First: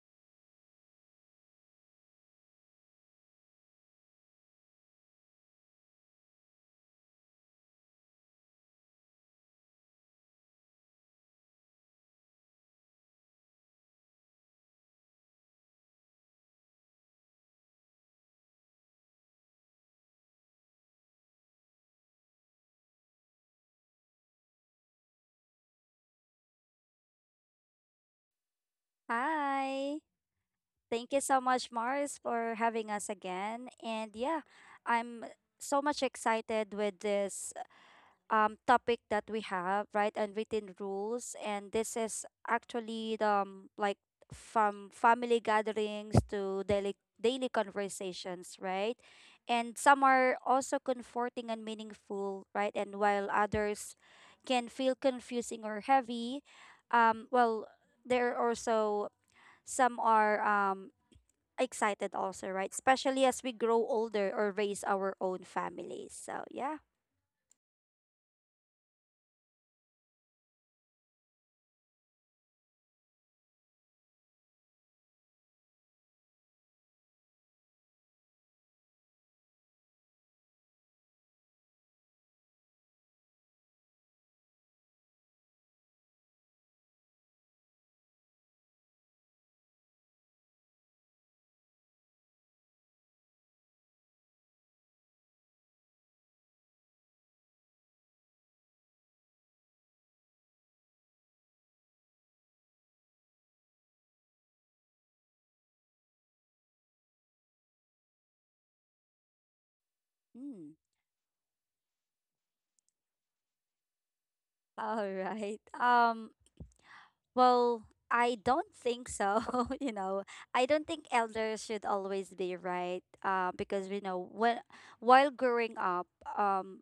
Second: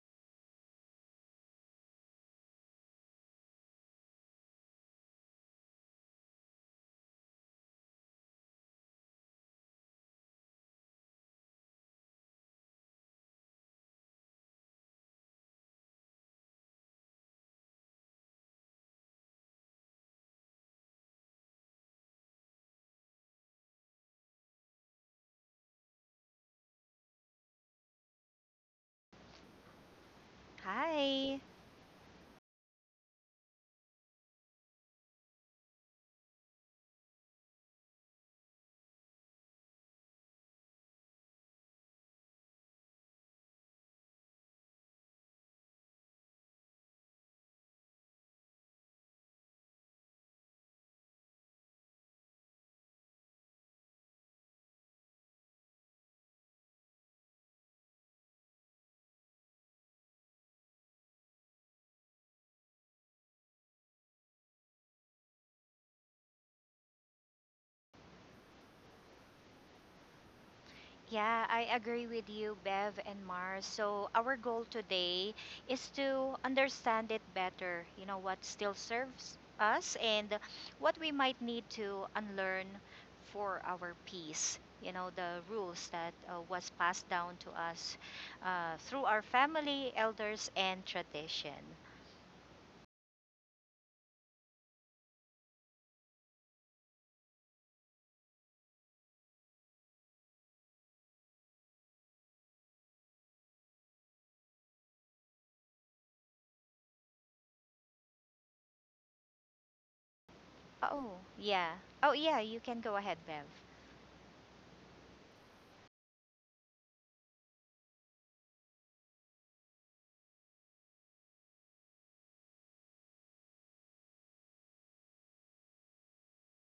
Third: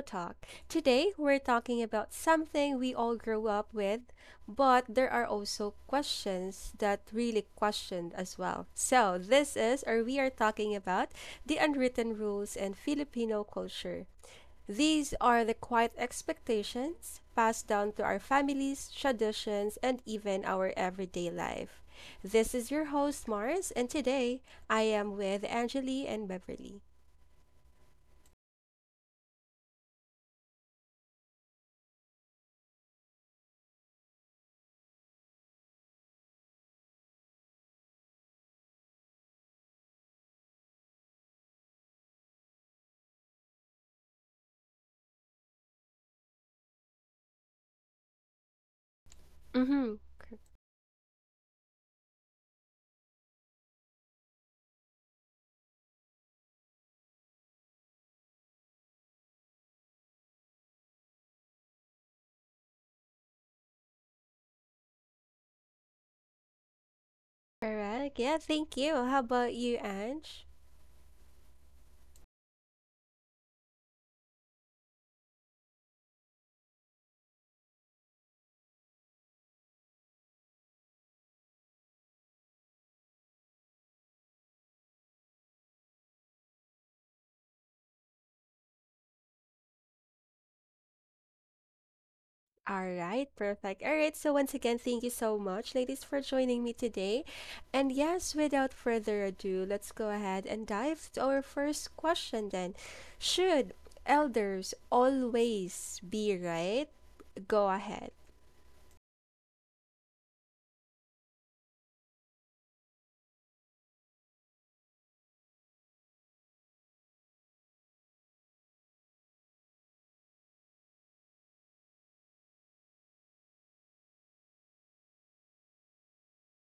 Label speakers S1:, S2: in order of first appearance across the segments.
S1: Talk. Today, we're talking about something we all grew up with, but there are also questions that really questioned as well. So, this is, or we are talking about, the unwritten rules in Filipino culture. These are the quiet expectations passed down to our families, traditions, and even our everyday life. This is your host, Mars, and today I am with Angeli and Beverly.
S2: Hi. Thank you
S3: Hi.
S2: so much, Mars, for having us again. And yeah, I'm so much excited with this topic that we have, right? Unwritten rules. And this is actually the, like from family gatherings to daily conversations, right? And
S1: Mm-hmm.
S2: some are also comforting and meaningful, right? And while others can feel confusing or heavy. um, well, they're also — some are excited also, right? Especially as we grow older or raise our own families. So yeah.
S1: Correct. Yeah, thank you. How about you, Ange?
S3: Yeah, I agree with you, Bev and Mars. So, our goal today is to understand it better. You know, what still serves us and what we might need to unlearn for our peace. You know, the rules that was passed down to us through our family, elders, and tradition.
S1: All right, perfect. All right, so once again, thank you so much, ladies, for joining me today. And yes, without further ado, let's go ahead and dive to our first question then. Should elders always be right? Go ahead.
S2: Mm.
S3: Oh, yeah. Oh, yeah, you can go ahead, Bev.
S2: All right. Well, I don't think so. you know, I don't think elders should always be right. Because we know, when while growing up, um,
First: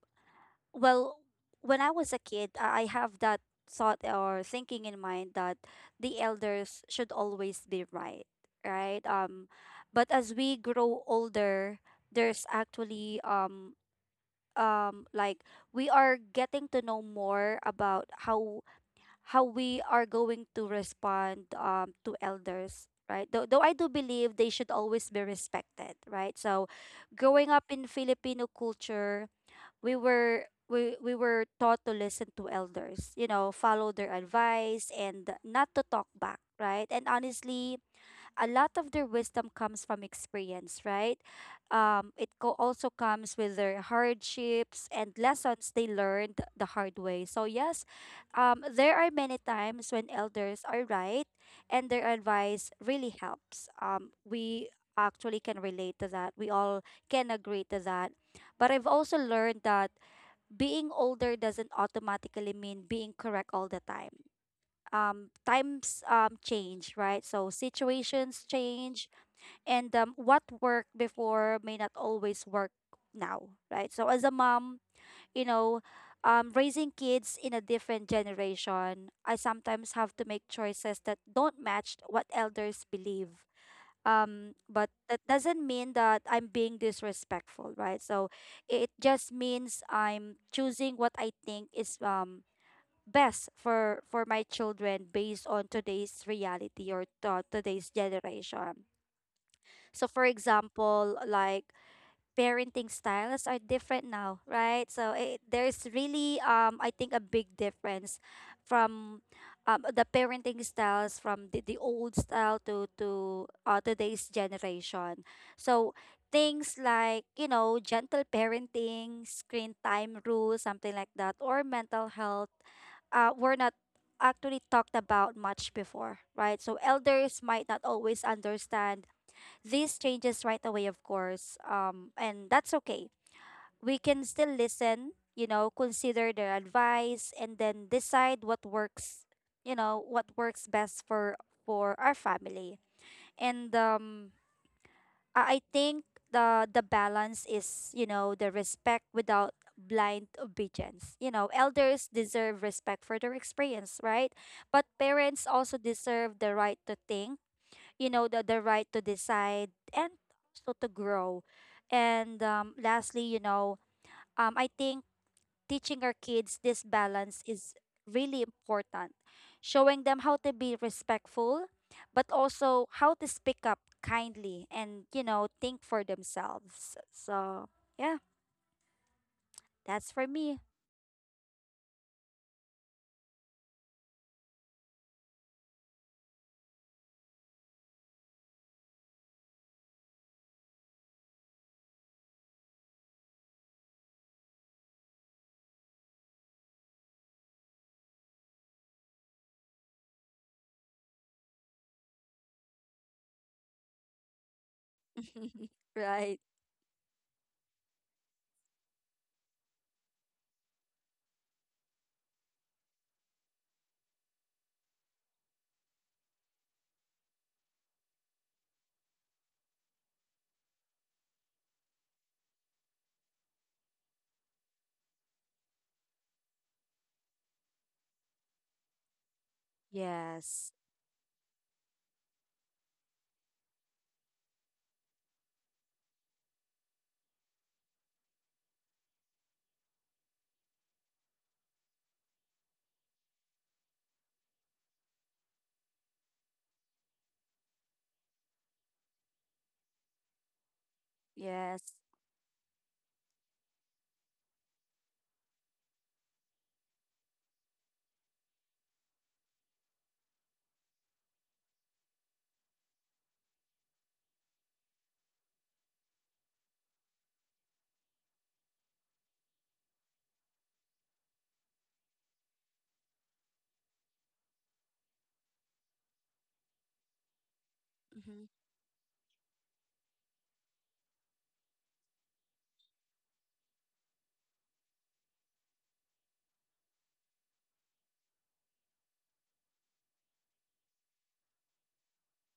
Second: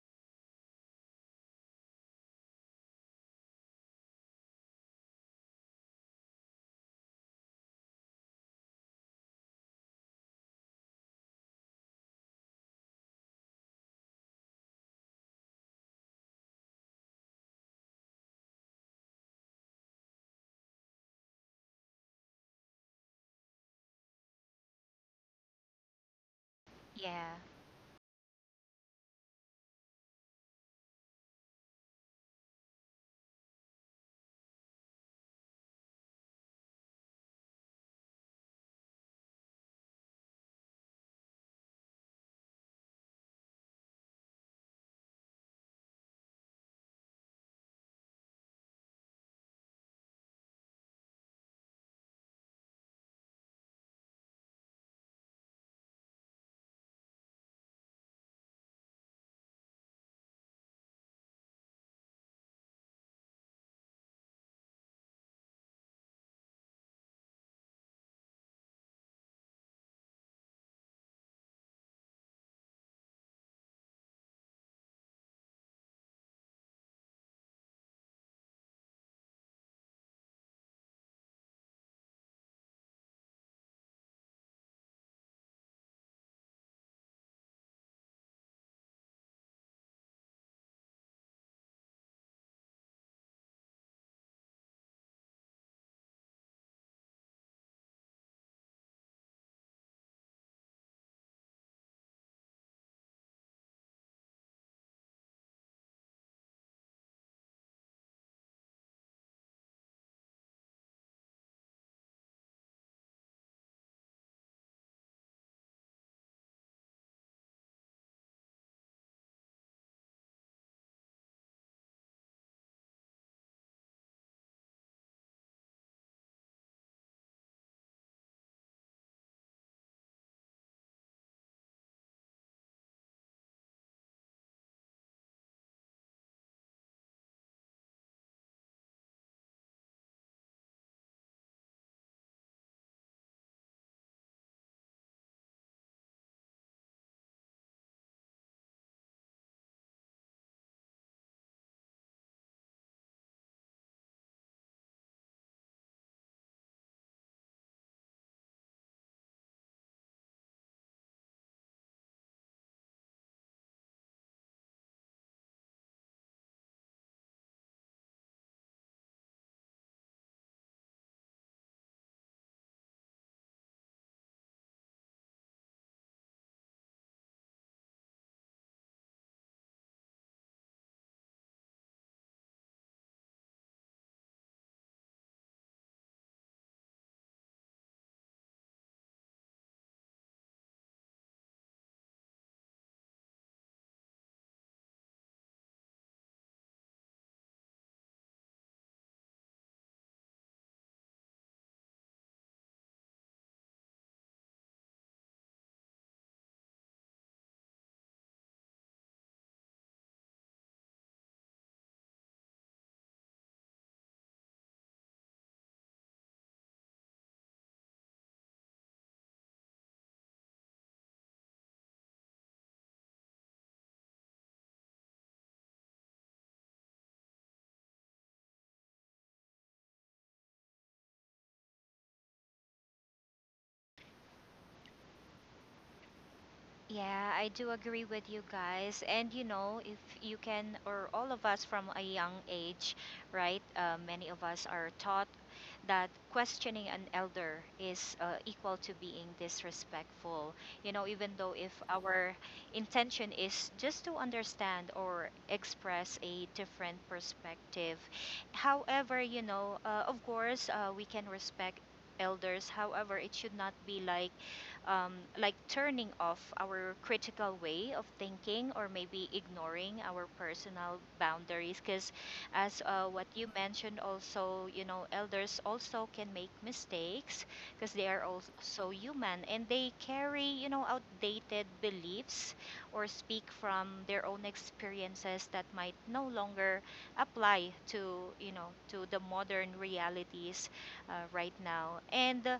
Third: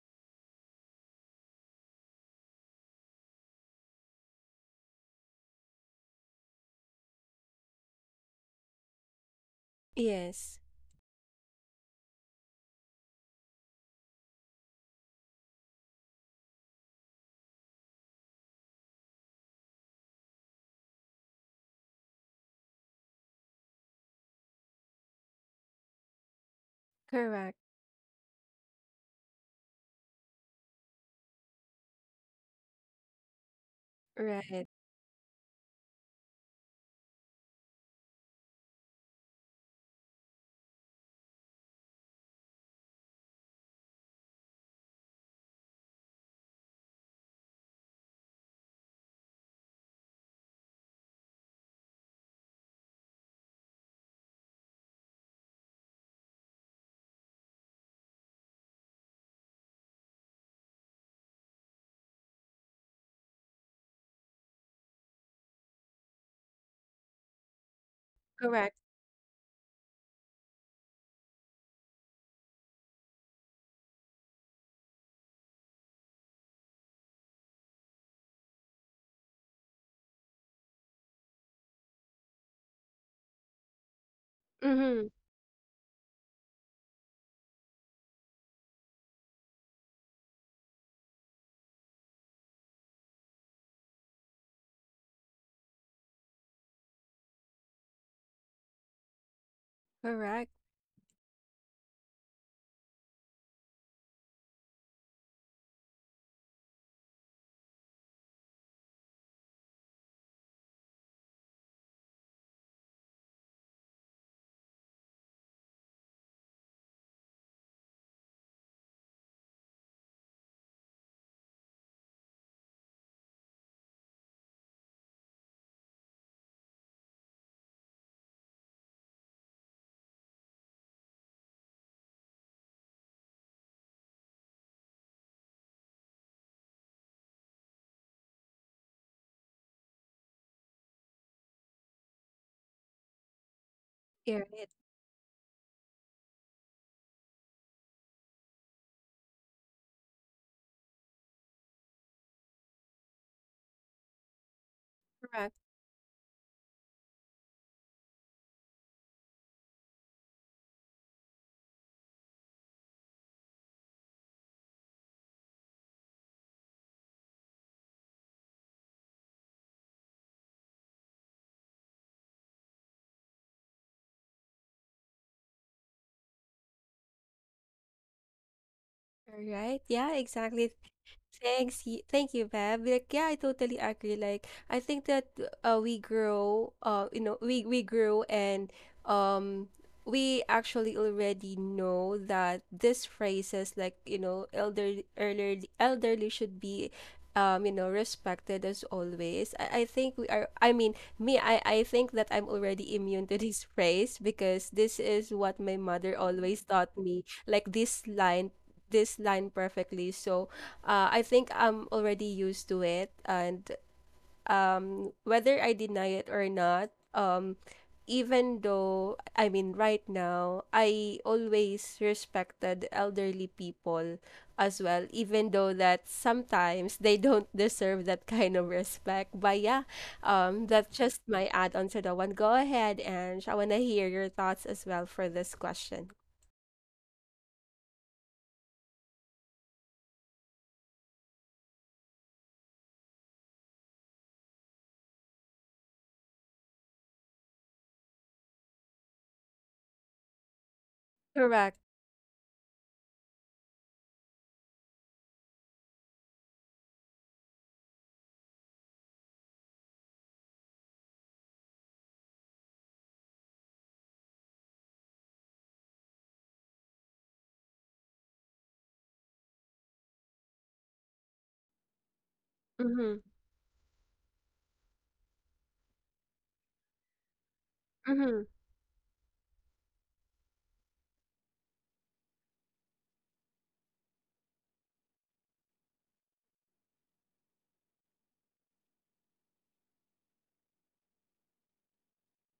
S2: well when I was a kid, I have that thought or thinking in mind that the elders should always be right. But as
S1: Yes,
S2: we grow older, there's actually, um like we are getting to know more about how we are going to respond, to elders, right? Though I do believe they should always be respected, right? So
S3: Yeah.
S2: growing
S1: correct,
S2: up in Filipino culture, we were taught to listen to elders, you know, follow their
S1: right,
S2: advice and not to talk back, right? And honestly, a lot of their wisdom comes from experience, right? Also comes with their hardships and lessons they learned the hard way. So, yes, there are many times when elders are right and their advice really helps. We actually can relate to that. We all can agree to that. But I've also learned that being older doesn't automatically mean being correct all the time. Times change, right? So situations
S1: correct.
S2: change, and what worked before may not always work now, right? So as a mom, you know, raising kids in a different generation, I sometimes have to make choices that don't match what elders believe, but
S1: Mm-hmm.
S2: that doesn't mean that I'm being disrespectful, right? So it just means I'm choosing what I think is best for my children based on today's reality, or today's generation. So, for
S1: Correct,
S2: example, like parenting styles are different now, right? So there's really, I think, a big difference from the parenting styles, from the old style to today's generation. So things like, you know, gentle parenting, screen time rules, something like that, or mental health were not actually talked about much before, right? So elders might not always understand this changes right away, of course, and that's okay. We can still listen, you know, consider their advice, and then decide what works, you know, what works best for our family. And um,
S1: you're right,
S2: I I think the balance is, you know, the respect without blind obedience. You know, elders deserve respect for their experience, right? But parents
S1: correct.
S2: also deserve the right to think you know the right to decide, and also to grow, and lastly, you know, I think teaching our kids this balance is really important, showing them how to be respectful but also how to speak up kindly and think for themselves. So, yeah,
S1: All right, yeah,
S2: that's for me.
S1: exactly. Thanks. Thank you, Bev. Like, yeah, I totally agree. Like, I think that we grow, you know, we grow and um we actually already know that these phrases like, you know, elderly should be you know, respected as always. I think we are I mean, me, I think that I'm already immune to this phrase because this is what my mother
S2: Right.
S1: always taught me. Like this line perfectly. So I think I'm already used to it. And whether I deny it or not, even though, I mean, right now, I always respected elderly people as well, even though that sometimes they don't deserve that kind of respect. But yeah,
S2: Yes.
S1: that's just my add on to that one. Go ahead, Ange. I want to hear your thoughts as well for this question.
S3: Yeah, I do agree with you guys. And you know, if you can, or all of us from a young age, right? Many of us are taught that questioning an elder is equal to being disrespectful. You know, even though if
S1: Correct.
S2: Yes.
S3: our intention is just to understand or express a different perspective. However, you know, of course, we can respect elders. However, it should not be um, like turning off our critical way of thinking or maybe ignoring our personal boundaries, because as
S1: Mm-hmm.
S3: what you mentioned also, you know, elders also can make mistakes, because they are
S1: Mm-hmm.
S2: Hmm.
S3: also human, and they carry, you know, outdated beliefs or speak from their own experiences that might no longer apply to, you know, to the modern realities right now. And uh,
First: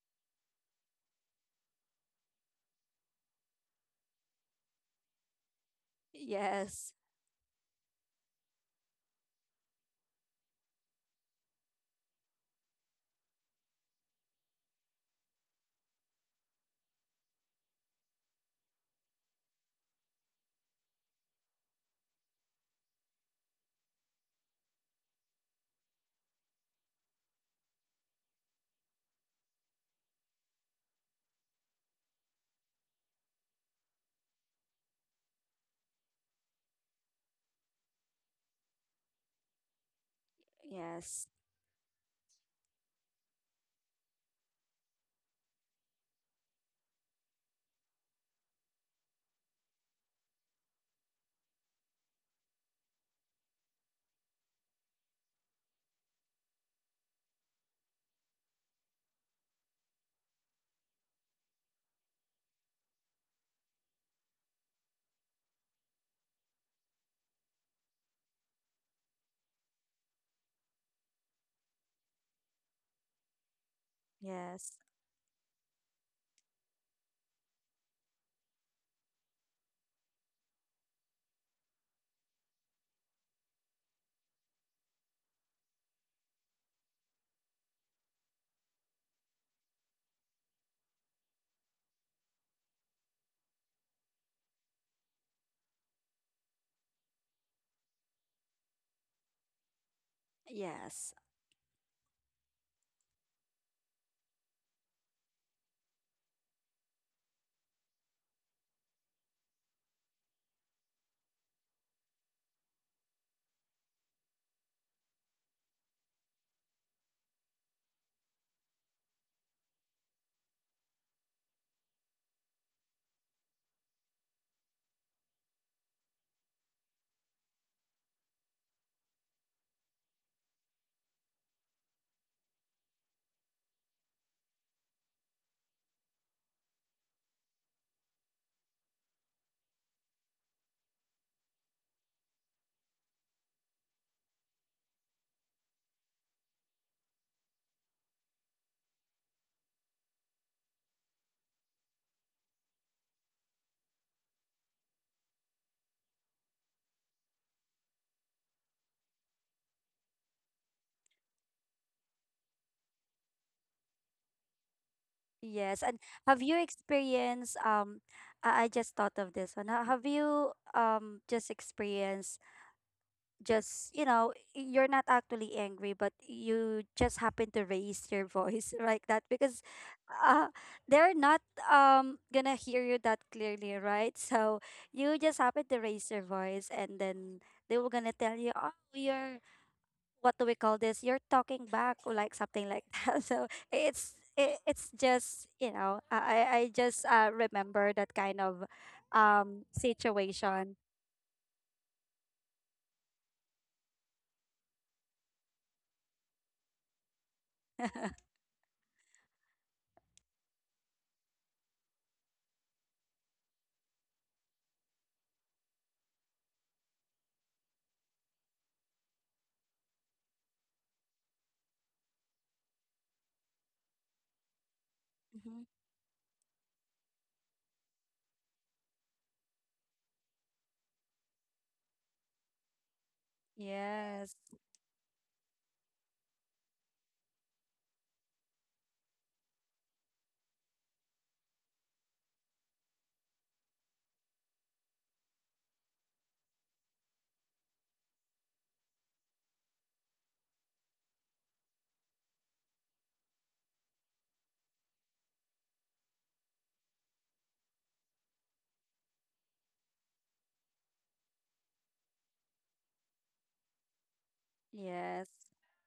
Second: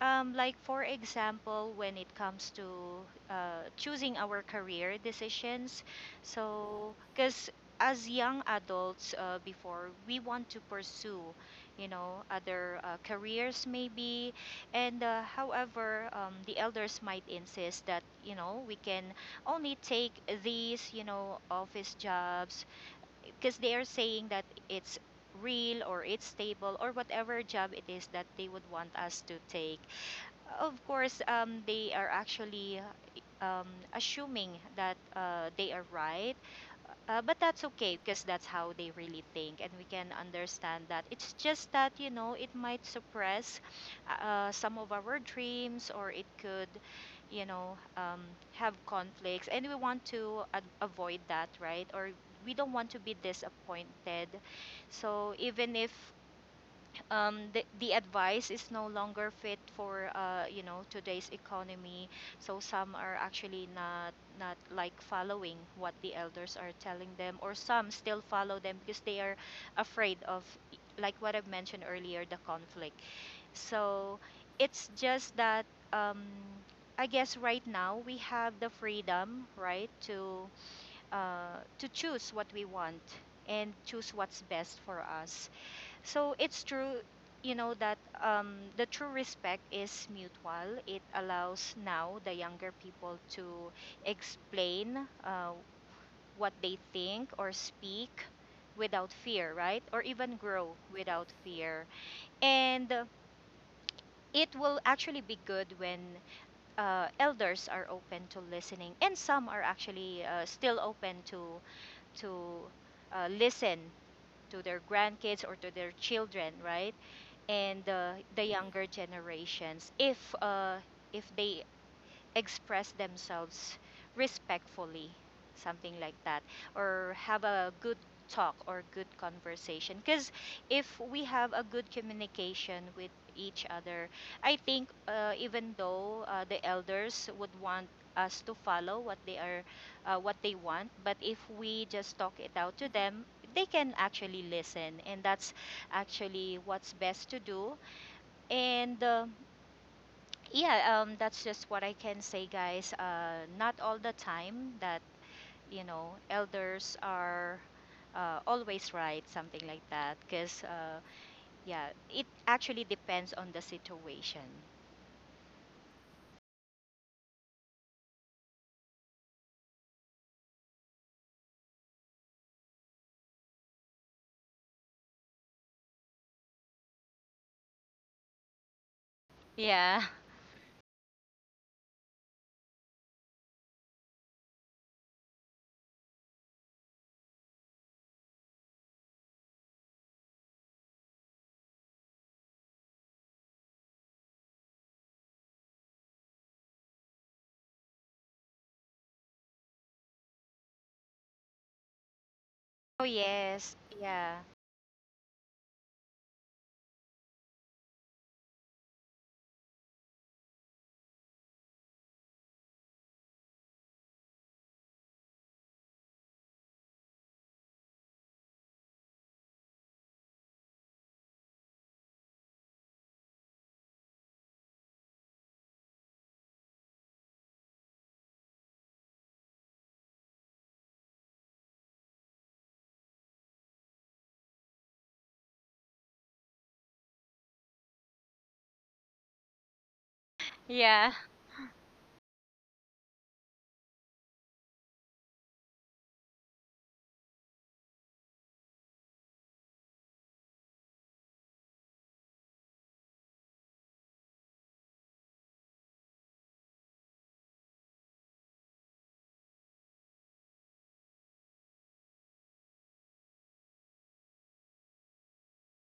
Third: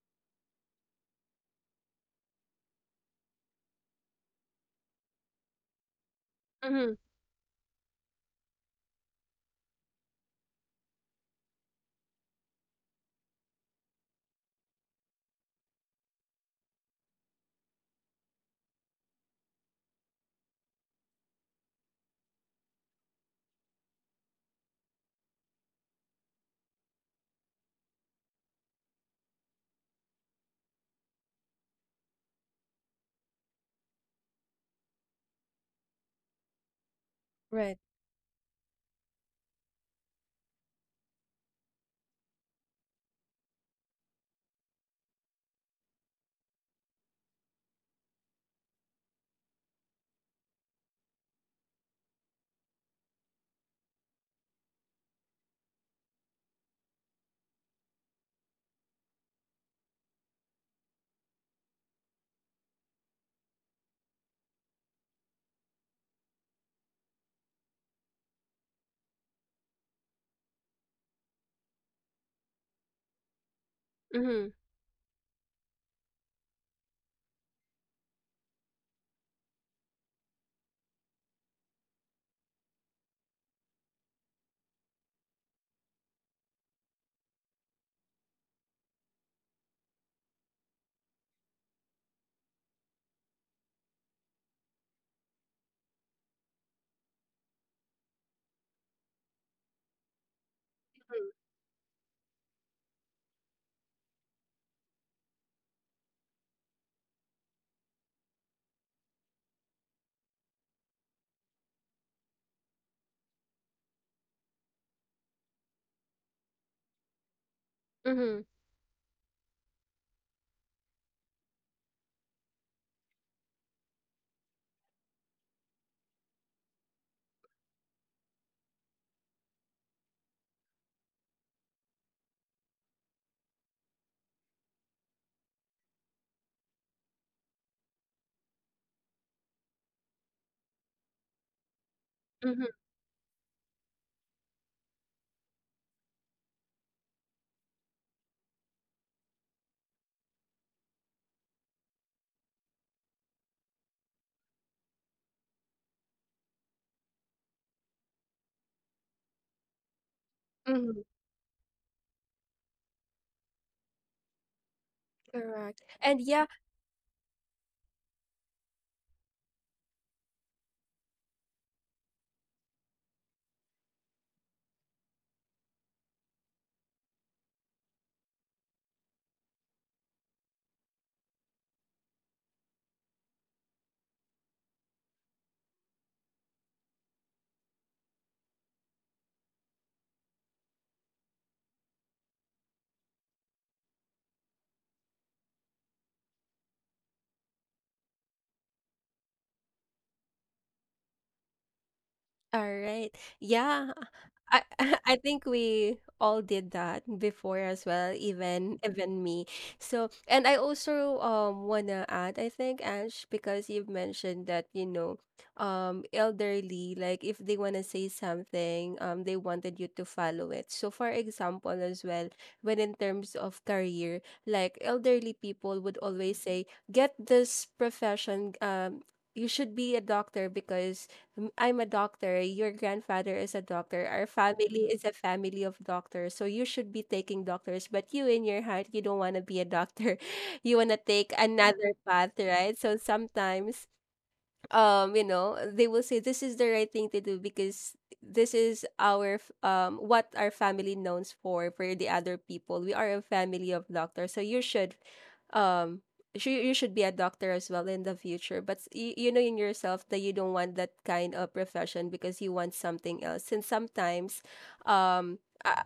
S3: um, like for example, when it comes to choosing our career decisions,
S2: Yes.
S3: so
S1: Mm-hmm.
S3: because as young adults, before we want to pursue, you know, other careers maybe, and however, the elders might insist that, you know, we can only take these, you know, office jobs because they are saying that it's real or it's stable or whatever job it is that they would want us to take. Of course, they are actually um, assuming that they are right. But that's
S1: Right.
S3: okay because that's how they really think. And we can understand that.
S2: Yes.
S3: It's just that, you know, it might suppress some of our dreams, or it could, you know, have conflicts. And we want to avoid that, right? Or we don't want to be disappointed. So even if the advice is no longer fit for, you know, today's economy, so some are actually not like following what the elders are telling them, or some still follow them because they are afraid of, like what I've mentioned earlier, the conflict. So
S1: Mhm.
S2: Yes.
S3: it's just that, um, I guess right now we have the freedom, right, to choose what we want and choose what's best for us. So it's true, you know, that the true respect is mutual. It allows now the younger people to explain what they think or speak without fear, right? Or even grow
S2: Yes.
S3: without
S1: Mhm.
S3: fear. And it will actually be good when elders are open to listening, and some are actually still open to to listen to their grandkids or to their children, right? And the
S1: Mhm.
S3: younger generations, if they express themselves respectfully, something like that, or have a good talk or good conversation. Because if we have a good communication with each other, I think, even though, the elders would want us to follow what they are, what they want, but if we just talk it
S1: Mhm.
S3: out to them, they can actually listen, and that's actually what's best to do. And yeah, that's just what I can say, guys. Not all the time that, you know, elders are always right, something like that. Because
S1: Mhm.
S3: yeah, it actually depends on the situation.
S1: Correct.
S2: Yes, and
S1: And
S2: have
S1: yeah,
S2: you experienced I just thought of this one. Have you just experienced — just, you know, you're not actually angry, but you just happen to raise your voice like that, because
S3: Yeah.
S2: uh they're not gonna hear you that clearly, right? So you just happen to raise your voice, and then they were gonna tell you, "Oh, you're — what do we call this? You're talking back," or like something like that. So it's just, you know, I just remember that kind of situation.
S1: All
S3: Oh
S1: right.
S3: yes.
S1: Yeah.
S3: Yeah.
S1: I I think we all did that before as well, even me. So, and I also wanna add, I think, Ash, because you've mentioned that, you know, elderly, like if they wanna say something, they wanted you to follow it. So for example as well, when in terms of career, like elderly
S2: Hmm.
S1: people would always say, get this profession, you should be a doctor because "M- I'm a doctor, your grandfather is a doctor, our
S2: Yes,
S1: family is a family of doctors, so you should be taking doctors, but you in your heart, you don't want to be a doctor. You want to
S3: Yeah.
S1: take another path, right? So sometimes you know they will say this is the right thing to do because this is our f- what our family knows for the other people we are a family of doctors so you should um sh- you should be a doctor as well in the future but you know in yourself that you don't want that kind of profession because you want something else and sometimes
S2: yes,
S1: um I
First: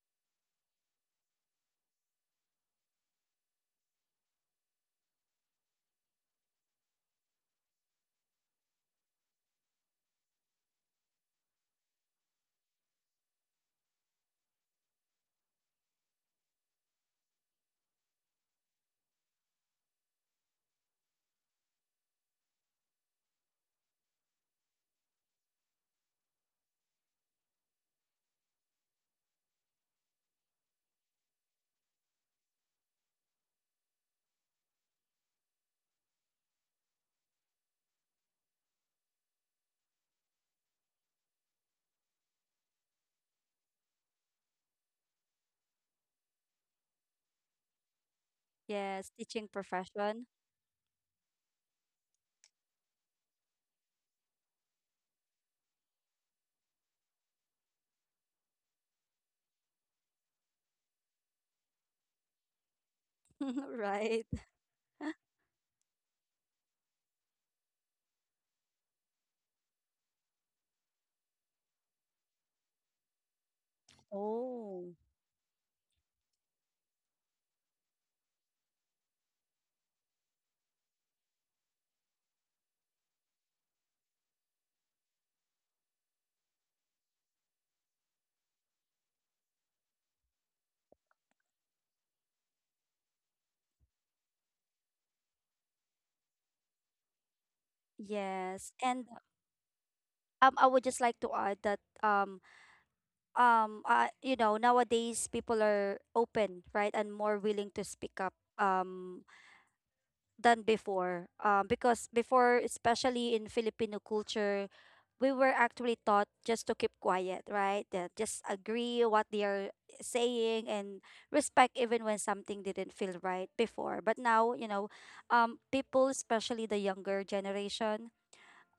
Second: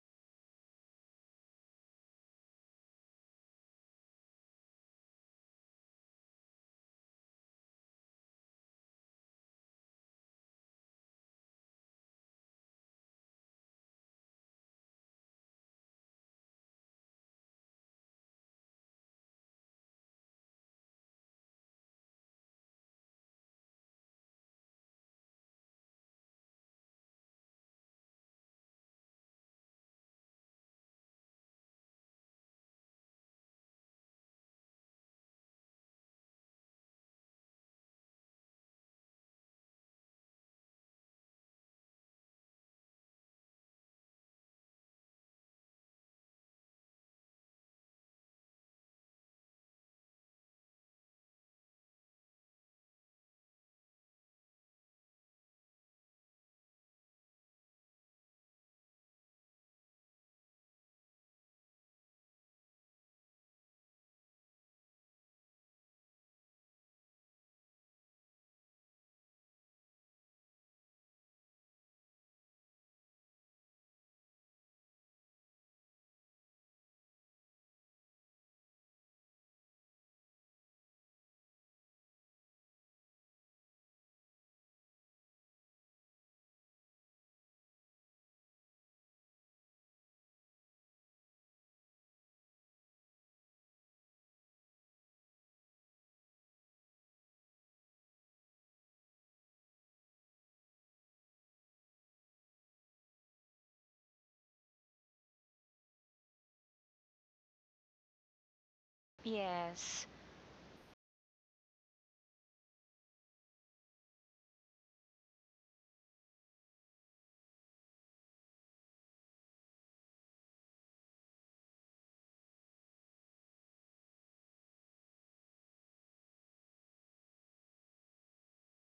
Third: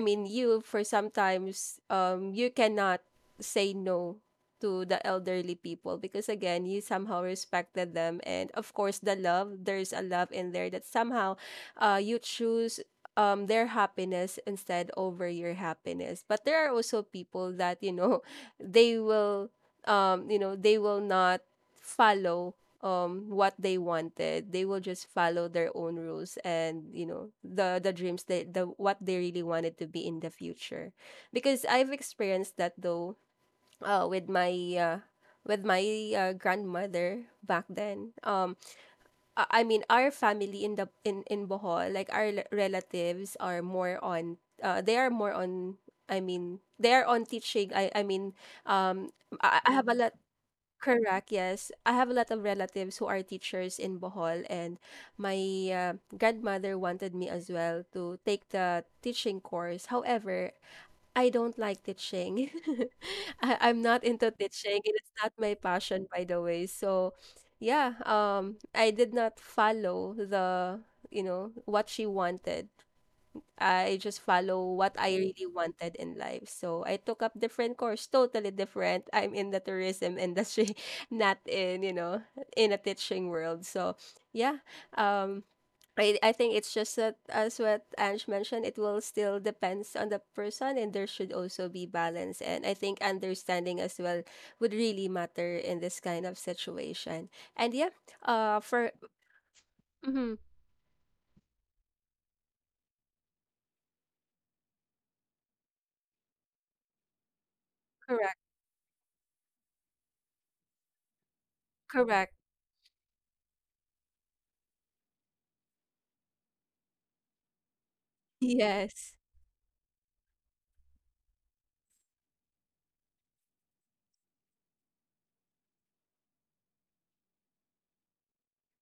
S1: I mean you for sometimes you cannot say no to the elderly people because again you somehow respected them and of course the love there's a love in there that somehow you choose their happiness instead over your happiness but there are also people that you know they will you know they will not follow what they wanted they will just follow their own rules and you know the dreams that the what they really wanted to be in the future because I've experienced that though uh with my uh with my grandmother back then I mean our family in the in Bohol like our l- relatives are more on they are more on I mean they are on teaching I mean um
S2: yes. Teaching
S1: I have a lot
S2: profession.
S1: Correct, yes. I have a lot of relatives who are teachers in Bohol, and my uh, grandmother wanted me as well to take the teaching course. However, I don't like teaching. I'm not
S2: Right?
S1: into teaching, and it's not my passion, by the way. So, yeah, I did not follow the, you know, what she wanted. I just follow what I really wanted in life. So I took up different course, totally different. I'm in the tourism industry, not in, you know, in a teaching world. So yeah. Um I think it's just that as what Ange mentioned, it will still depends on the person and there should also be balance. And I think understanding as well would really matter in this kind of situation. And yeah,
S2: Yes,
S1: for
S2: and
S1: mhm,
S2: I would just like to add that, you know, nowadays people are open, right, and more willing to speak up,
S1: correct,
S3: Yes.
S2: Than before. Because
S1: correct.
S2: before, especially in Filipino culture, we were actually taught just to keep quiet, right? That just agree
S1: Yes.
S2: what they are saying and respect even when something didn't feel right before. But now, you know, people, especially the younger generation,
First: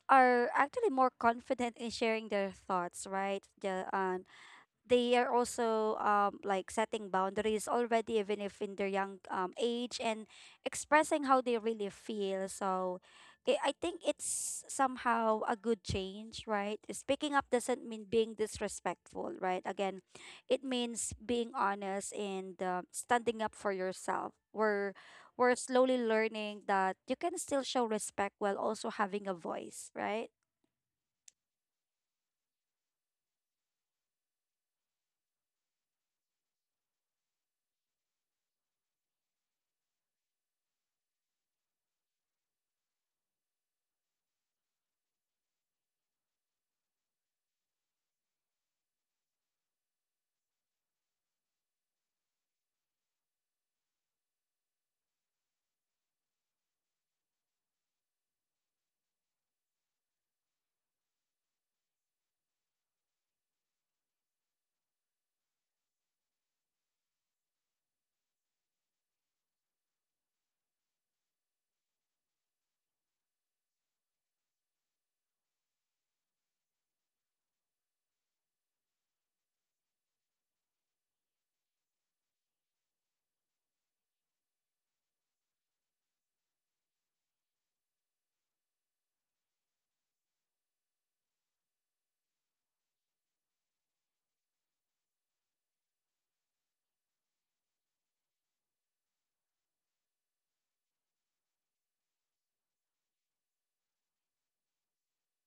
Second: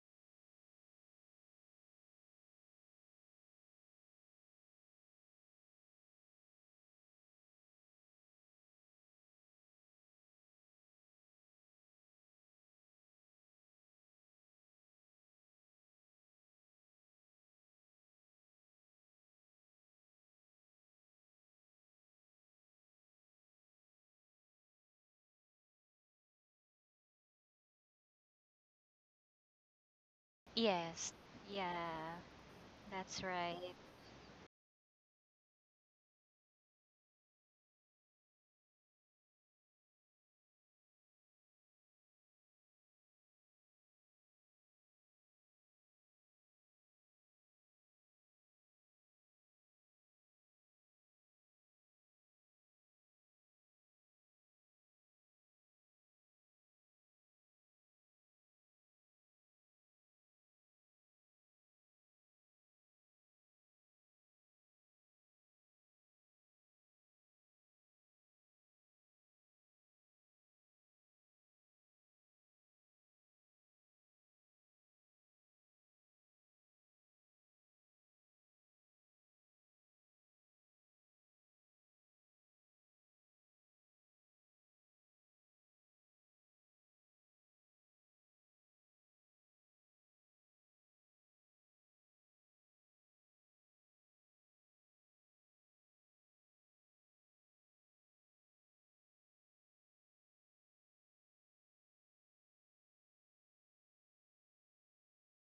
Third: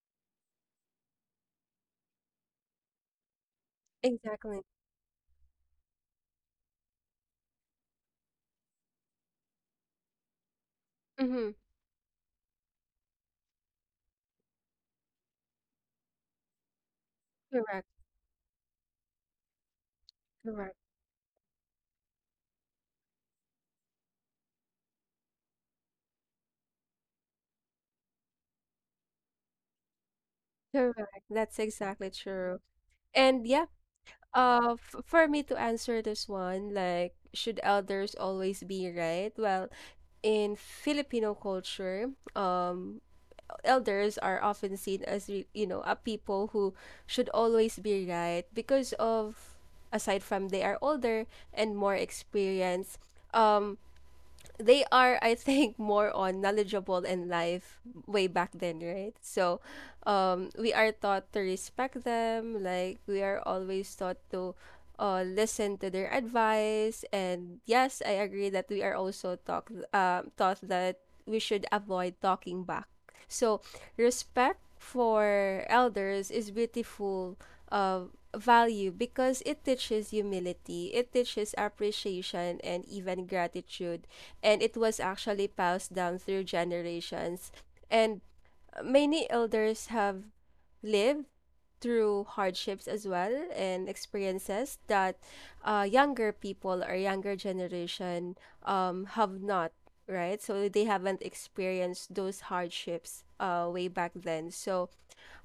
S2: are actually more confident in sharing their thoughts, right?
S1: Exactly.
S2: They are also, like, setting boundaries already, even if in their young, age, and expressing how
S1: Mm-hmm.
S2: they really feel. So I think it's somehow a good change, right? Speaking up doesn't
S1: Correct.
S2: mean being disrespectful, right? Again, it
S1: Correct.
S2: means being honest and standing up for yourself. We're slowly learning that you can still show respect while also having a voice, right?
S3: Yes.
S1: Correct. That's
S3: Yeah.
S1: exactly true.
S3: That's
S1: And yeah,
S3: right.
S1: f for me to answer this one, like, should elders always be right? Well, in Filipino culture, um, elders are often seen as, re- you know, a people who should always be right because of, aside from they are older and more experienced, um, they are, I think, more on knowledgeable in life way back then, right? So, we are taught to respect them. Like we are always taught to, listen to their advice. And yes, I agree that we are also taught, taught that we should avoid talking back. So, respect for elders is beautiful. Uh, value because it teaches humility, it teaches appreciation and even gratitude and it was actually passed down through generations. And many elders have lived through hardships as well and experiences that younger people or younger generation have not, right? So they haven't experienced those hardships way back then. So,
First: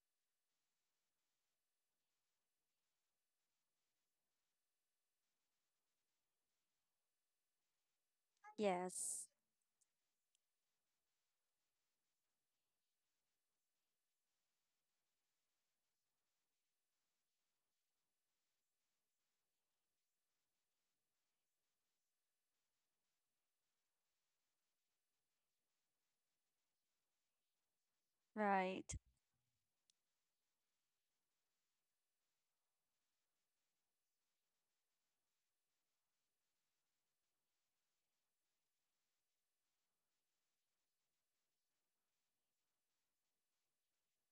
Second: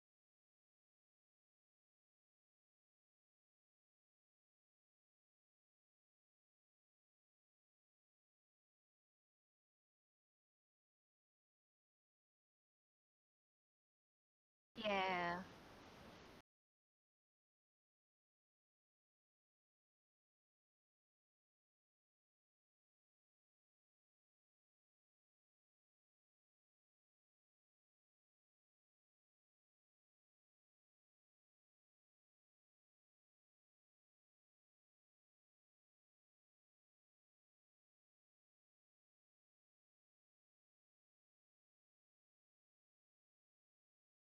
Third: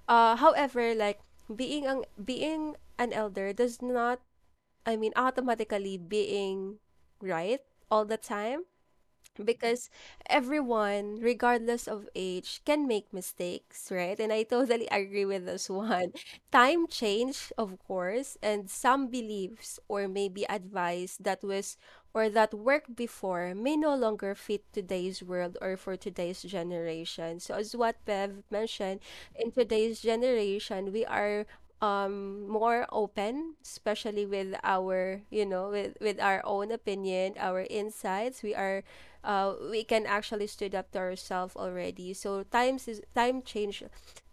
S1: however, like being an elder does not, I mean, automatically being right all the time
S2: Yes.
S1: because everyone, regardless of age, can make mistakes, right? And I totally agree
S3: Yeah
S1: with this one. Time change, of course, and some beliefs or maybe advice that was or that worked before may no longer fit today's world or for today's generation. So as what Bev
S2: Right.
S1: mentioned, in today's generation, we are more open especially with our you know with our own opinion our insights we are we can actually stood up to ourselves already. So times is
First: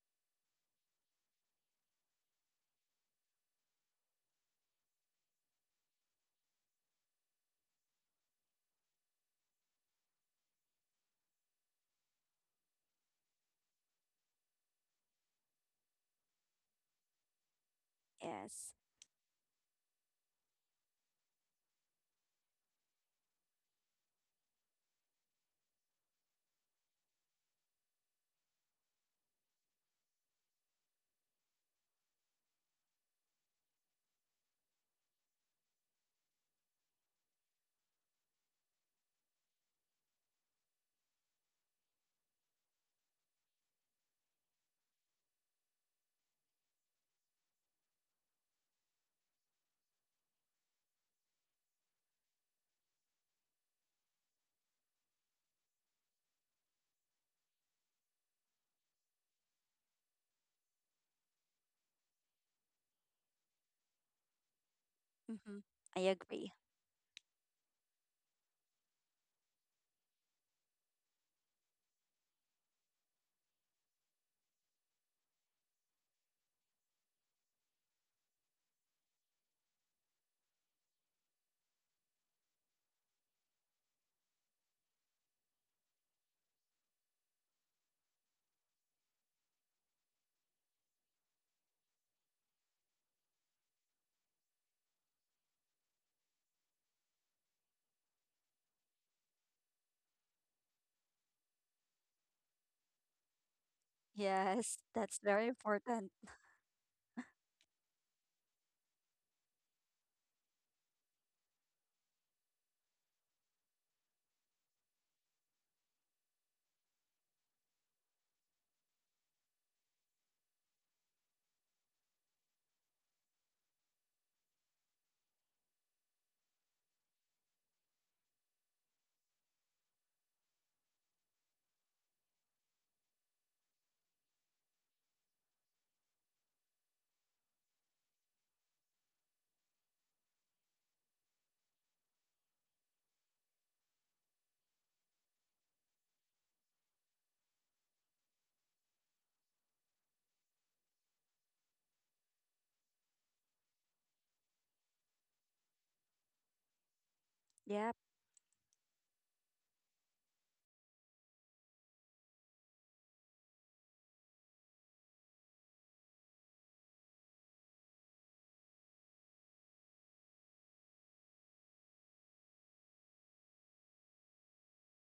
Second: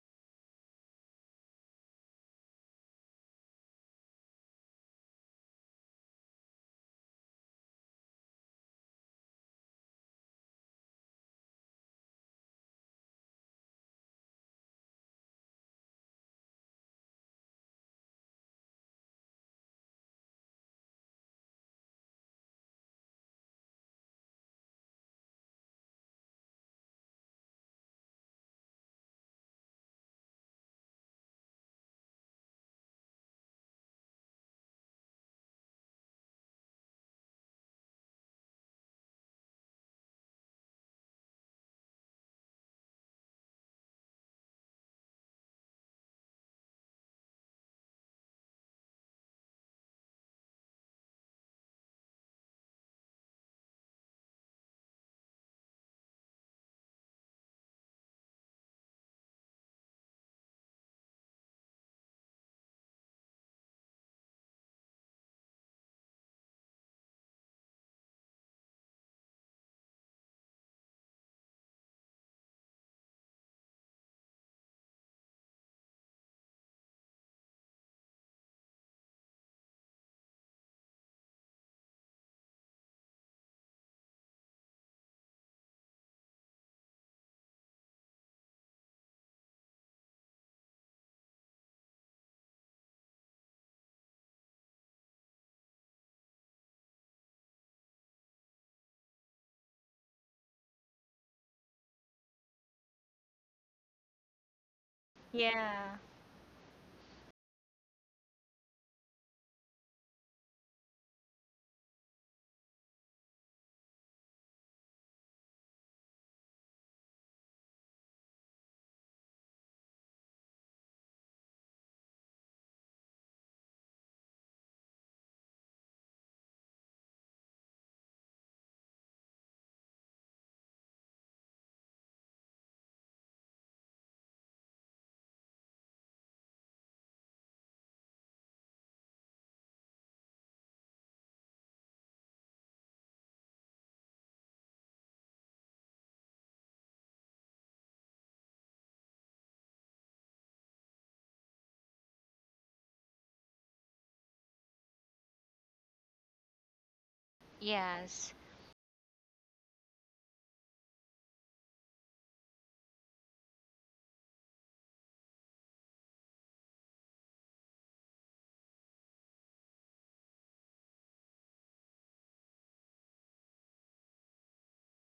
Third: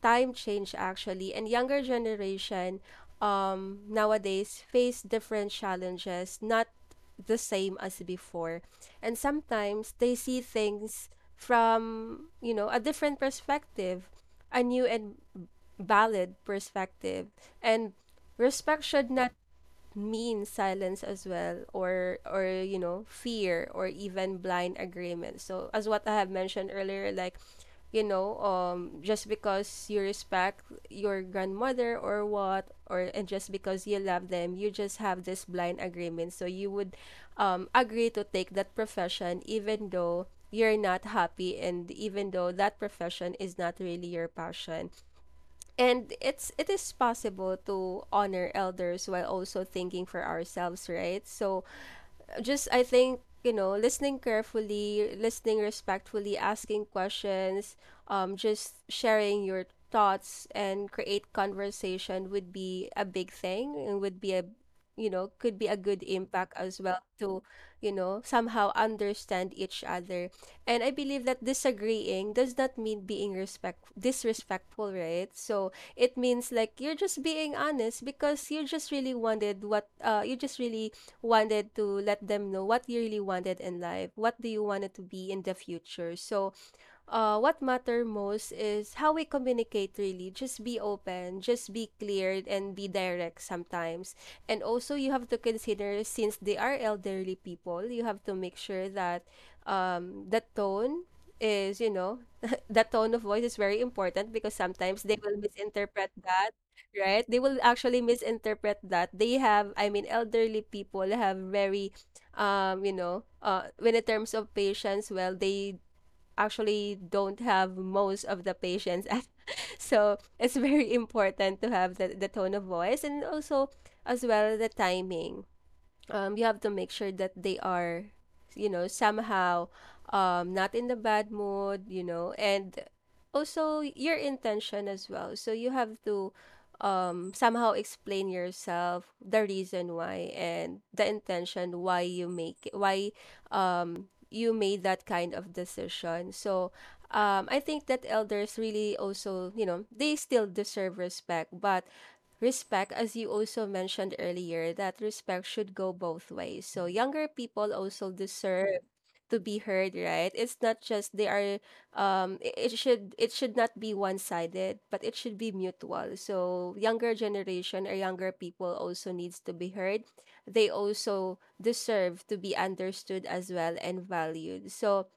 S1: time change actually, and younger generation nowadays face different challenges, not the same as before, and sometimes they see things from you know a different perspective, a new and valid perspective, and
S2: Yes.
S1: respect should not mean silence as well or you know fear or even blind agreement so as what I have mentioned earlier like you know just because you respect your grandmother or what or and just because you love them you just have this blind agreement so you would agree to take that profession even though you're not happy and even though that profession is not really your passion and it's it is possible to honor elders while also thinking for ourselves, right? So just I think you know listening carefully, listening respectfully, asking questions, just sharing your thoughts and create conversation would be a big thing and would be a you know could
S2: Mm-hmm.
S1: be a
S2: I
S1: good impact
S2: agree.
S1: as well to you know somehow understand each other and I believe that disagreeing does not mean being respect disrespectful right so it means like you're just being honest because you just really wanted what you just really wanted to let them know what you really wanted in life, what do you want it to be in the future. So what matter most is how we communicate really just be open just be clear and be direct sometimes and also you have to consider since they are elderly people you have to make sure that the tone is you know the tone of voice is very important because
S2: Yes,
S1: sometimes they
S2: that's
S1: will
S2: very
S3: Yeah
S1: misinterpret
S2: important.
S1: that right they will actually misinterpret that they have I mean elderly people have very you know when in terms of patience well they actually don't have most of the patients so it's very important to have the tone of voice and also as well the timing you have to make sure that they are, you know, somehow not in the bad mood, you know, and also your intention as well. So you have to somehow explain yourself, the reason why, and the intention why you make it, why you made that kind of decision. So I think that elders really also, you know, they still deserve respect, but respect as you also mentioned earlier that respect should go both ways, so younger people
S2: Yep.
S1: also
S3: Yes.
S1: deserve to be heard, right? It's not just they are it should not be one-sided, but it should be mutual. So younger generation or younger people also needs to be heard. They also deserve to be understood as well and valued. So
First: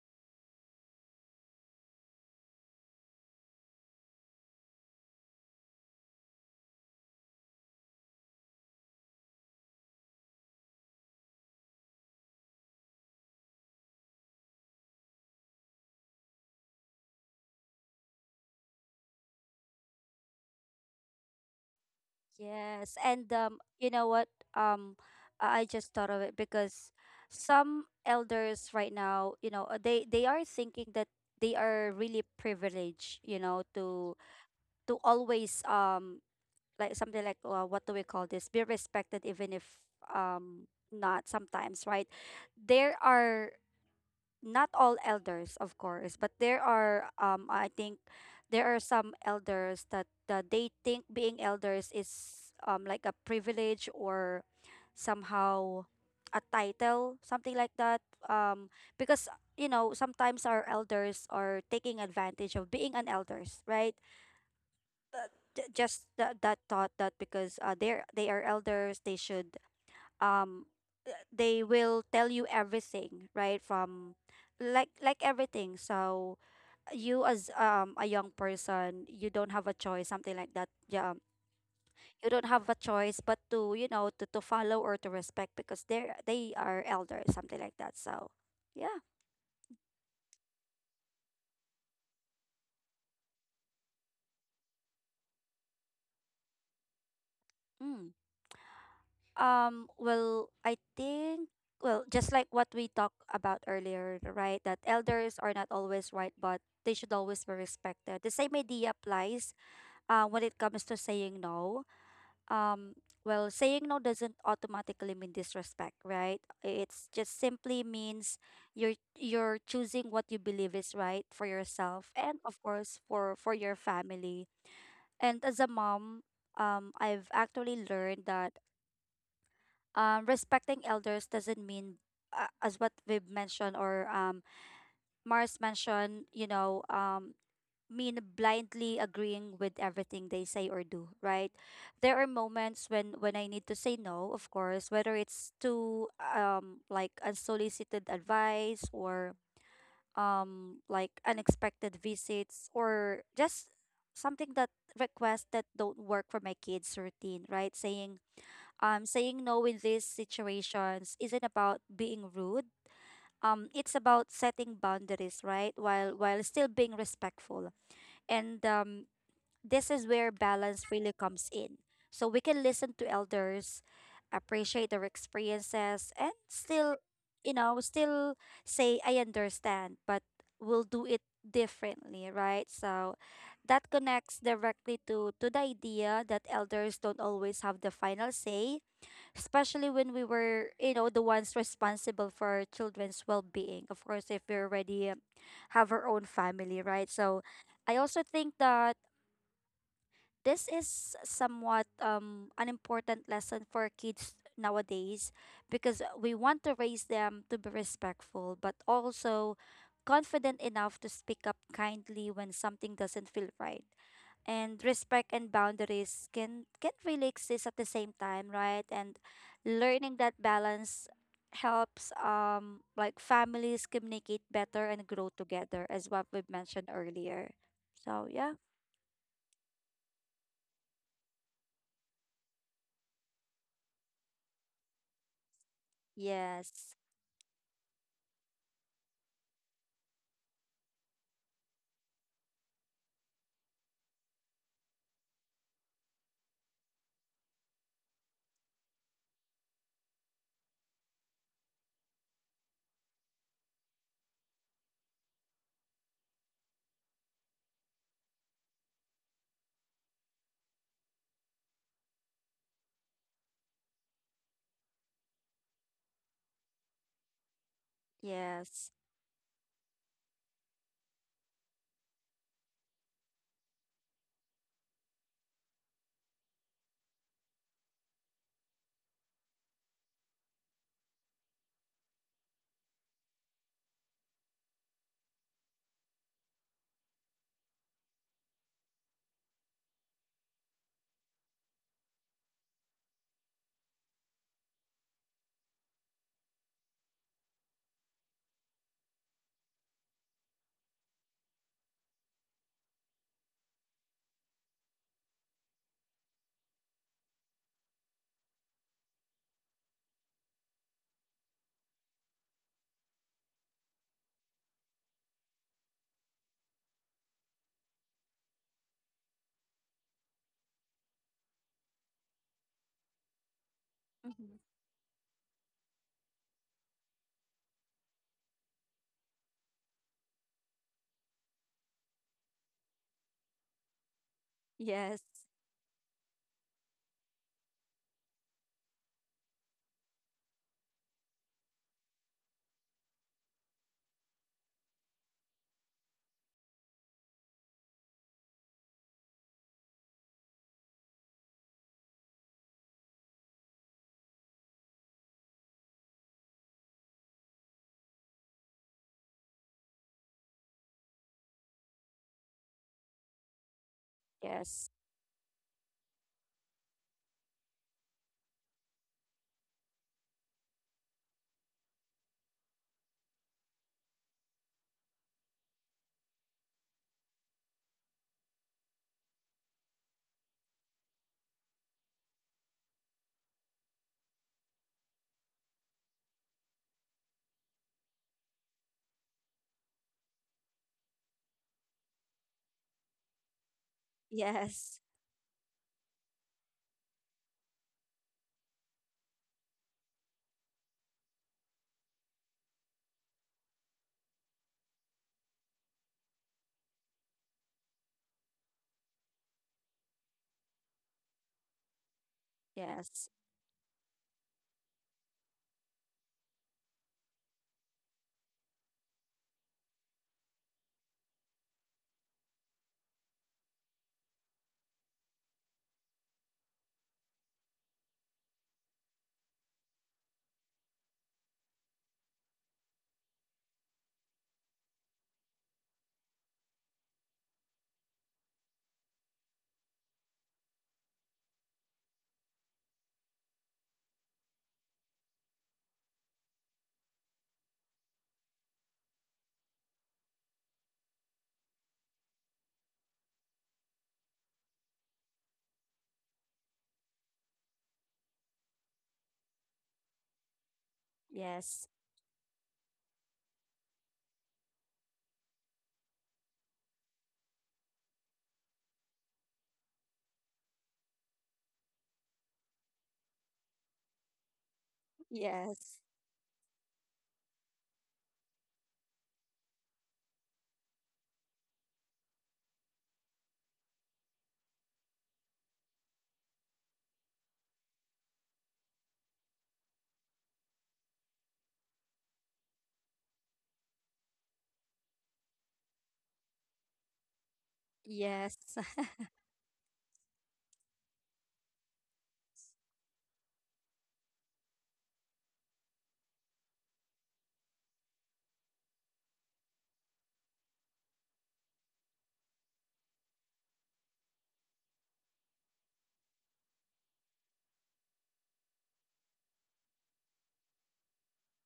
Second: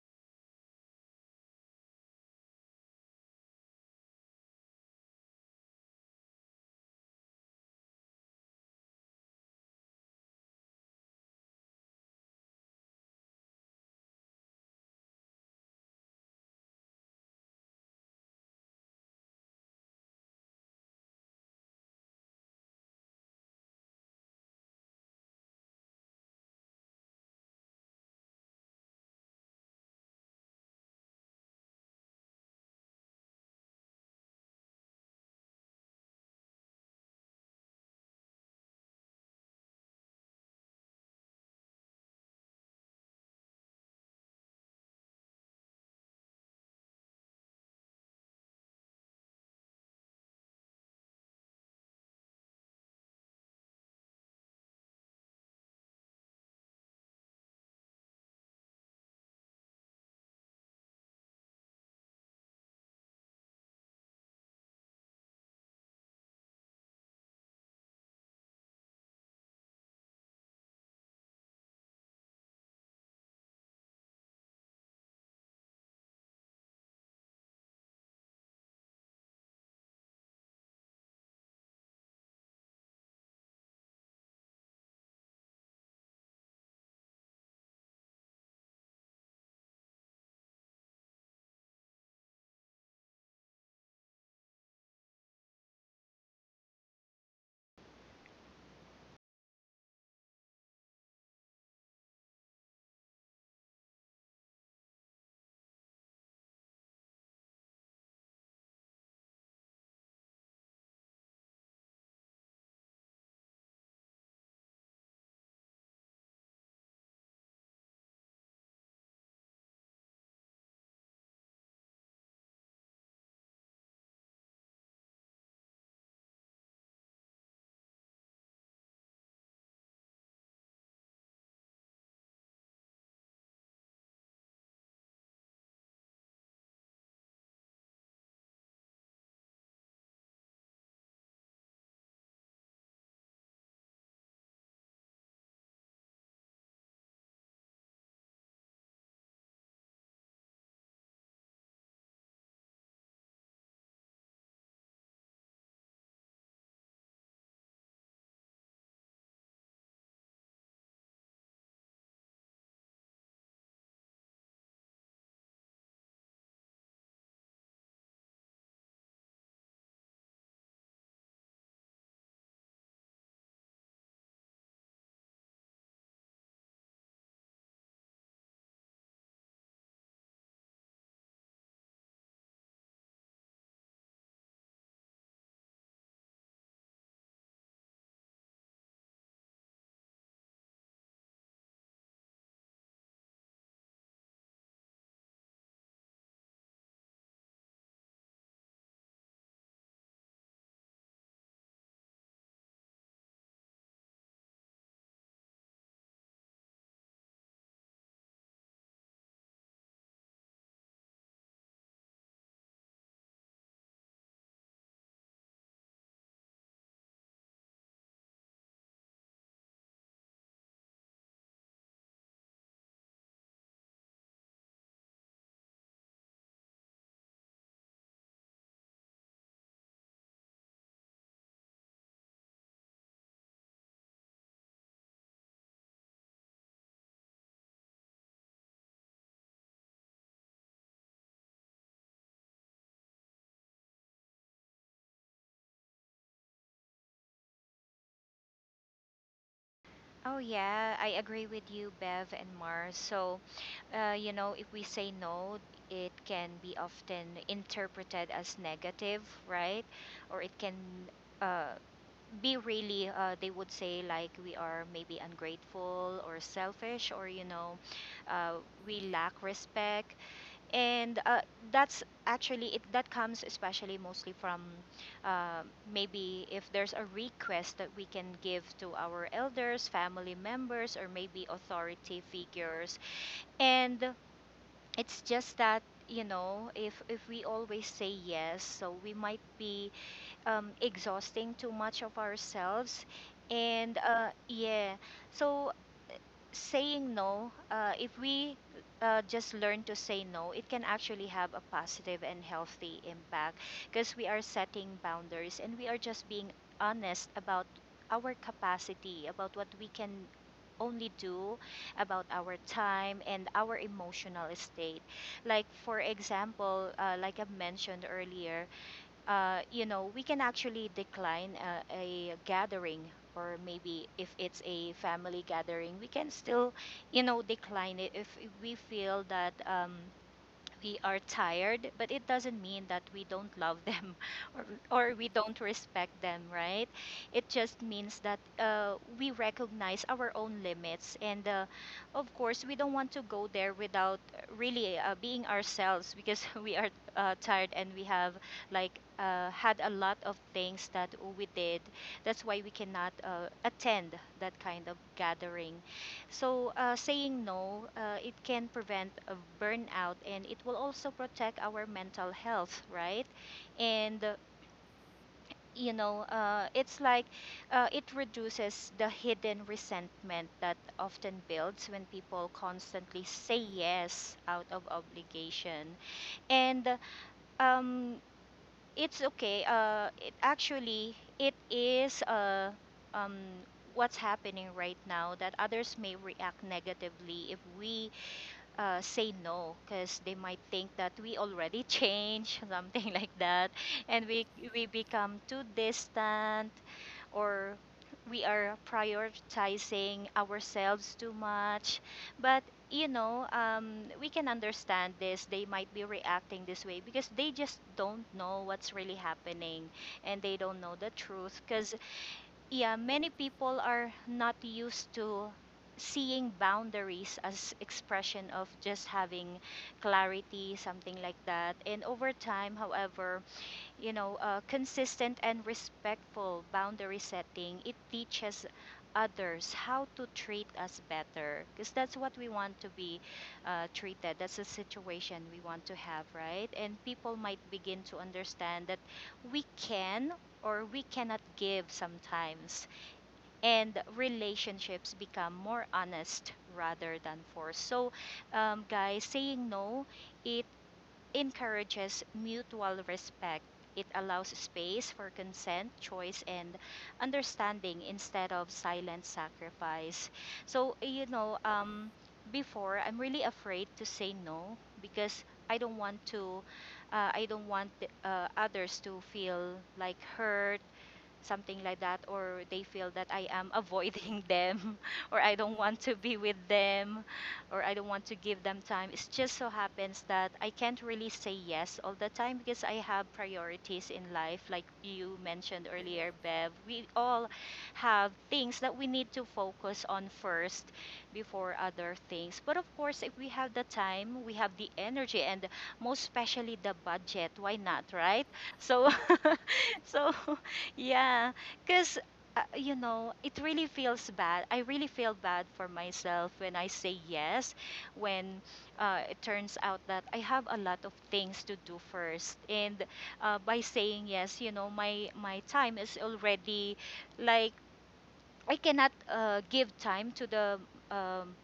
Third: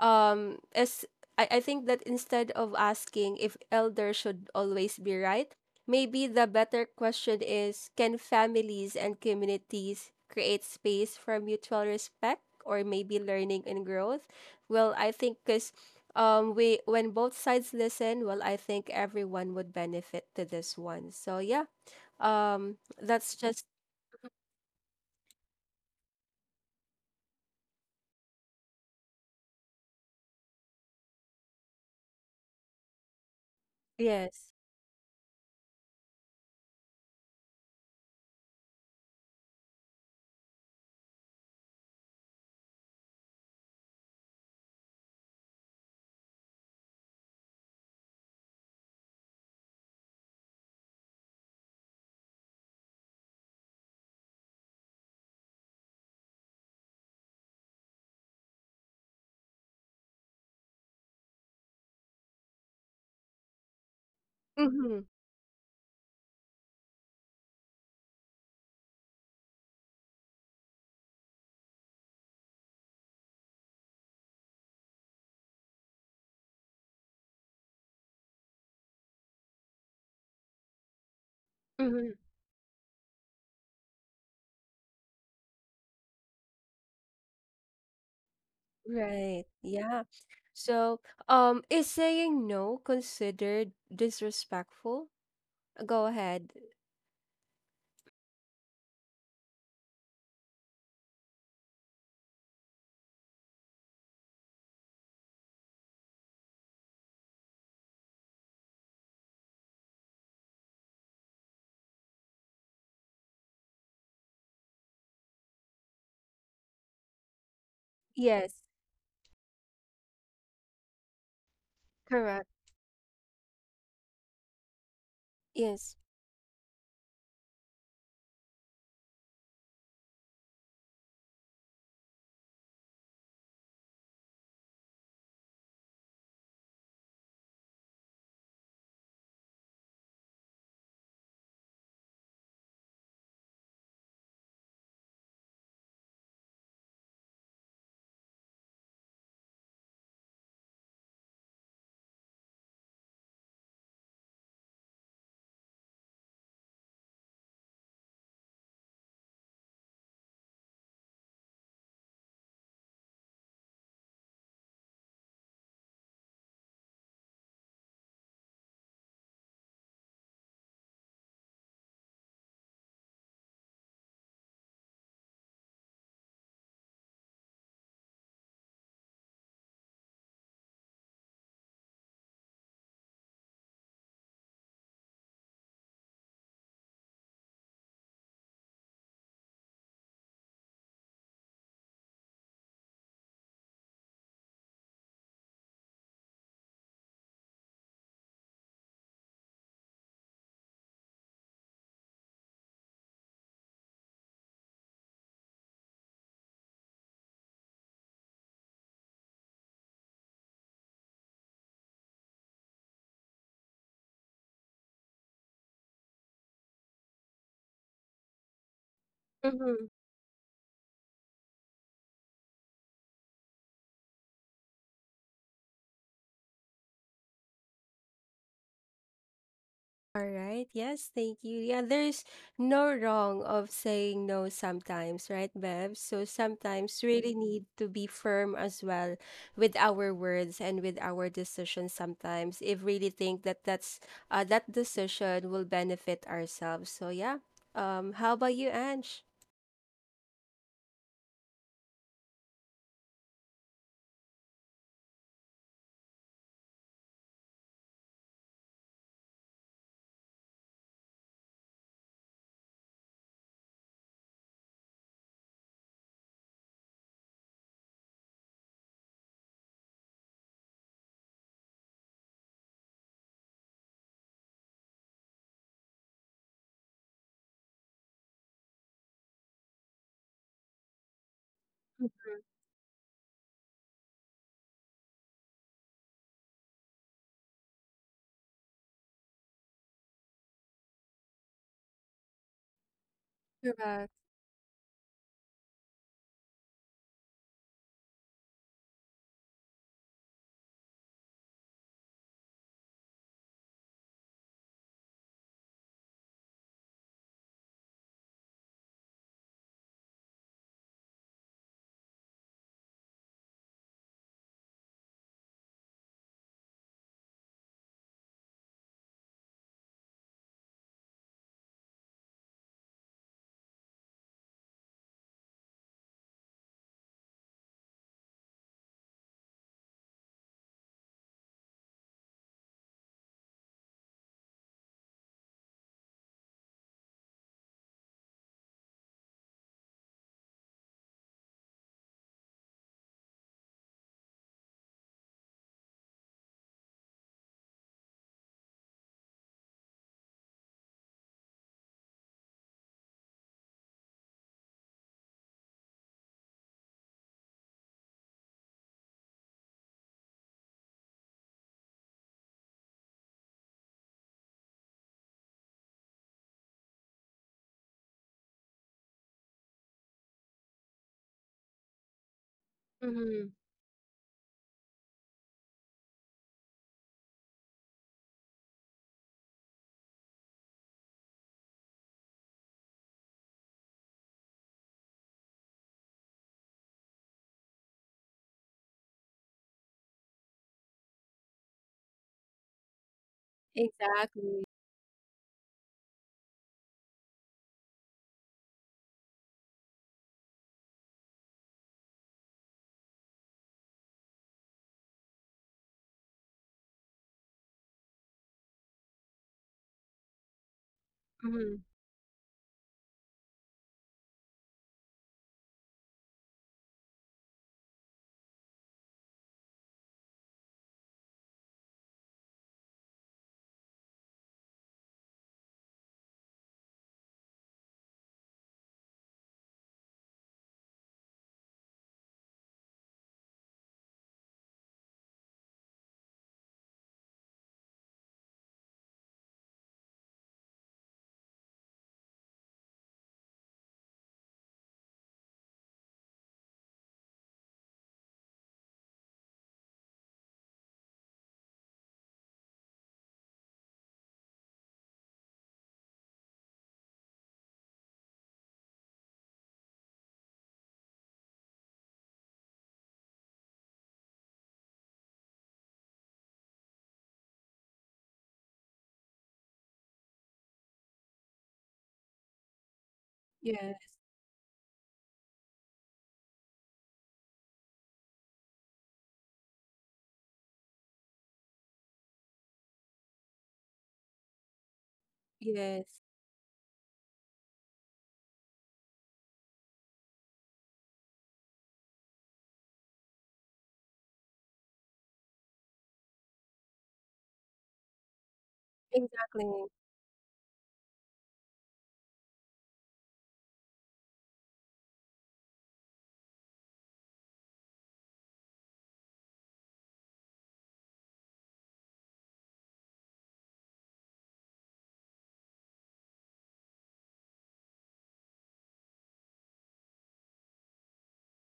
S1: as I think that instead of asking if elders should always be right, maybe the better question is, can families and communities create space for mutual respect or maybe learning and growth? Well, I think cuz we, when both sides listen, well, I think everyone would benefit to this one. So yeah,
S2: Yes. And,
S1: that's just
S2: you know what? Um, I just thought of it, because some elders right now, you know, they are thinking that they are really privileged, you know, to
S1: yes.
S2: always, like, something like, what do we call this? Be respected even if, um not sometimes, right? There are — not all elders, of course, but there are, I think, there are some elders that, they think being elders is, like, a privilege, or somehow a title, something like that, um because, you know, sometimes our elders are taking advantage of being an elders, right?
S1: Mhm.
S2: uh, just that that thought, that because, they are elders, they should, um they will tell you everything, right? From like everything. So you, as, a young person, you don't have a choice, something like that, yeah.
S1: Mhm.
S2: You don't have a choice but to, you know, to, follow, or to respect, because they are elders, something like that, so yeah.
S1: Right. Yeah. So, um, is saying no considered disrespectful? Go ahead.
S2: Mm. Well, I think, well, just like what we talked about earlier, right, that elders are not always right, but they should always be respected, the same idea applies when it comes to saying no. um Saying no doesn't automatically mean disrespect, right? It's just simply means
S1: Yes.
S2: you're choosing what you believe is right for yourself, and
S1: Correct.
S2: of course for your family. And as a
S1: Yes.
S2: mom, I've actually learned that, respecting elders doesn't mean, as what we've mentioned, or Mars mentioned, you know, mean blindly agreeing with everything they say or do, right? There are moments when I need to say no, of course, whether it's to, like, unsolicited advice, or like unexpected visits, or just something that — requests that don't work for my kids' routine, right? Saying no in these situations isn't about being rude. It's about setting boundaries, right, while still being respectful. And this is where balance really comes in. So we can listen to elders, appreciate their experiences, and still say, I understand, but we'll do it differently, right? So that connects directly to, the idea that elders don't always have the final say, especially when we were, you know, the ones responsible for our children's well being. Of course, if we already, have our own family, right? So I also think that this is somewhat, an important lesson for kids nowadays, because we want to raise them to be respectful but also confident enough to speak up kindly when something doesn't feel right. And respect and boundaries can really exist at the same time, right? And
S1: Mhm.
S2: learning that balance helps, like, families communicate better and grow together, as what we've mentioned earlier. So yeah.
S1: All right. Yes, thank you. Yeah, there's no wrong of saying no sometimes, right, Bev? So
S2: Yes.
S1: sometimes we really need to be firm as well with our words and with our decisions sometimes if really think that that decision will benefit ourselves. So yeah. Um, how about you, Ange?
S3: Oh, yeah, I agree with you, Bev and Mars. So, you know, if we say no, it can be often interpreted as negative, right? Or it can uh, be really, they would say, like we are maybe ungrateful or selfish, or you know, uh,
S2: Yes.
S3: we lack respect. And that's actually it, that comes especially mostly from, uh, maybe if there's a request that we can give to our elders, family members, or maybe authority figures. And it's just that, you know, if we always say yes, so we might be exhausting too much of ourselves. And
S1: Correct.
S3: yeah, so saying no, if we just learn to say no, it can actually have a positive and healthy impact, because we are setting boundaries and we are just being honest about our capacity, about what we can only do, about our time and our emotional state. Like, for example, like I mentioned earlier, you know, we can actually decline a gathering, or maybe if
S2: Mhm.
S3: it's a family gathering, we can still, you know, decline it if we feel that, we are tired, but it doesn't mean that we don't love them or
S2: Yes,
S3: we don't respect them, right? It just means that we recognize our own limits. And of course, we don't want to go there without really being ourselves, because we are tired, and we have like had a lot of things that we did. That's why we cannot attend that kind of gathering. So, saying no, it can prevent a burnout, and it will also protect our mental health, right? And,
S2: yes,
S3: you know, it's like it reduces the hidden resentment that often builds when people constantly
S1: Mm-hmm.
S3: say yes out of obligation. And um, it's okay. It actually, it is, um, what's happening right now, that others may react negatively if we say no, because they might think that we already change something like that, and we
S1: Exactly.
S3: we
S2: yes,
S3: become too distant, or we are prioritizing ourselves too much. But you know, we can understand this, they might be reacting this way because they just don't know what's really happening, and they don't know the truth.
S1: Mm-hmm.
S3: Because yeah,
S2: yes,
S3: many people are not used to seeing boundaries as expression of just having clarity, something like that. And over time, however, you know, consistent and respectful boundary setting, it teaches others how to treat us better, because that's what we want to be treated, that's the situation we want to have, right? And people might begin to understand that we can or we cannot give sometimes, and relationships become more honest rather than forced. So, guys, saying no, it encourages mutual respect. It allows space for consent, choice, and understanding instead of silent sacrifice. So, you know,
S2: yes,
S3: before I'm really afraid to say no, because I don't want to, I don't want others to feel like hurt, something like that, or they feel that I am
S1: Yeah.
S3: avoiding them, or I don't
S2: yes,
S3: want to be with them, or I don't want to give them time. It just so happens that I can't really say yes all the time, because I have priorities in life like you mentioned
S1: Yes.
S3: earlier, Bev. We all have things that we need to focus on first before other things. But of course, if we have the time, we have the energy, and most especially the budget, why not, right?
S2: yes,
S3: So
S1: Exactly.
S3: So, yeah, because, you know, it really feels bad. I really feel bad for myself when I say yes, when it turns out that I have a lot of things to do first. And by saying yes, you know, my time is already, like, I cannot give time to the, um,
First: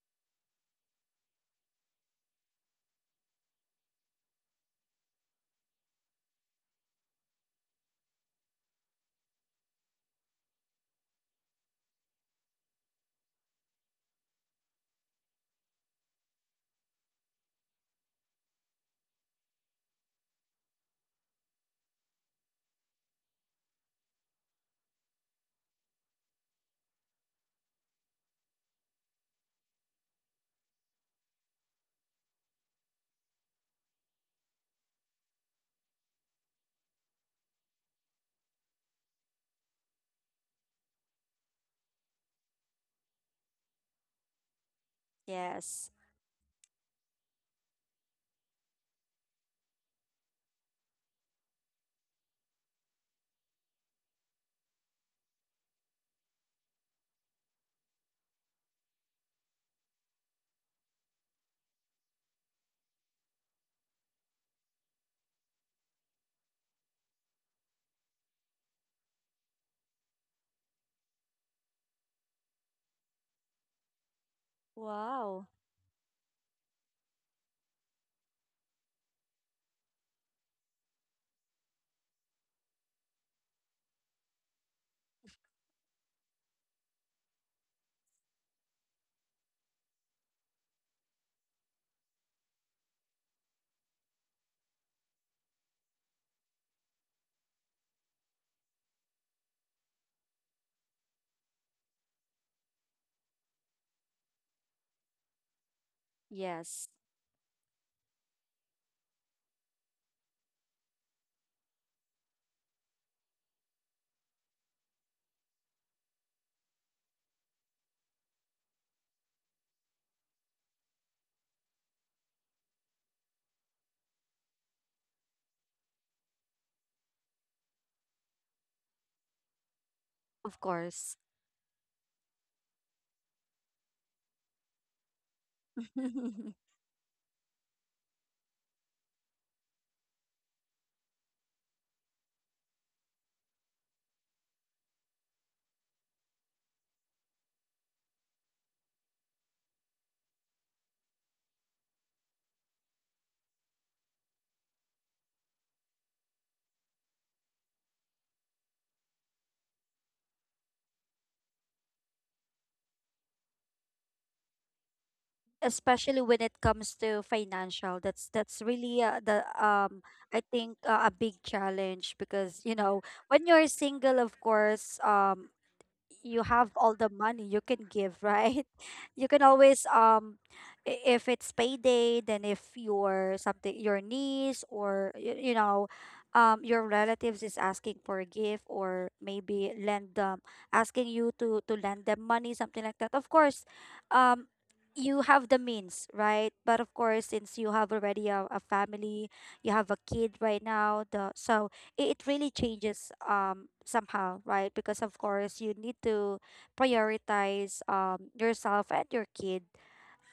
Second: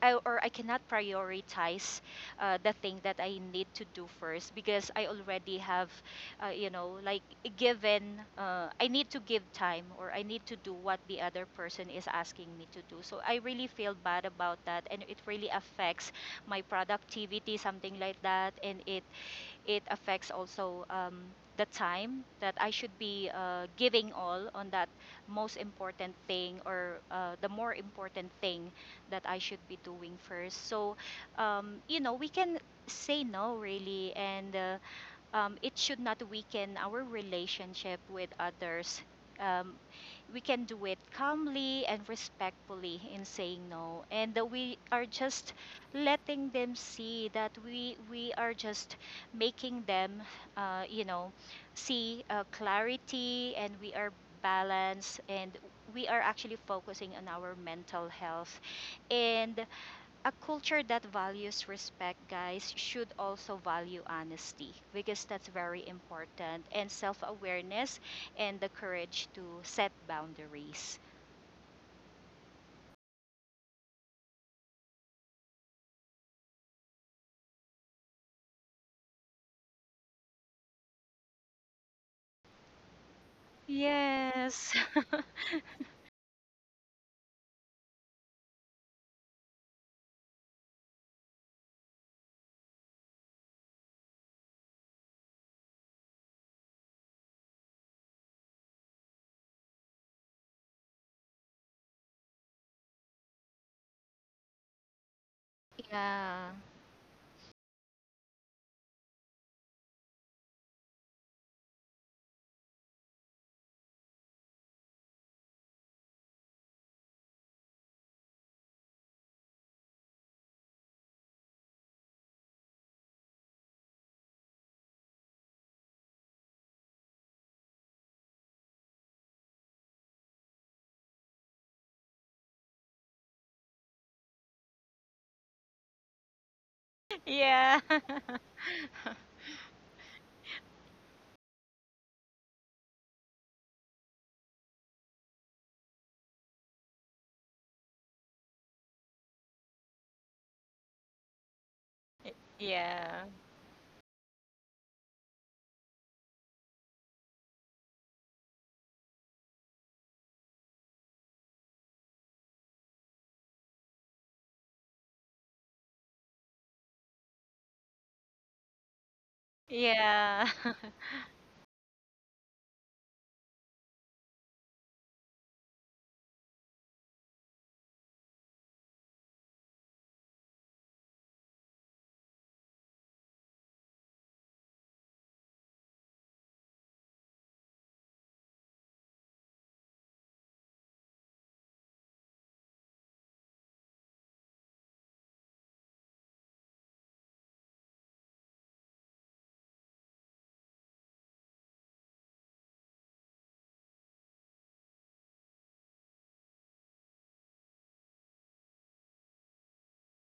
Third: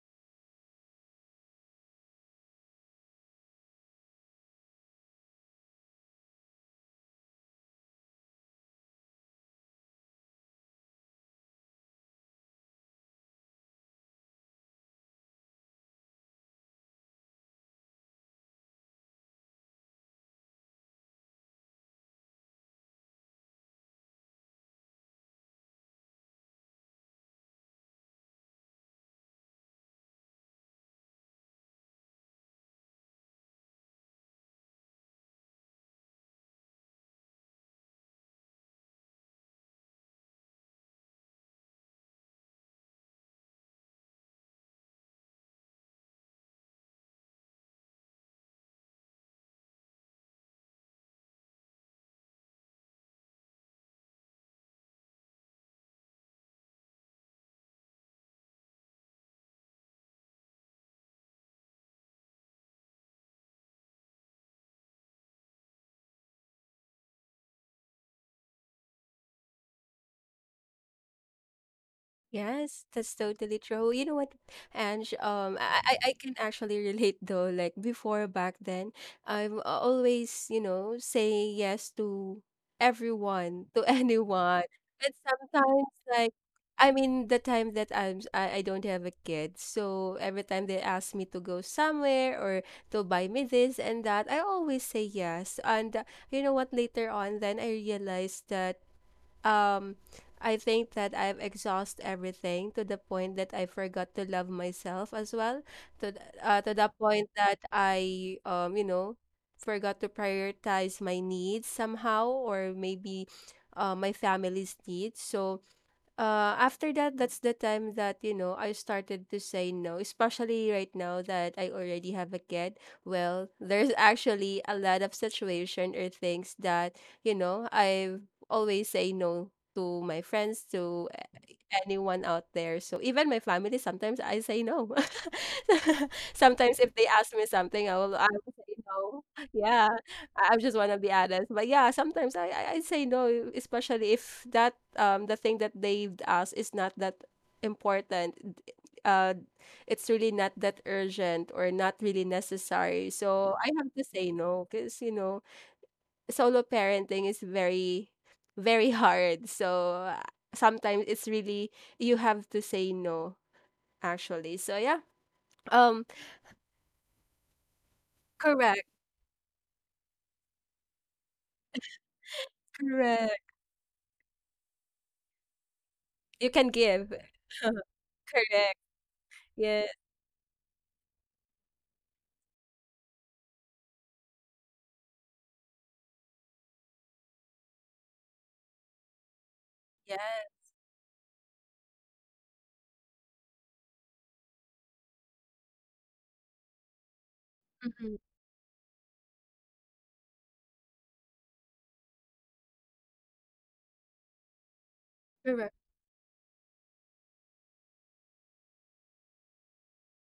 S3: or I cannot prioritize the thing that I need to do first, because I already have, you know, like given, I need to give time or I need to do what the other person is asking me to do. So I really feel bad about that, and it really affects my productivity, something like that. And it affects also, the time that I should be giving all on that most important thing, or the more important thing that I should be doing first. So, you know, we can say no really, and it should not weaken our relationship with others. Um, we can do it calmly and respectfully in saying no, and that we are just
S2: yes.
S3: letting them see that we are just making them, you know, see clarity, and we are balanced, and we are actually focusing on our mental health, and a culture that values respect, guys, should also value honesty, because that's very important, and self awareness and the courage to set boundaries.
S1: Yes, that's totally true. You know what, Ange?
S2: Wow.
S1: I can actually relate though. Like before back then, I've always, you know, say yes to everyone, to anyone,
S3: Yes.
S1: but sometimes like, I mean, the time that I'm s- I, am I don't have a kid, so every time they ask me to go somewhere or to buy me this and that, I always say yes. And You know what? Later on, then I realized that um I think that I've exhausted everything to the point that I forgot to love myself as well.
S3: Yeah.
S1: To
S2: Yes,
S1: the point that I, um, you know, forgot to prioritize my needs somehow, or maybe my family's needs. So after that, that's the time that, you know, I started to say no, especially right now that I already have a kid. Well, there's actually a lot of situation or things that, you know, I always say no to my
S2: of
S1: friends, to
S2: course.
S1: anyone out there. So even my family, sometimes I say no. Sometimes if they ask me
S3: Yeah.
S1: something, I will say no. Yeah, I just want to be honest. But yeah, sometimes I say no, especially if that um, the thing that they've asked is not that important. d- Uh, it's really not that urgent or not really necessary.
S3: Yeah.
S1: So I have to say no because, you know, solo parenting is very very hard. So sometimes it's really you have to say no actually. So yeah. Um,
S2: Especially when it comes to financial, that's
S1: correct.
S2: really, the I
S3: Yeah.
S2: think, a big challenge, because, you know, when
S1: Correct.
S2: you're single, of course, you
S1: You can
S2: have all the
S1: give.
S2: money you can give, right?
S1: Correct.
S2: You can always,
S1: Yeah.
S2: if it's payday, then if your something, your niece, or, you know, your relatives is asking for a gift, or maybe lend them,
S1: Yeah.
S2: asking you to lend them money, something like that. Of course, um you have the means, right? But of course, since you have
S1: Mhm.
S2: already a family, you have a kid right now, the so, it really changes, somehow, right? Because of course you
S1: Correct.
S2: need to prioritize, yourself and your kid,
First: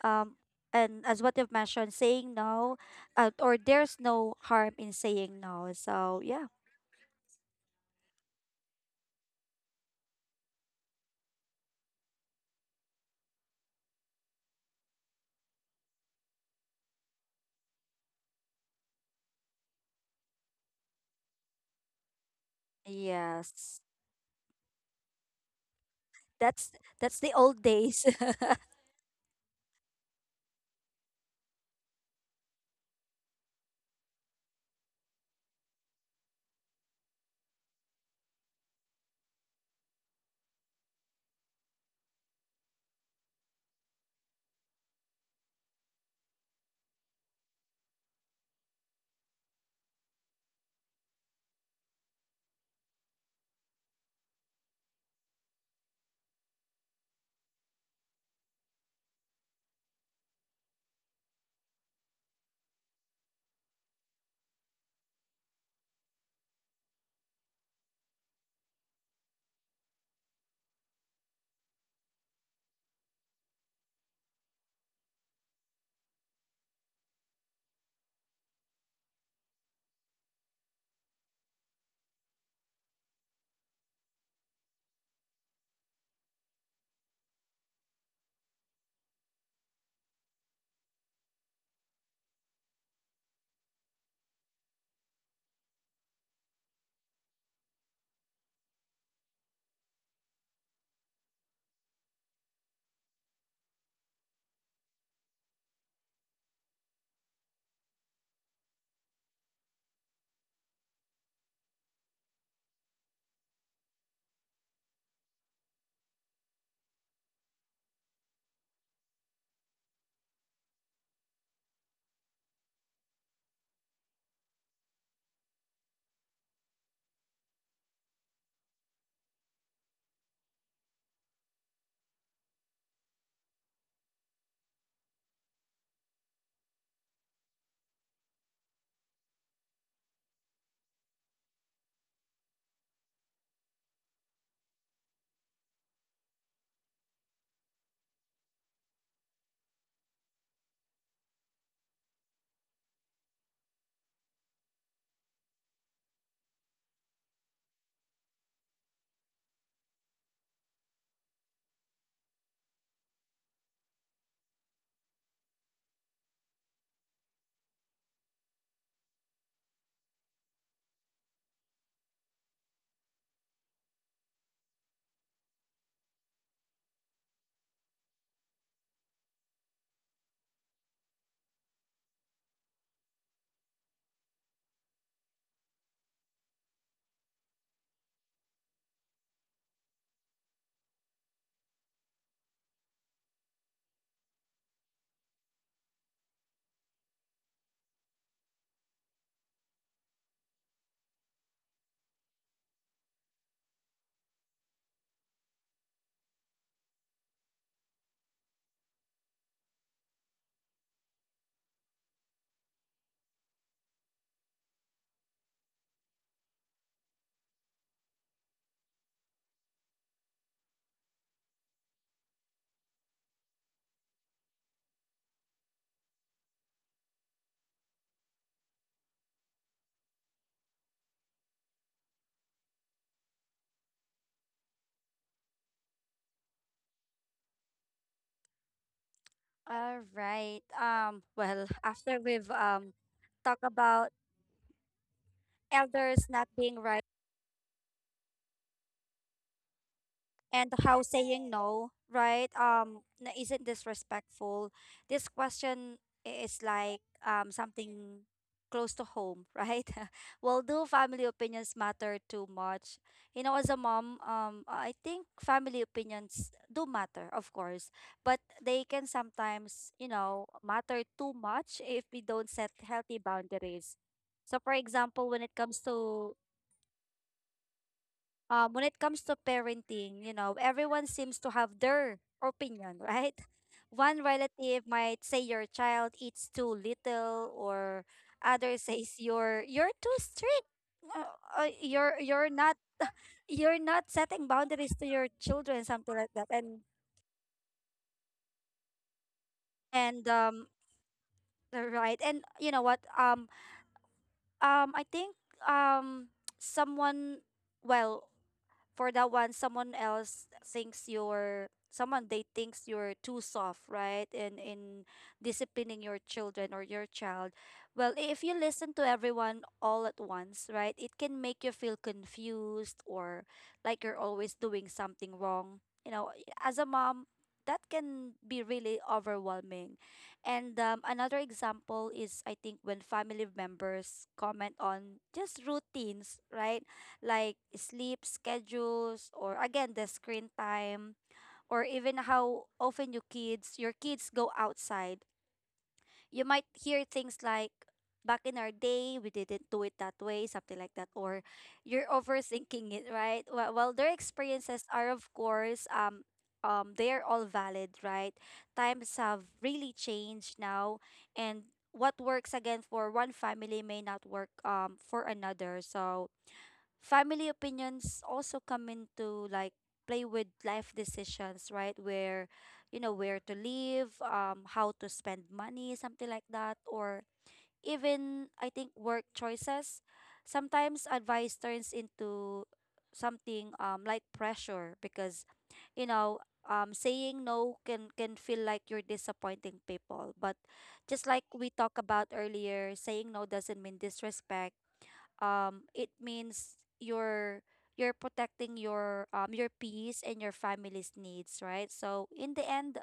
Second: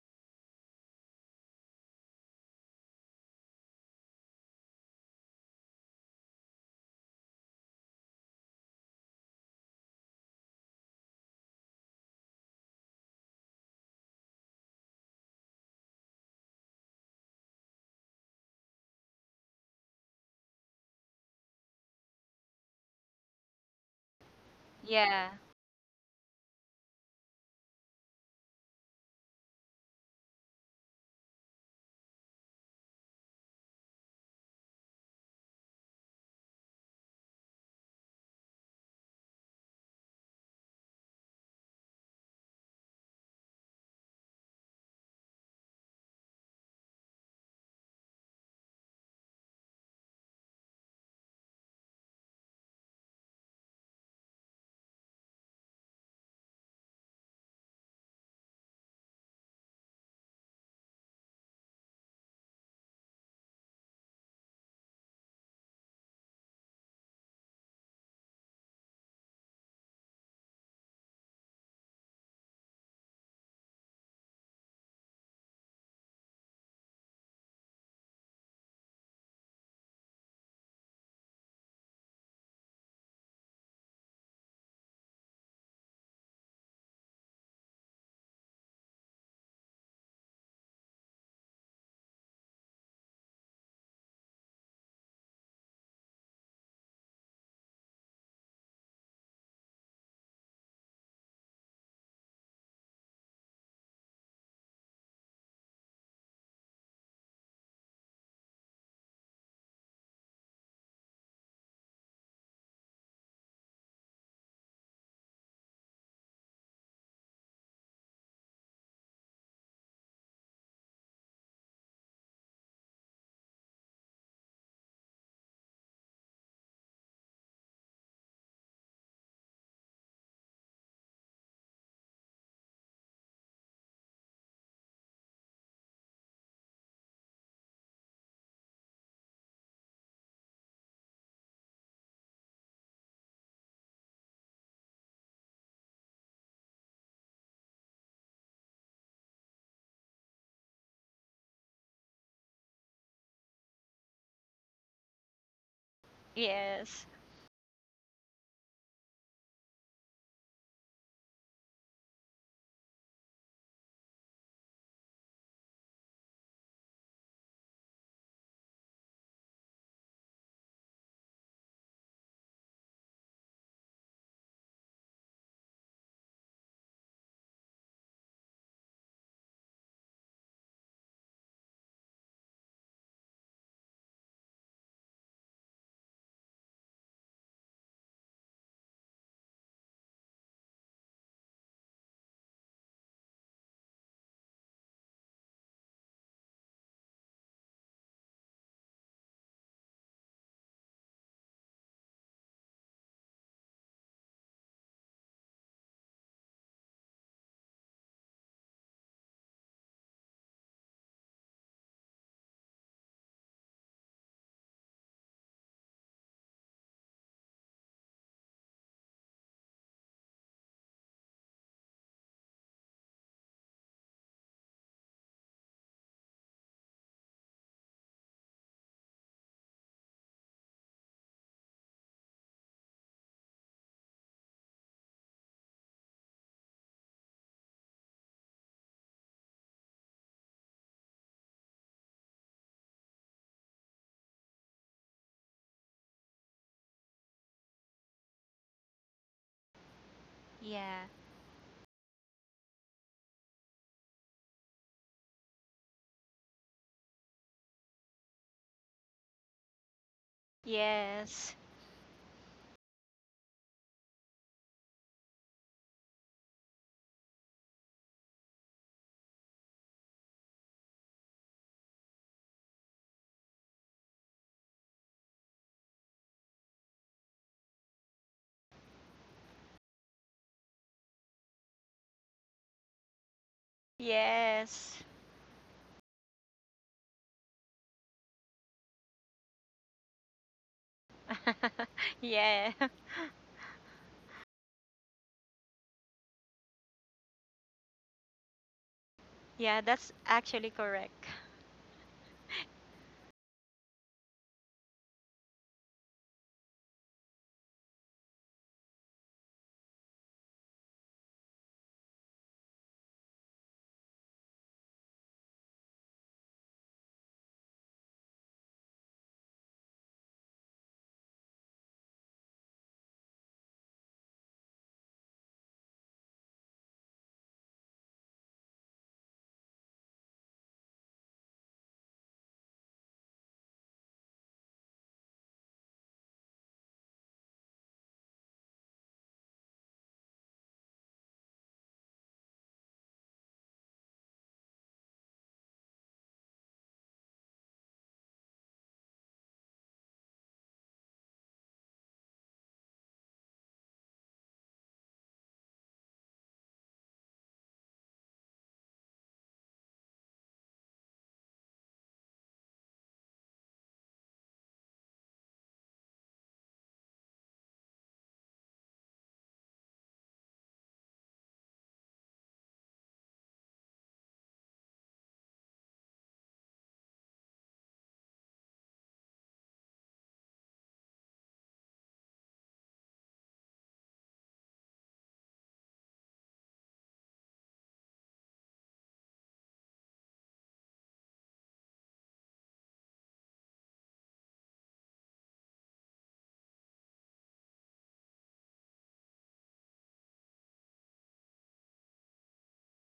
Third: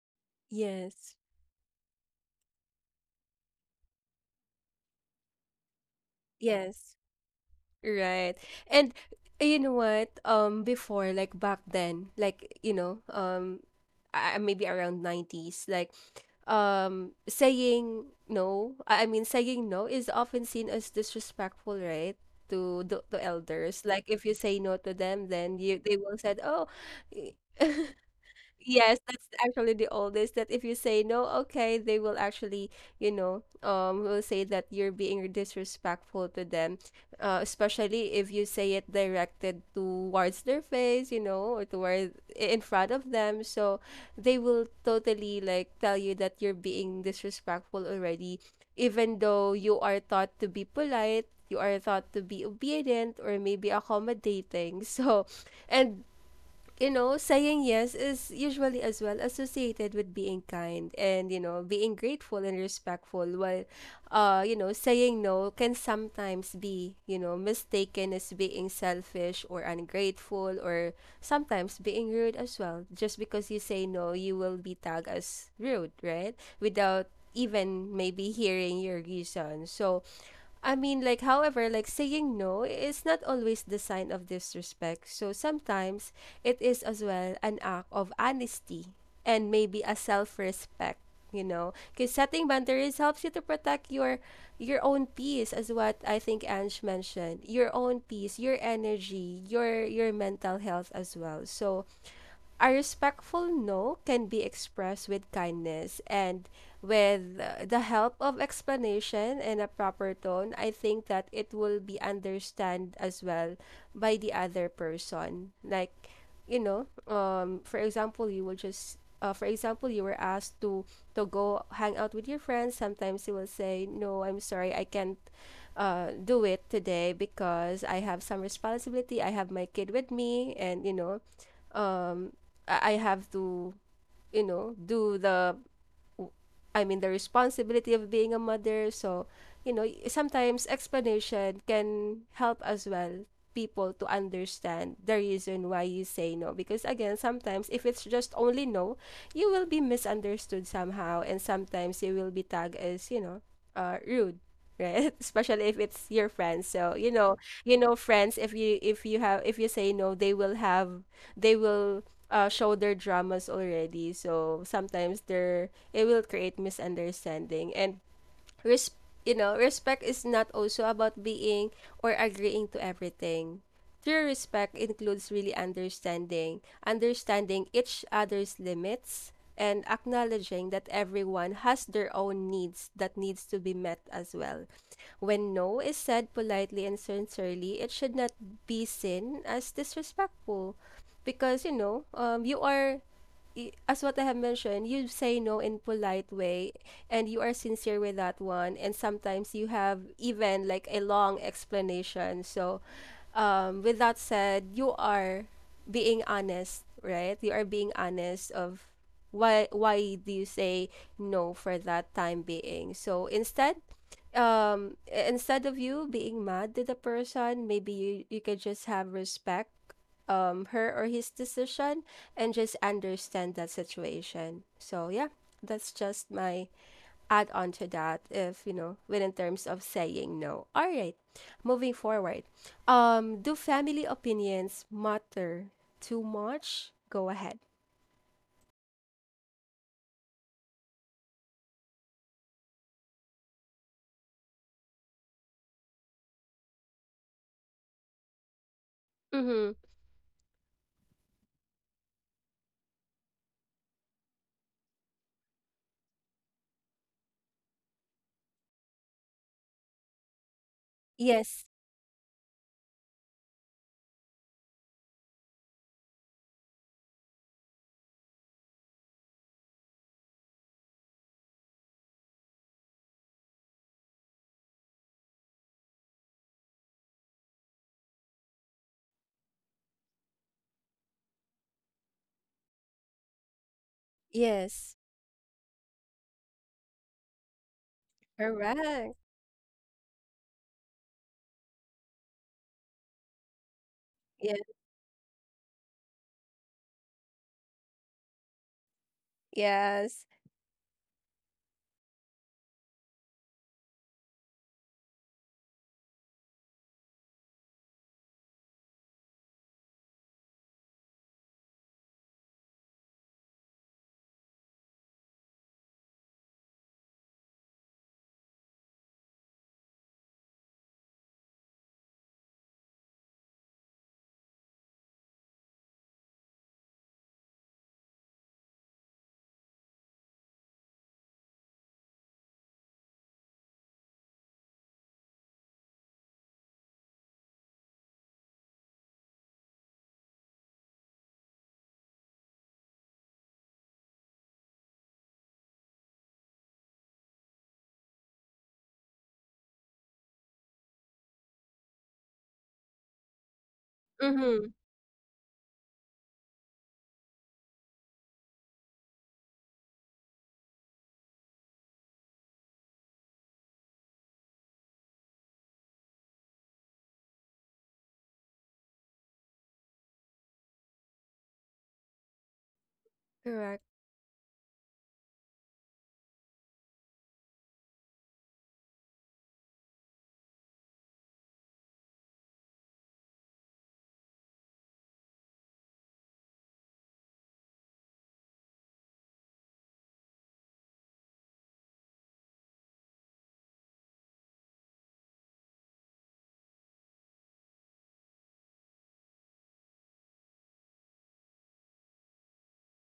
S2: um and
S1: Yes.
S2: as what you've mentioned, saying no, or there's no harm in saying no, so yeah.
S1: Yes. Right. And you know what? Before, like back then, like, you know, maybe around 90s, like, saying no, saying no is often seen as disrespectful, right? To the
S2: Yes.
S1: elders. Like, if you say no to them,
S3: Yeah.
S1: then you they will said, oh,
S2: That's that's the old days.
S1: yes, that's actually the oldest that if you say no, okay, they will actually, you know, will say that you're being disrespectful to them, especially if you say it directed towards their face, you know, or toward in front of them. So they will totally like tell you that you're being disrespectful already, even though you are thought to be polite, you are thought to be obedient or maybe accommodating. So, and you know, saying yes is usually as well associated with being kind and, you know, being grateful and respectful, while, you know, saying no can sometimes be, you know, mistaken as being selfish or ungrateful, or sometimes being rude as well. Just because you say no, you will be tagged as rude, right? Without even maybe hearing your reason. So, I mean, like, however, like saying no is not always the sign of disrespect. So sometimes it is as well an act of honesty and maybe a self-respect, you know, because setting boundaries helps you to protect your own peace, as what I think Ange mentioned, your own peace, your energy, your mental health as well. So a respectful no can be expressed with kindness and with, the help of explanation and a proper tone. I think that it will be understood as well by the other person. Like, you know, for example, you will just, for example, you were asked to go hang out with your friends. Sometimes you will say, "No, I'm sorry, I can't do it today because I have some responsibility. I have my kid with me, and you know, um, I have to, you know, do the w- I mean the responsibility of being a mother." So, you know, sometimes explanation can help as well people to understand the reason why you say no, because again, sometimes if it's just only no, you will be misunderstood somehow, and sometimes you will be tagged as, you know, uh, rude, right? Especially if it's your friends. So
S3: Yes.
S1: you know, you know, friends, if you have if you say no, they will have, they will, uh, show their dramas already. So sometimes they're, it will create misunderstanding and res- you know, respect is not also about being or agreeing to everything. True respect includes really understanding, understanding each other's limits and acknowledging that everyone has their own needs that needs to be met as well. When no is said politely and sincerely, it should not be seen as disrespectful, because you know, you are, as what I have mentioned, you say no in polite way and you are sincere with that one, and sometimes you have even like a long explanation. So, with that said, you are being honest, right? You are being honest of why do you say no for that time being. So, instead um, instead of you being mad to the person, maybe you you could just have respect, um, her or his decision, and just understand that situation. So yeah, that's just my add on to that, if you know, when in terms of saying no. All right. Moving forward. Um, do family opinions matter too much? Go ahead.
S2: All right, after we've, talked about elders not being right,
S1: Mhm.
S2: and
S3: Yeah.
S2: how saying no, right, isn't disrespectful. This question is, like, something close to home, right? Well, do family
S3: Yes.
S1: Yes.
S2: opinions matter too much? You know, as a mom, I think family opinions do matter, of course, but they can sometimes, matter too much if we don't set healthy boundaries. So, for example, when it comes to parenting, you know, everyone seems to have their opinion, right? One relative
S3: Yes.
S1: Yes.
S2: might say your child eats too little, or others says
S1: Correct.
S2: you're too strict. You're you're
S3: Yeah.
S2: not you're not setting
S1: Yes.
S2: boundaries to your children, something like that.
S3: Yeah, that's
S2: And
S1: Yes.
S3: actually correct.
S2: right. And you know what? I think um, someone well for that one, someone else thinks you're too soft, right, in disciplining your children or your child. If you listen to everyone all at once, right, it can make you feel confused or like you're always doing something wrong, you know, as a mom, that can be really overwhelming. And Another example is, I think, when family members comment on just routines, right, like sleep schedules or, again, the screen time, or even how often your kids go outside. You might hear things like, back in our day we didn't do it that way, something like that, or you're overthinking it, right? Well, their
S1: Mhm.
S2: experiences are of course, um, they're all valid, right? Times have really changed now, and what works, again, for one family may not work, um, for another. So family opinions also come into like play with life decisions, right, where, you know, where to
S1: Correct.
S2: live, um, how to spend money, something like that, or even, I think, work choices. Sometimes advice turns into something, um, like pressure, because, you know, um, saying no can feel like you're disappointing people. But just like we talked about earlier, saying no doesn't mean disrespect. Um, it means you're protecting your, um, your peace and your family's needs, right? So in the end,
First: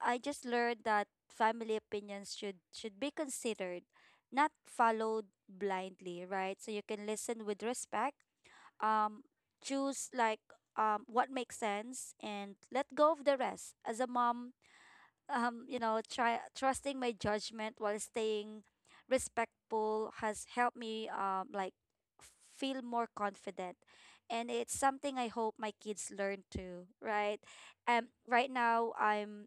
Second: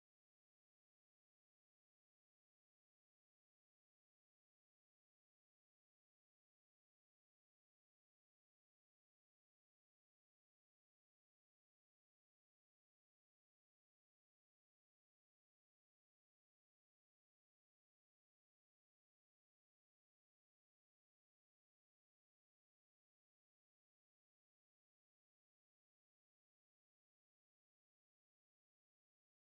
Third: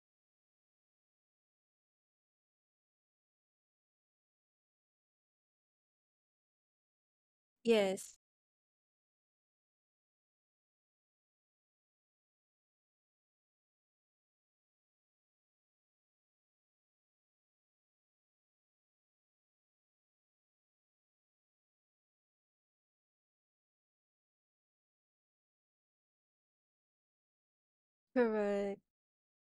S2: I just learned that family opinions should be considered, not followed blindly, right? So you can listen with
S1: Yes.
S2: respect, um, choose, like, um, what makes sense and let go of the rest. As a mom, you know, try trusting my judgment while staying respectful has helped me, um, like, feel more confident. And it's something I hope my kids learn too, right? Right
S1: Correct.
S2: now I'm,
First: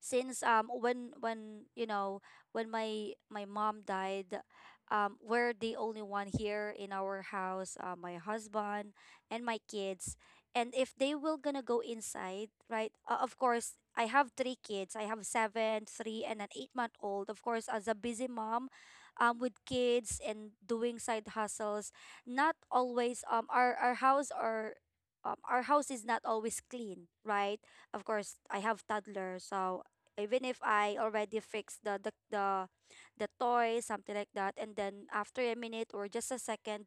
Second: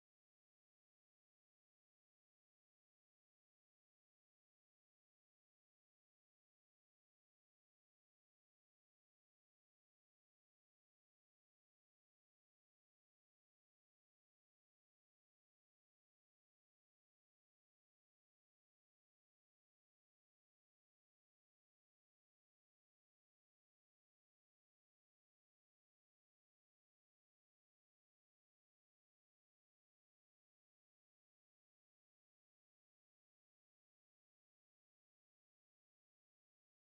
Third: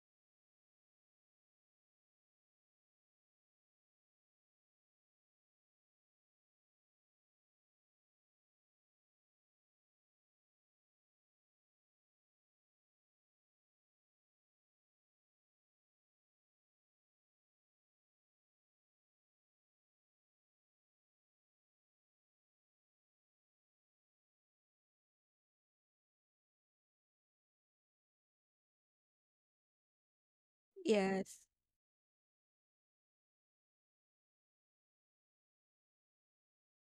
S2: since when you know, when my mom died, um, we're the only one here in our house, my husband and my kids. And if they will gonna go inside, right? Of course, I have three kids. I have seven, three, and an eight-month-old. Of course, as a busy mom, with kids and doing side hustles, not always, um, our house, or, our house is not always clean, right? Of course, I have toddlers, so even if I
S1: Yes.
S2: already fixed the toy, something like that, and then after a minute or just a second,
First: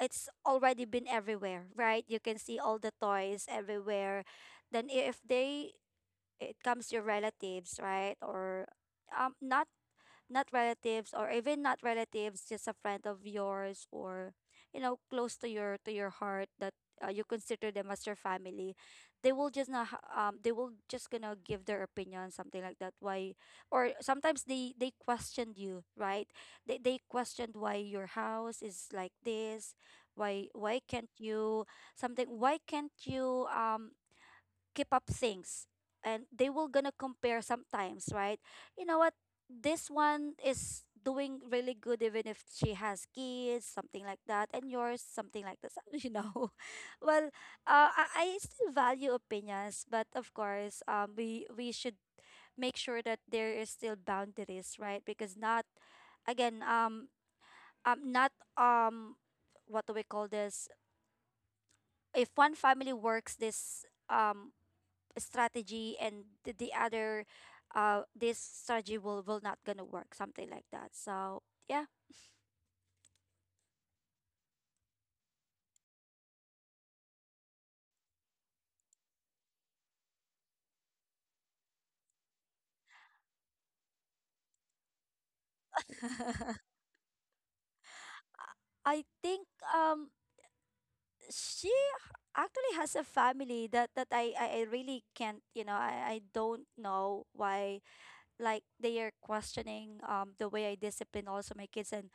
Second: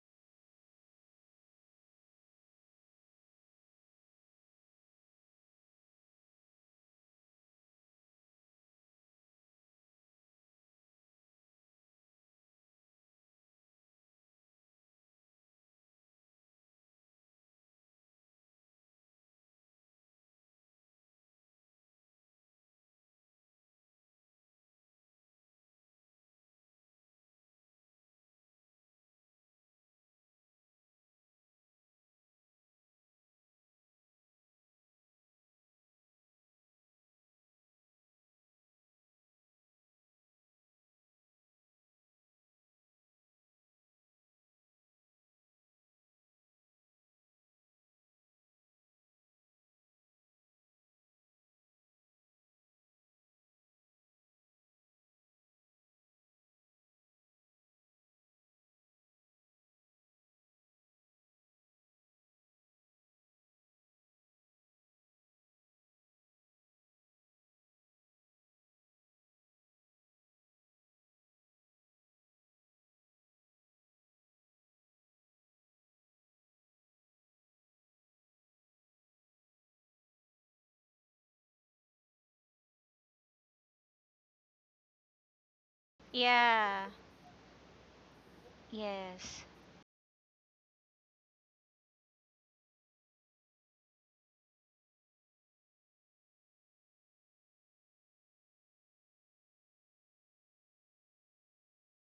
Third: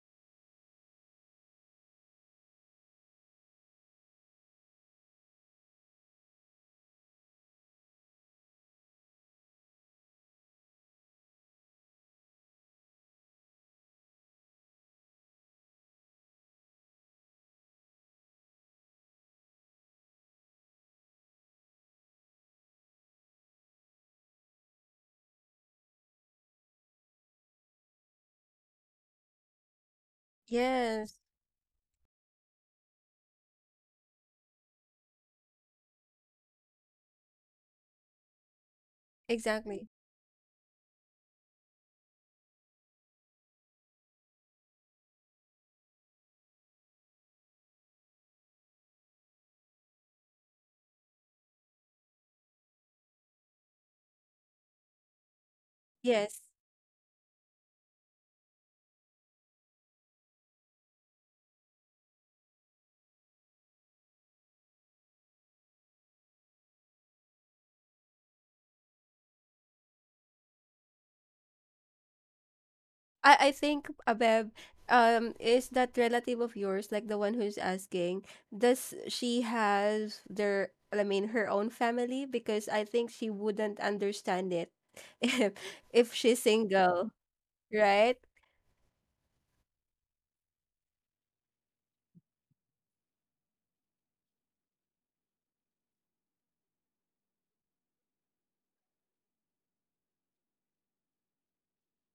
S2: it's already been everywhere, right? You can see all the toys everywhere. Then I- if they It comes your relatives, right? Or, um, not not relatives, or even not relatives, just a friend of yours, or, you know, close to your heart, that, you consider them as your family, they will just not ha- they will just gonna give their opinion, something like that. Why, or sometimes they questioned you, right? They questioned why your house is like this, why can't
S1: Yes.
S2: you, something, why can't you, um, keep up things, and they will gonna compare sometimes, right? You know what,
S1: Exactly.
S2: this one is doing really good even if she has kids, something like that, and yours something like this, you know. Well, I still value opinions, but of course, um, we should make sure that there is still boundaries, right? Because not,
S1: Yes.
S2: again, um, um, not, um, what do we call this, if one family works this, um, strategy, and the other, uh, this strategy will not gonna work, something like that. So yeah.
S1: I think Abeb, is that relative of yours, like the one who's asking, does she has their, I mean, her own family? Because I think she wouldn't understand it if if she's
S3: Yeah.
S1: single, right?
S2: I
S3: Yes.
S2: think, um, she h- actually, has a family, that that I really can't, you know, I don't know why, like, they are questioning, um, the way I discipline also my kids. And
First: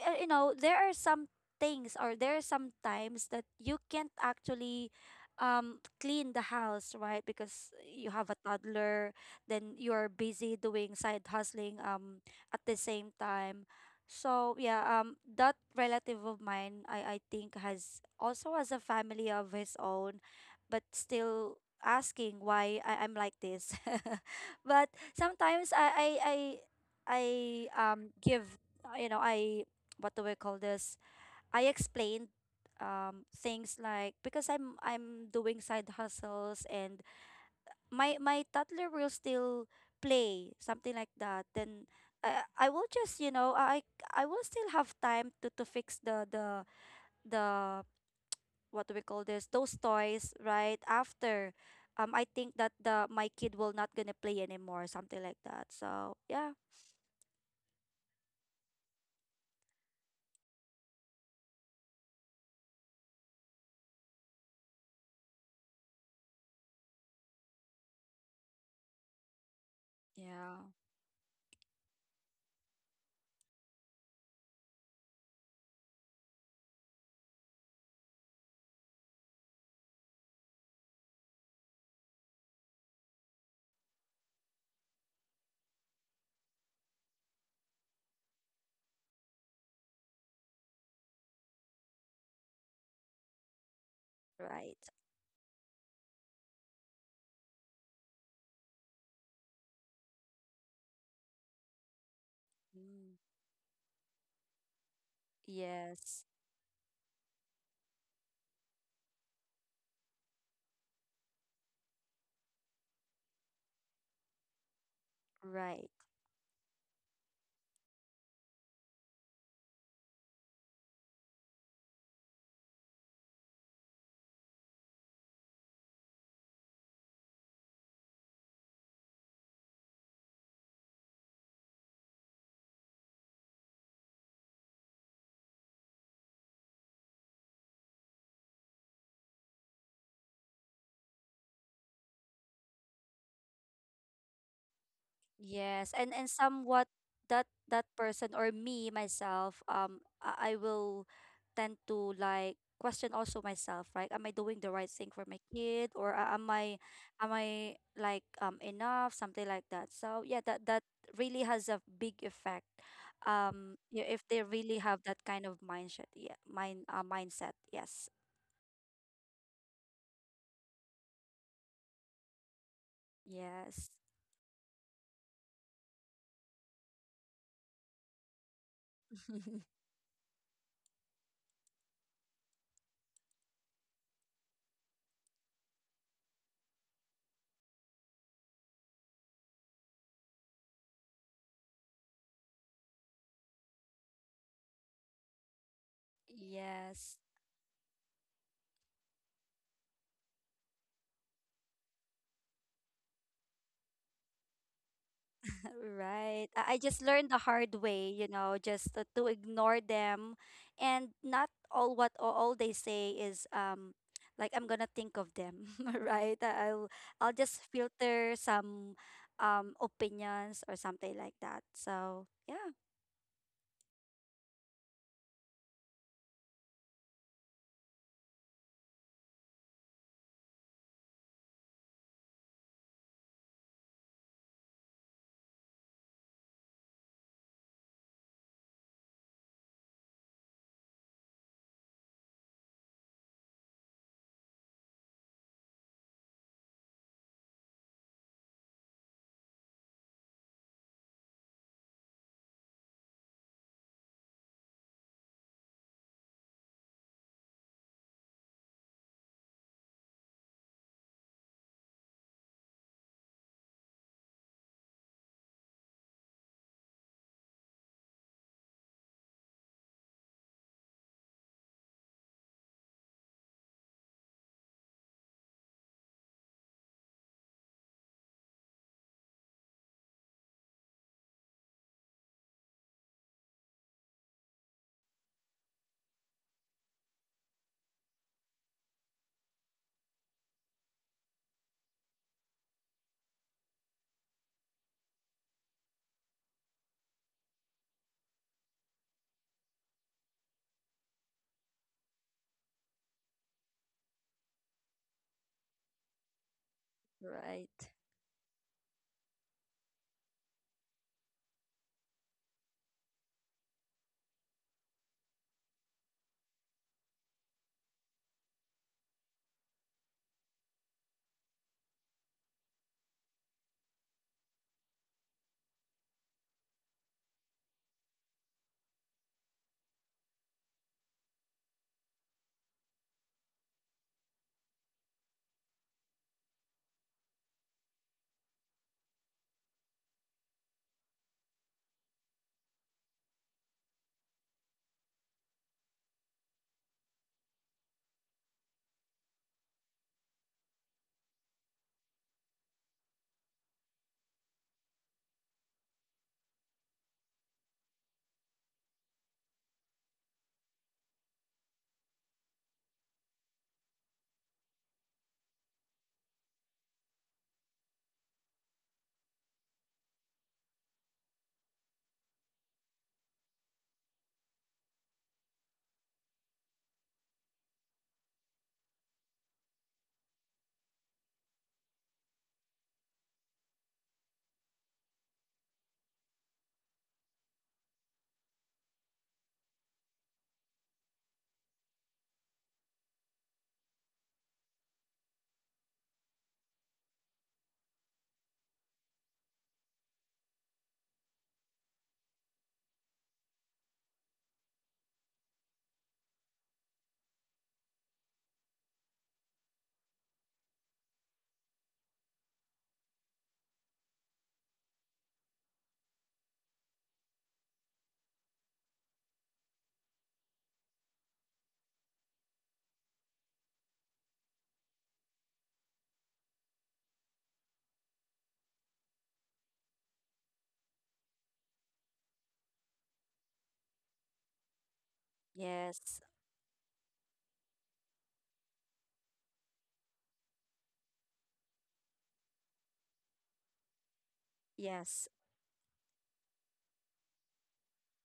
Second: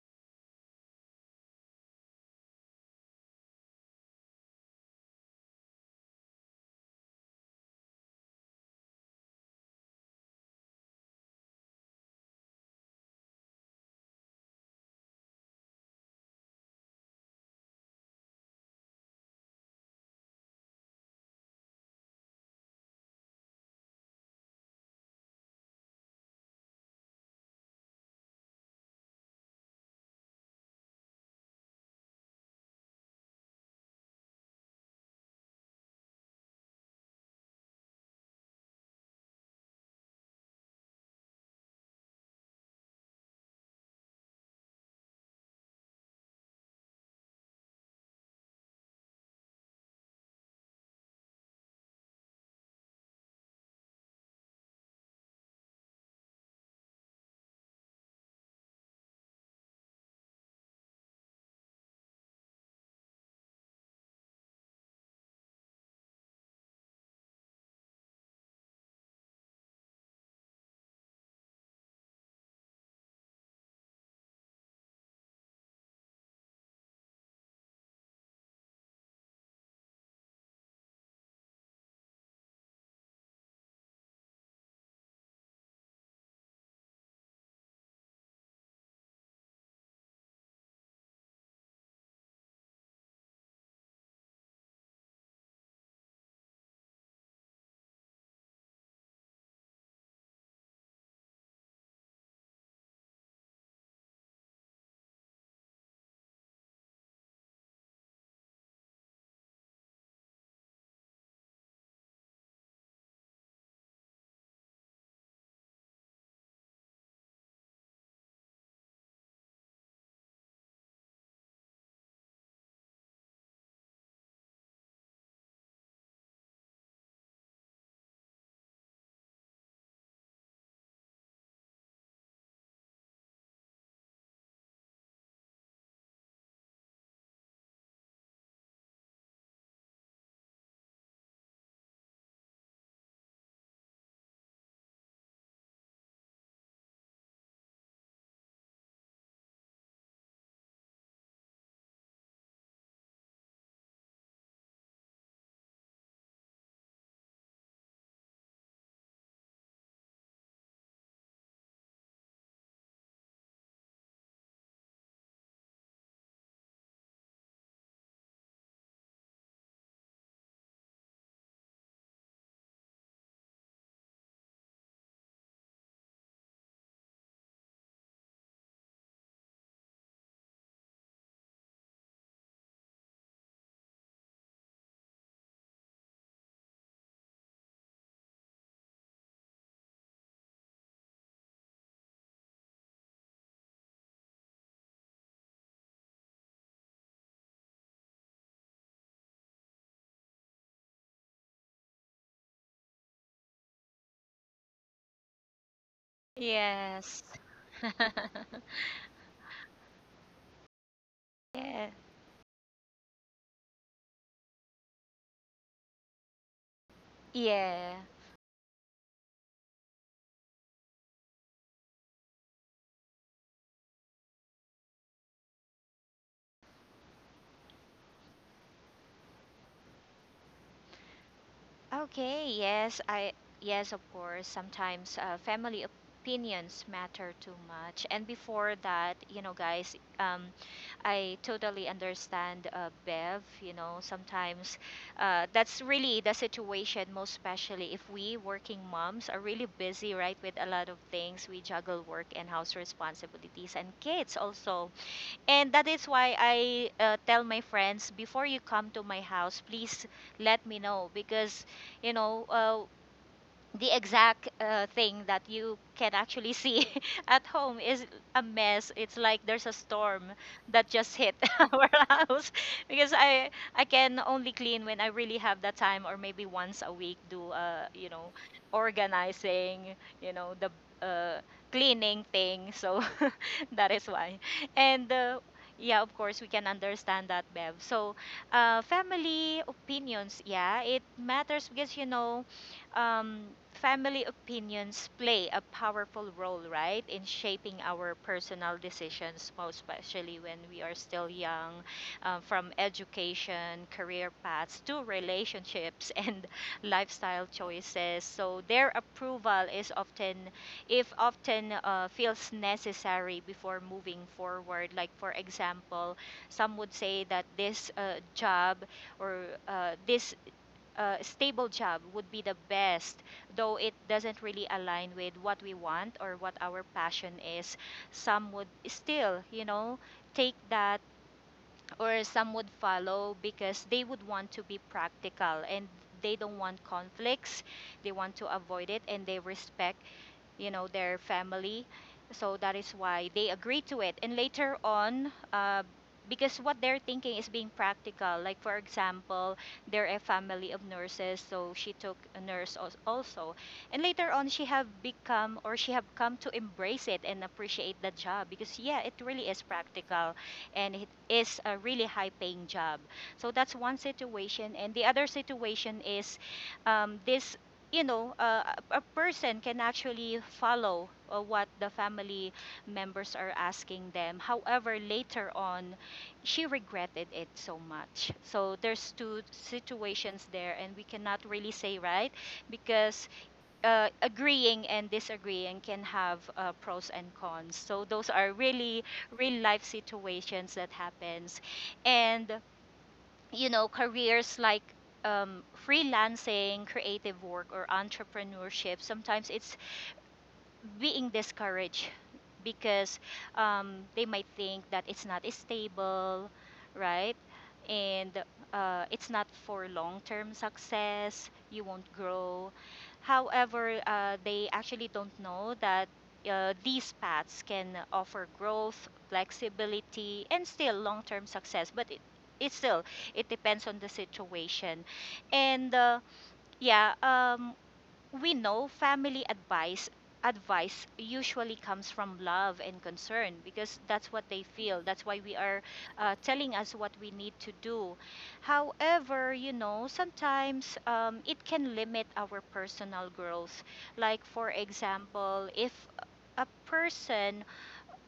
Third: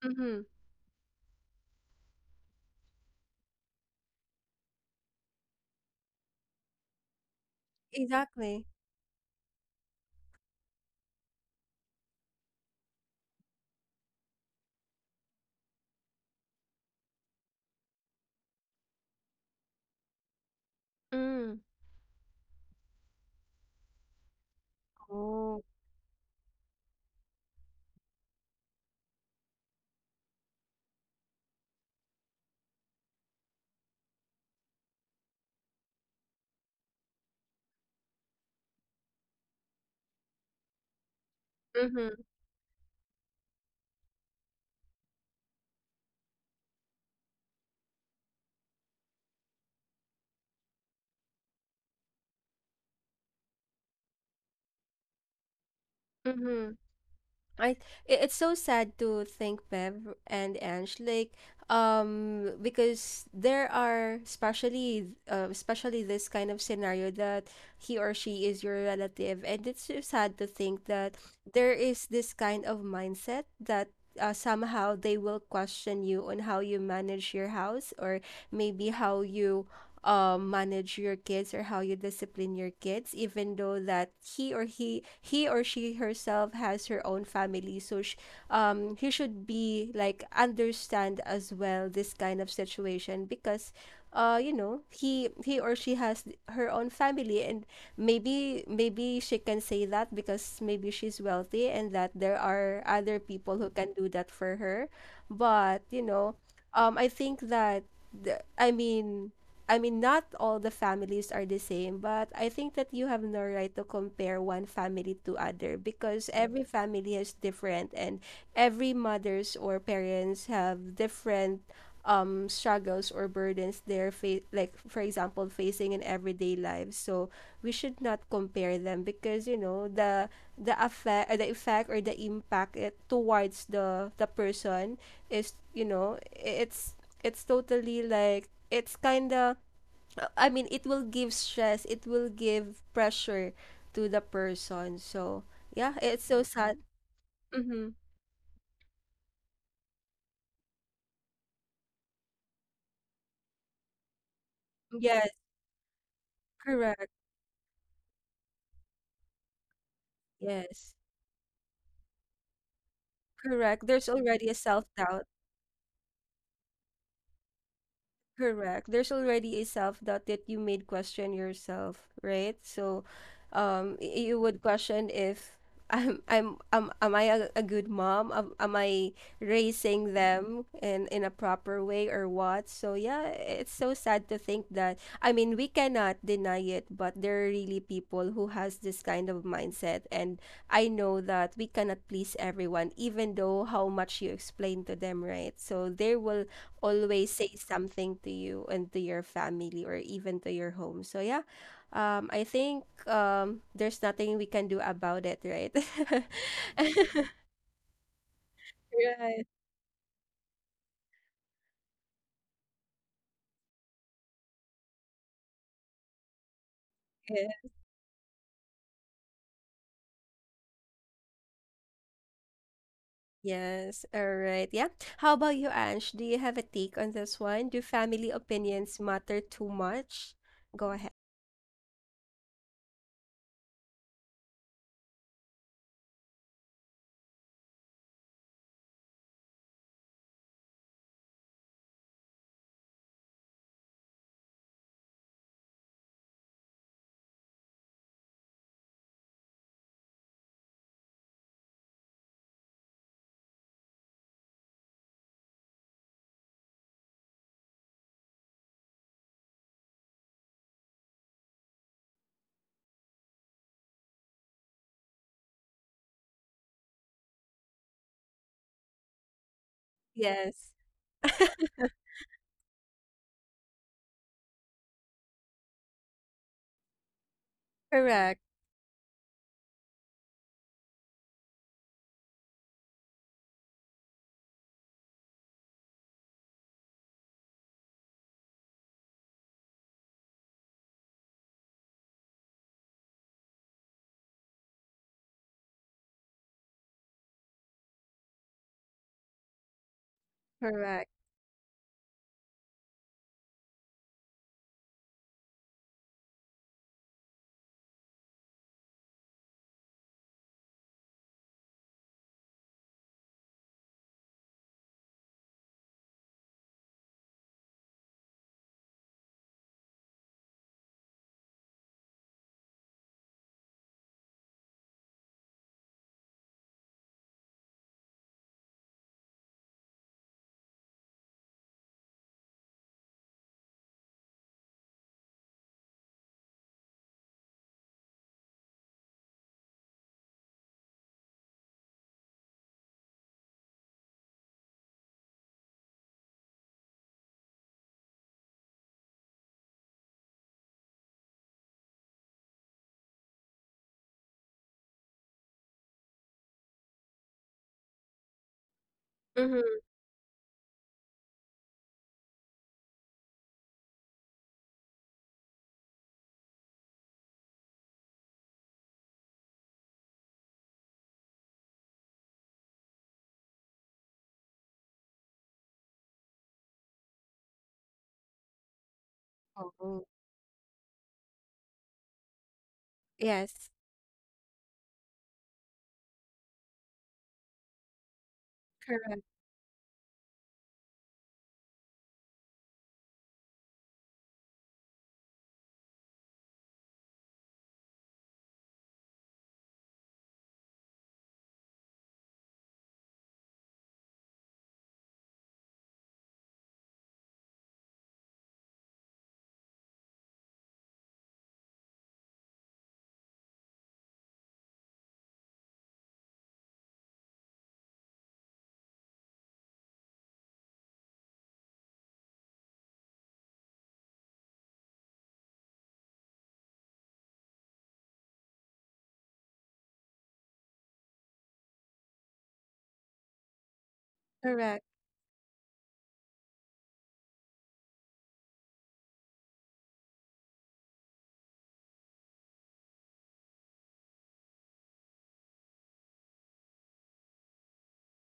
S2: you
S1: Mm-hmm.
S2: know, there are some things, or there are some times that you can't actually, um, clean the house, right, because you have a
S1: Exactly.
S2: toddler, then you're busy doing side hustling, um, at the same time. So yeah, um, that relative of mine, I think has also has a family of his own, but still
S1: Mm.
S2: asking why I'm like this. But
S1: Oh.
S2: sometimes, I, um, give, you know, I what do we call this? I explained, um, things like, because I'm doing side hustles, and my toddler will still play, something like that. Then
S1: Mm-hmm.
S2: I will just, you know, I will still have time to fix the, what do we call this, those toys right after. I think that the my kid will not gonna play anymore, something like that. So yeah.
S1: Mm-hmm. I, it's so sad to think, Bev and Ange, like, um, because there are especially especially this kind of scenario that he or she is your relative, and it's so sad to
S2: Yeah.
S1: think that there is this kind of mindset that, somehow they will question you on how you manage your house, or maybe how you, manage your kids, or how you discipline your kids, even though that he or she herself has her own family. So he should be like understand as well this kind of situation, because, uh, you know,
S2: Right.
S1: he or she has her own family, and maybe maybe she can say that because maybe she's wealthy and that there are
S2: Mm.
S1: other people who can do that for her, but, you
S2: Yes.
S1: know, um, I think that I mean, I mean, not all the families are the same, but I think that you have no right to compare one family to other
S2: Right.
S1: because every family is different, and every mothers or parents have different um, struggles or burdens they're like, for example, facing in everyday lives. So we should not compare them, because you know the effect or the impact it, towards the person is, you know, it's totally like it's kind of, I mean, it will give stress, it will give pressure to the person. So,
S2: Yes,
S1: yeah, it's
S2: and
S1: so sad.
S2: somewhat that that
S1: Mm-hmm.
S2: person, or me myself, I will tend to like question also myself, right? Am I doing the right thing for
S1: Yes,
S2: my kid, or am I,
S1: correct.
S2: am I like, um, enough, something like that. So yeah, that that
S1: Yes,
S2: really has a big effect.
S1: correct.
S2: Yeah,
S1: There's
S2: if they
S1: already a
S2: really have that
S1: self-doubt.
S2: kind of mindset, yeah, mindset. Yes,
S1: Correct. There's already a self-doubt that you made question yourself, right? So,
S2: yes,
S1: you would question if I'm am I a good mom? Am I raising them in a proper way or what? So yeah, it's so sad to think that. I mean, we cannot deny it, but there are really people who has this kind of mindset, and I know that we cannot please everyone, even though how much you explain to them, right? So they will
S2: yes.
S1: always say something to you and to your family or even to your home. So yeah, I think there's nothing we can do about it, right?
S2: Right. I just
S3: Yes.
S2: learned the hard way, you know, just to
S1: Right.
S2: ignore them, and not
S3: Yeah.
S2: all what all they say is, um, like I'm gonna think of them, right? I- I'll just
S1: Yeah.
S3: Yeah.
S2: filter some, um, opinions or something like that. So, yeah.
S1: Yes. All right. Yeah. How about you, Ange? Do you have a take on this one? Do family opinions matter too much? Go ahead.
S3: Okay. Yes, I yes, of course. Sometimes family opinions matter too much. And before that, you know, guys, I totally understand Bev. You know, sometimes that's really the situation, most especially if we working moms are really busy, right, with a lot of things. We juggle work and house responsibilities and kids also. And that is why I tell my friends, before you come to my house, please let me know, because you know uh, the exact thing that you can actually see at home is a mess. It's like there's a storm
S1: Yes.
S3: that just hit our house because I can only clean when I really have the time, or maybe once a week do
S1: Correct.
S3: organizing, you know the uh, cleaning thing. So that is why and. Yeah, of course, we can understand that, Bev. So, family opinions, yeah, it matters because um, family opinions play a powerful role, right, in shaping our personal decisions, most especially when we are
S1: Correct.
S3: still young, from education, career paths to relationships and lifestyle
S2: Right.
S3: choices. So their approval is often, if often, feels necessary before moving forward. Like for example, some would say that this job or this stable job would be the best, though it doesn't really align with what we want or what our passion is. Some would still, you know, take that, or some would follow because they would want to be practical and they don't want conflicts, they want to avoid it, and they respect you know their family, so that is why they agree to it. And later on, because what they're thinking is being practical, like for example, they're a family of nurses, so she took a nurse also, and later on she have become, or she have come to embrace it and appreciate the job, because yeah, it really is
S1: Mm-hmm.
S3: practical and it is a really high paying job. So that's one situation, and the other situation is, this you know, a person can actually follow what the family members are asking them. However, later on, she regretted it so much. So there's two
S1: Oh.
S3: situations there, and we cannot really say right, because
S1: Yes.
S3: agreeing and disagreeing can have pros and cons. So those are really
S1: Correct.
S3: real life situations that happens, and you know, careers like freelancing, creative work, or entrepreneurship, sometimes it's being discouraged because they might think that it's not stable, right? And it's not for long term success, you won't grow. However, they actually don't know that these paths can offer growth, flexibility, and still long term success. But it still it depends on the situation. And yeah um, we know family advice usually comes from love and concern, because that's what they
S1: Correct.
S3: feel. That's why we are
S2: Yes.
S3: telling us what we need to do. However, you know, sometimes it can limit our personal growth. Like for
S2: Yes.
S3: example, if a person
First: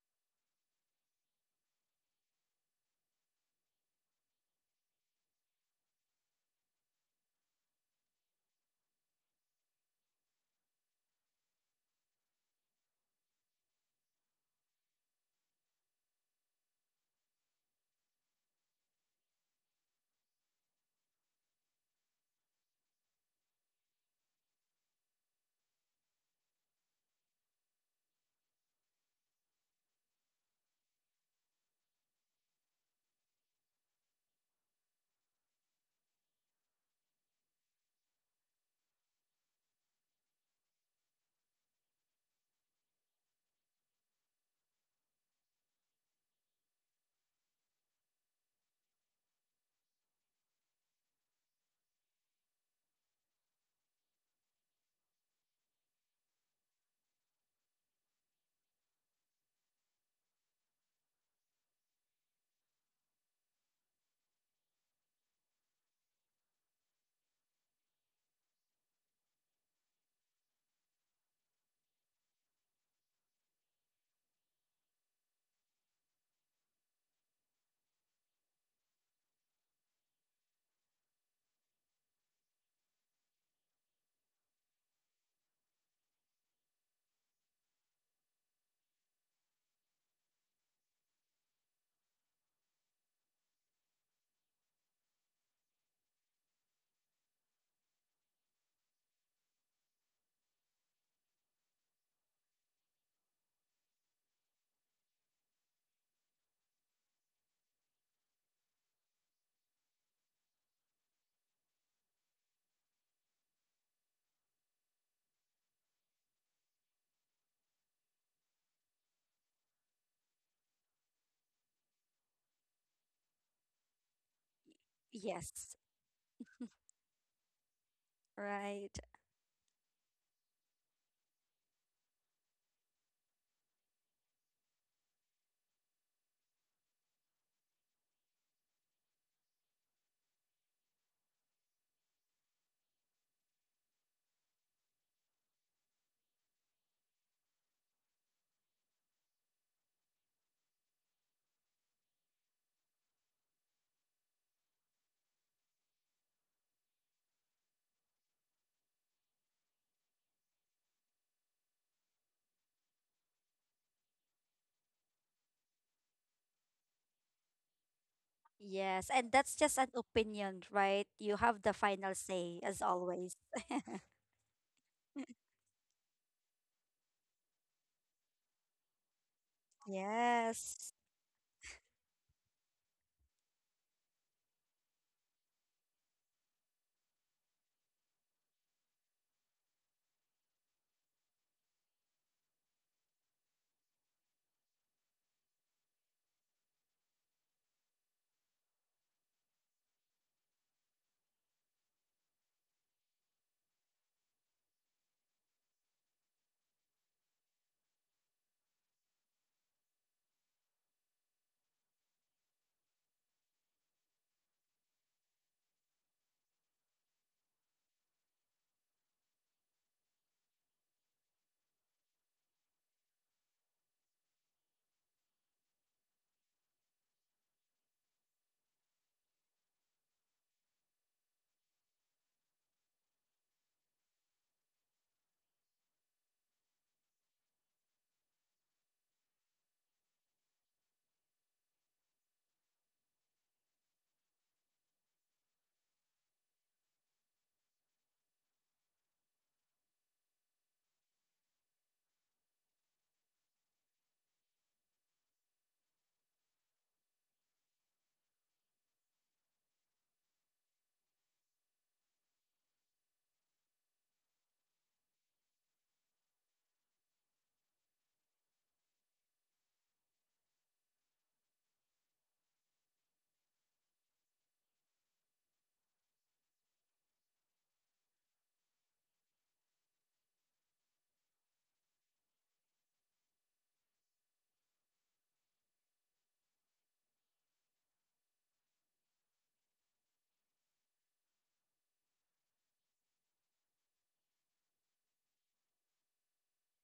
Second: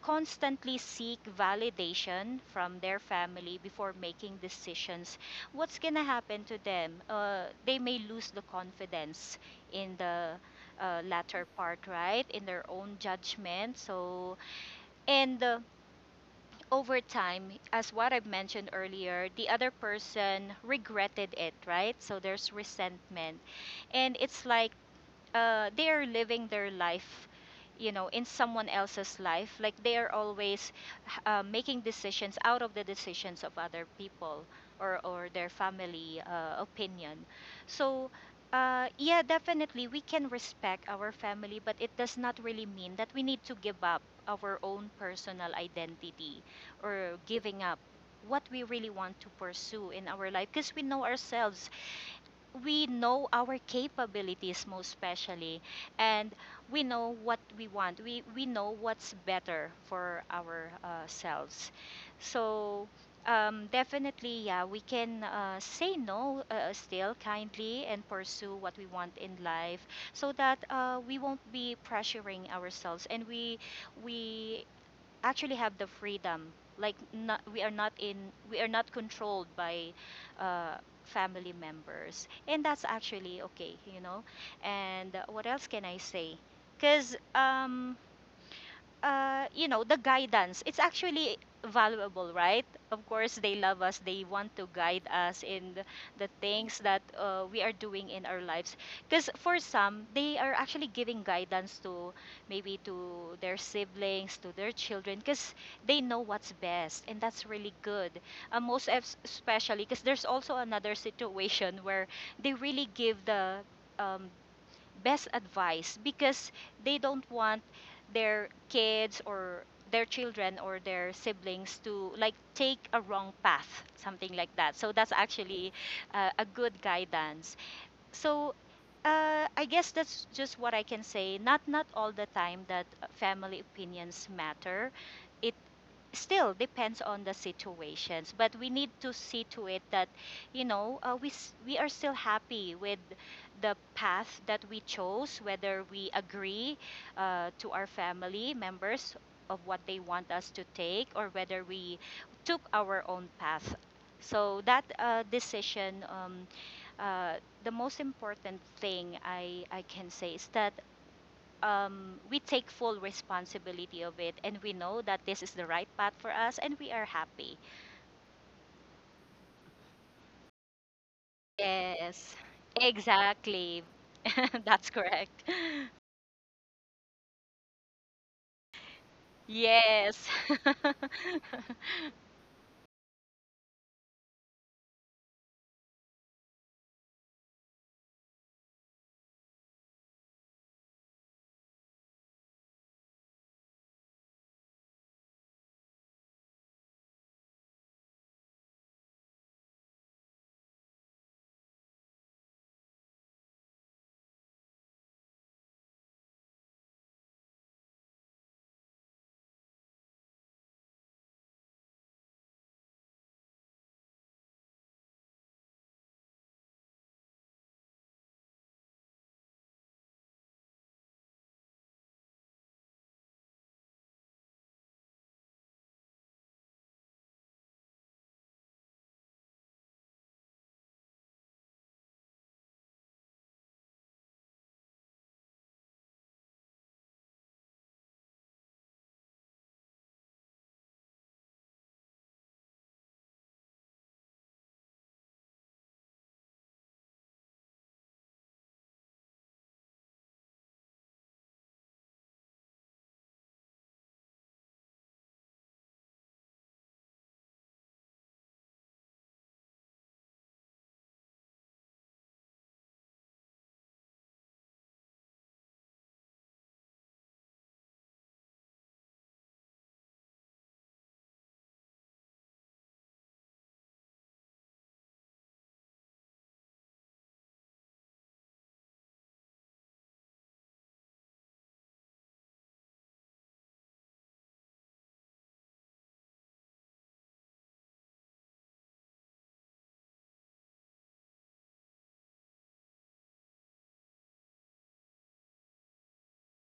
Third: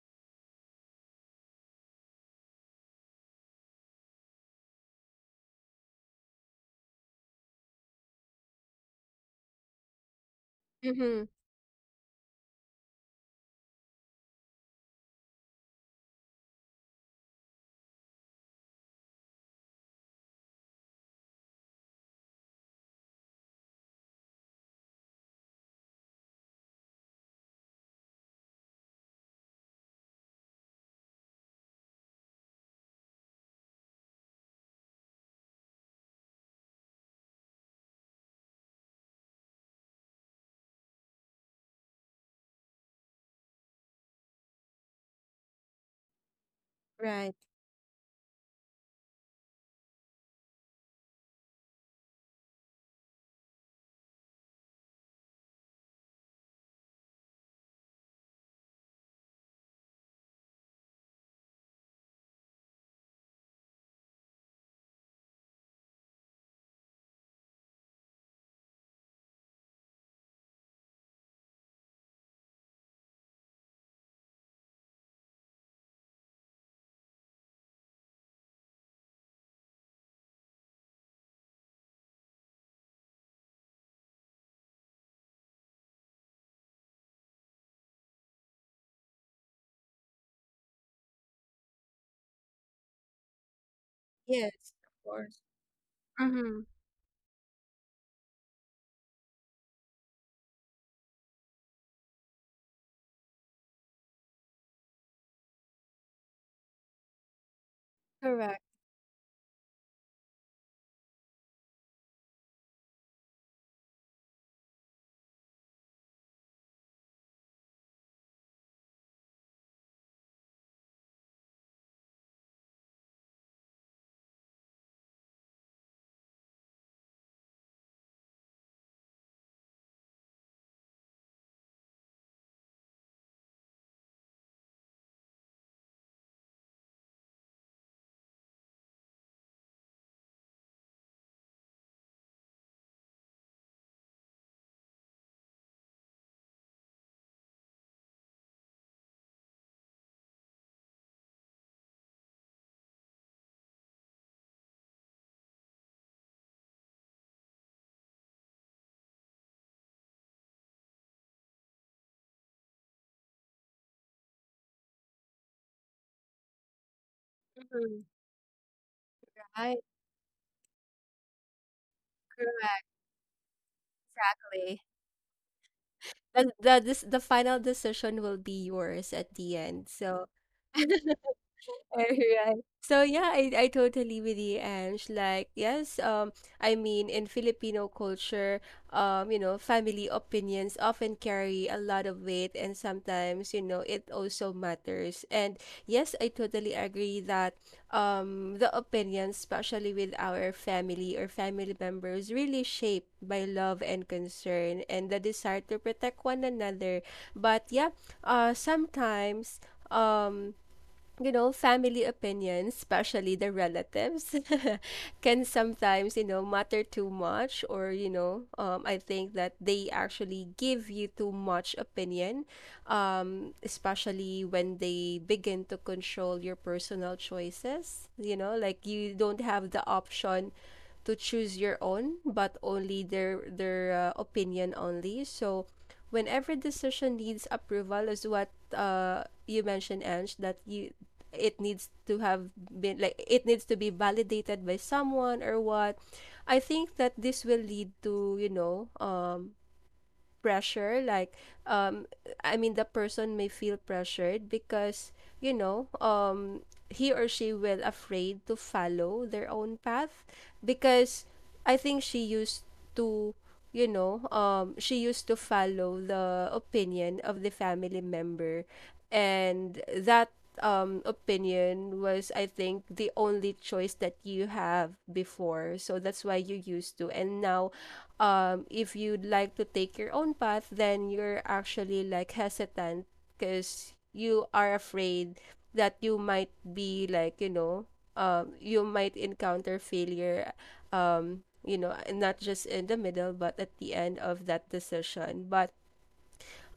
S3: constantly seek validation from their family before making decisions, what's gonna happen to them? They may lose the confidence in the
S1: Mm-hmm.
S3: latter part, right? In their own judgment. So, and over time, as what I've mentioned earlier, the other person regretted it, right? So there's resentment. And it's like they are living their life, you know, in someone else's life, like they are always making decisions out of the decisions of other people, or their family opinion. So yeah, definitely we can respect our family, but it does not really mean that we need to give up our own personal identity, or
S1: Right.
S3: giving up what we really want to pursue in our life, because we know ourselves, we know our capabilities most especially, and we know what we want, we know what's better for our selves. So definitely, yeah, we can say no still kindly, and pursue what we want in life, so that we won't be pressuring ourselves, and we actually have the freedom, like not, we are not in, we are not controlled by uh, family members. And that's actually okay, you know. And what else can I say, because you know, the guidance, it's actually valuable, right? Of course, they love us. They
S1: Yes.
S3: want to
S1: Of
S3: guide
S1: course.
S3: us in the
S1: Mm-hmm.
S3: things that we are doing in our lives. Because for some, they are actually giving guidance to, maybe to their siblings, to their children, because they know what's best, and that's really good.
S1: Correct.
S3: Most especially because there's also another situation where they really give the um, best advice, because they don't want their kids, or their children or their siblings, to like take a wrong path, something like that. So that's actually
S2: Yes.
S3: a good guidance. So
S2: Right.
S3: I guess that's just what I can say. Not all the time that family opinions matter, it still depends on the situations. But we need to see to it that you know we are still happy with the path that we chose, whether we agree to our family members of what they want us to take, or whether we took our own path. So that decision, uh, the most important thing I can say is that we take full responsibility of it, and we know that this is the right path for us and we are happy.
S2: Yes. And that's just an
S1: Right,
S2: opinion, right? You have the final
S3: Yes,
S2: say as
S1: correctly.
S2: always.
S3: exactly. That's correct.
S1: And the this the final decision will be yours at the end.
S3: Yes.
S1: So
S2: Yes.
S1: Alright. So yeah, I totally with you, Ange. Like, yes, I mean, in Filipino culture, you know, family opinions often carry a lot of weight and sometimes, you know, it also matters. And yes, I totally agree that the opinions, especially with our family or family members, really shaped by love and concern and the desire to protect one another. But yeah, sometimes um you know, family opinions, especially the relatives, can sometimes, you know, matter too much, or, you know, I think that they actually give you too much opinion, especially when they begin to control your personal choices. You know, like you don't have the option to choose your own, but only their opinion only. So, when every decision needs approval, is what you mentioned, Ange, that you it needs to have been like it needs to be validated by someone or what I think that this will lead to, you know, pressure, like um I mean, the person may feel pressured because, you know, he or she will afraid to follow their own path because I think she used to, you know, she used to follow the opinion of the family member, and that opinion was, I think, the only choice that you have before, so that's why you used to. And now, if you'd like to take your own path, then you're actually like hesitant because you are afraid that you might be like, you know, you might encounter failure, you know, not just in the middle, but at the end of that decision. But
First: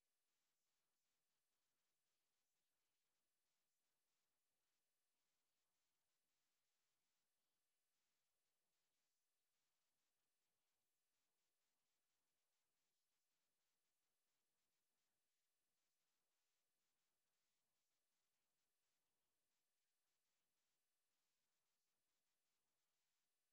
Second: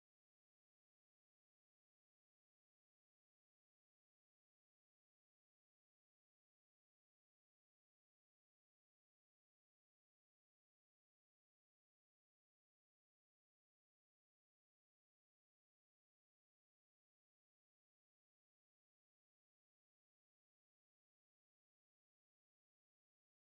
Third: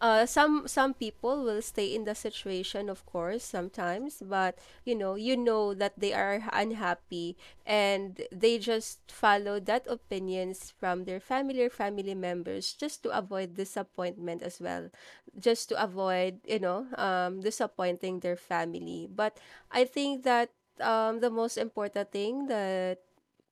S1: some people will stay in the situation, of course, sometimes, but you know that they are unhappy and they just follow that opinions from their family or family members just to avoid disappointment as well, just to avoid, disappointing their family. But I think that, the most important thing that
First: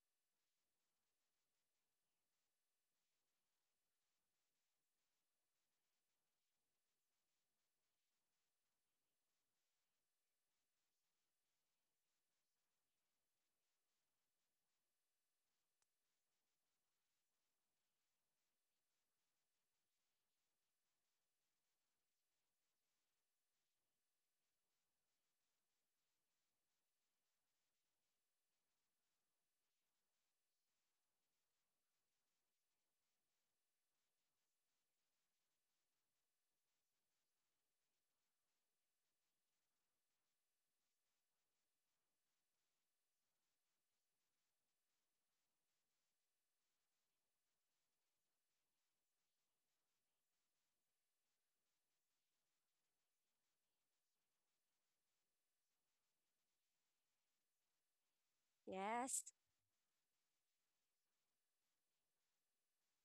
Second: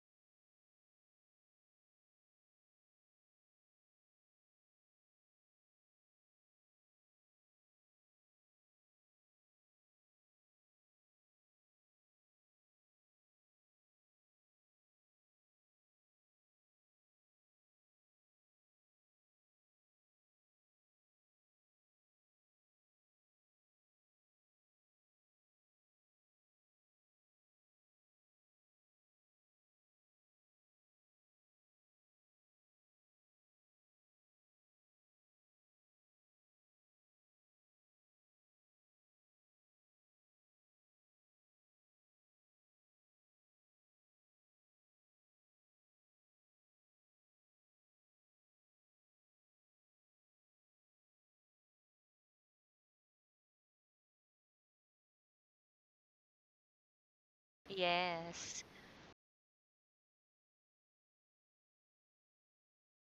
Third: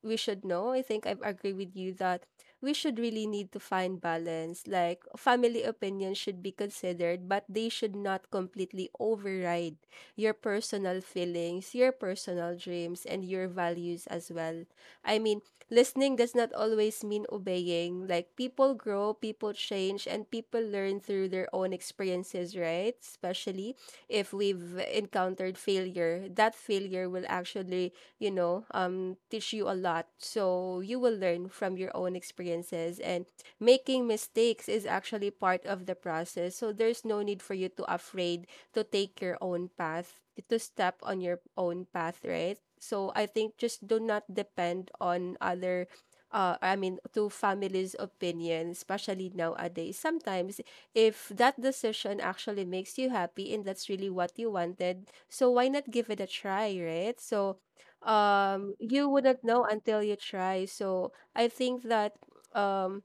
S1: we should know. I think I agree with you that we should really need to find balance. Like family opinions should be considered, but they should not completely override your personal feelings, your personal dreams, and your values as well. I mean, listening does not always mean obeying. Like people grow, people change, and people learn through their own experiences, right? Especially if we've encountered failure, that failure will actually, teach you a lot. So you will learn from your own experiences, and making mistakes is actually part of the process. So there's no need for you to afraid to take your own path, to step on your own path, right? So I think just do not depend on other I mean, to families' opinion, especially nowadays. Sometimes, if that decision actually makes you happy and that's really what you wanted, so why not give it a try, right? So,
S3: Yes.
S1: you
S2: Yes.
S1: wouldn't know until you try, so I think that um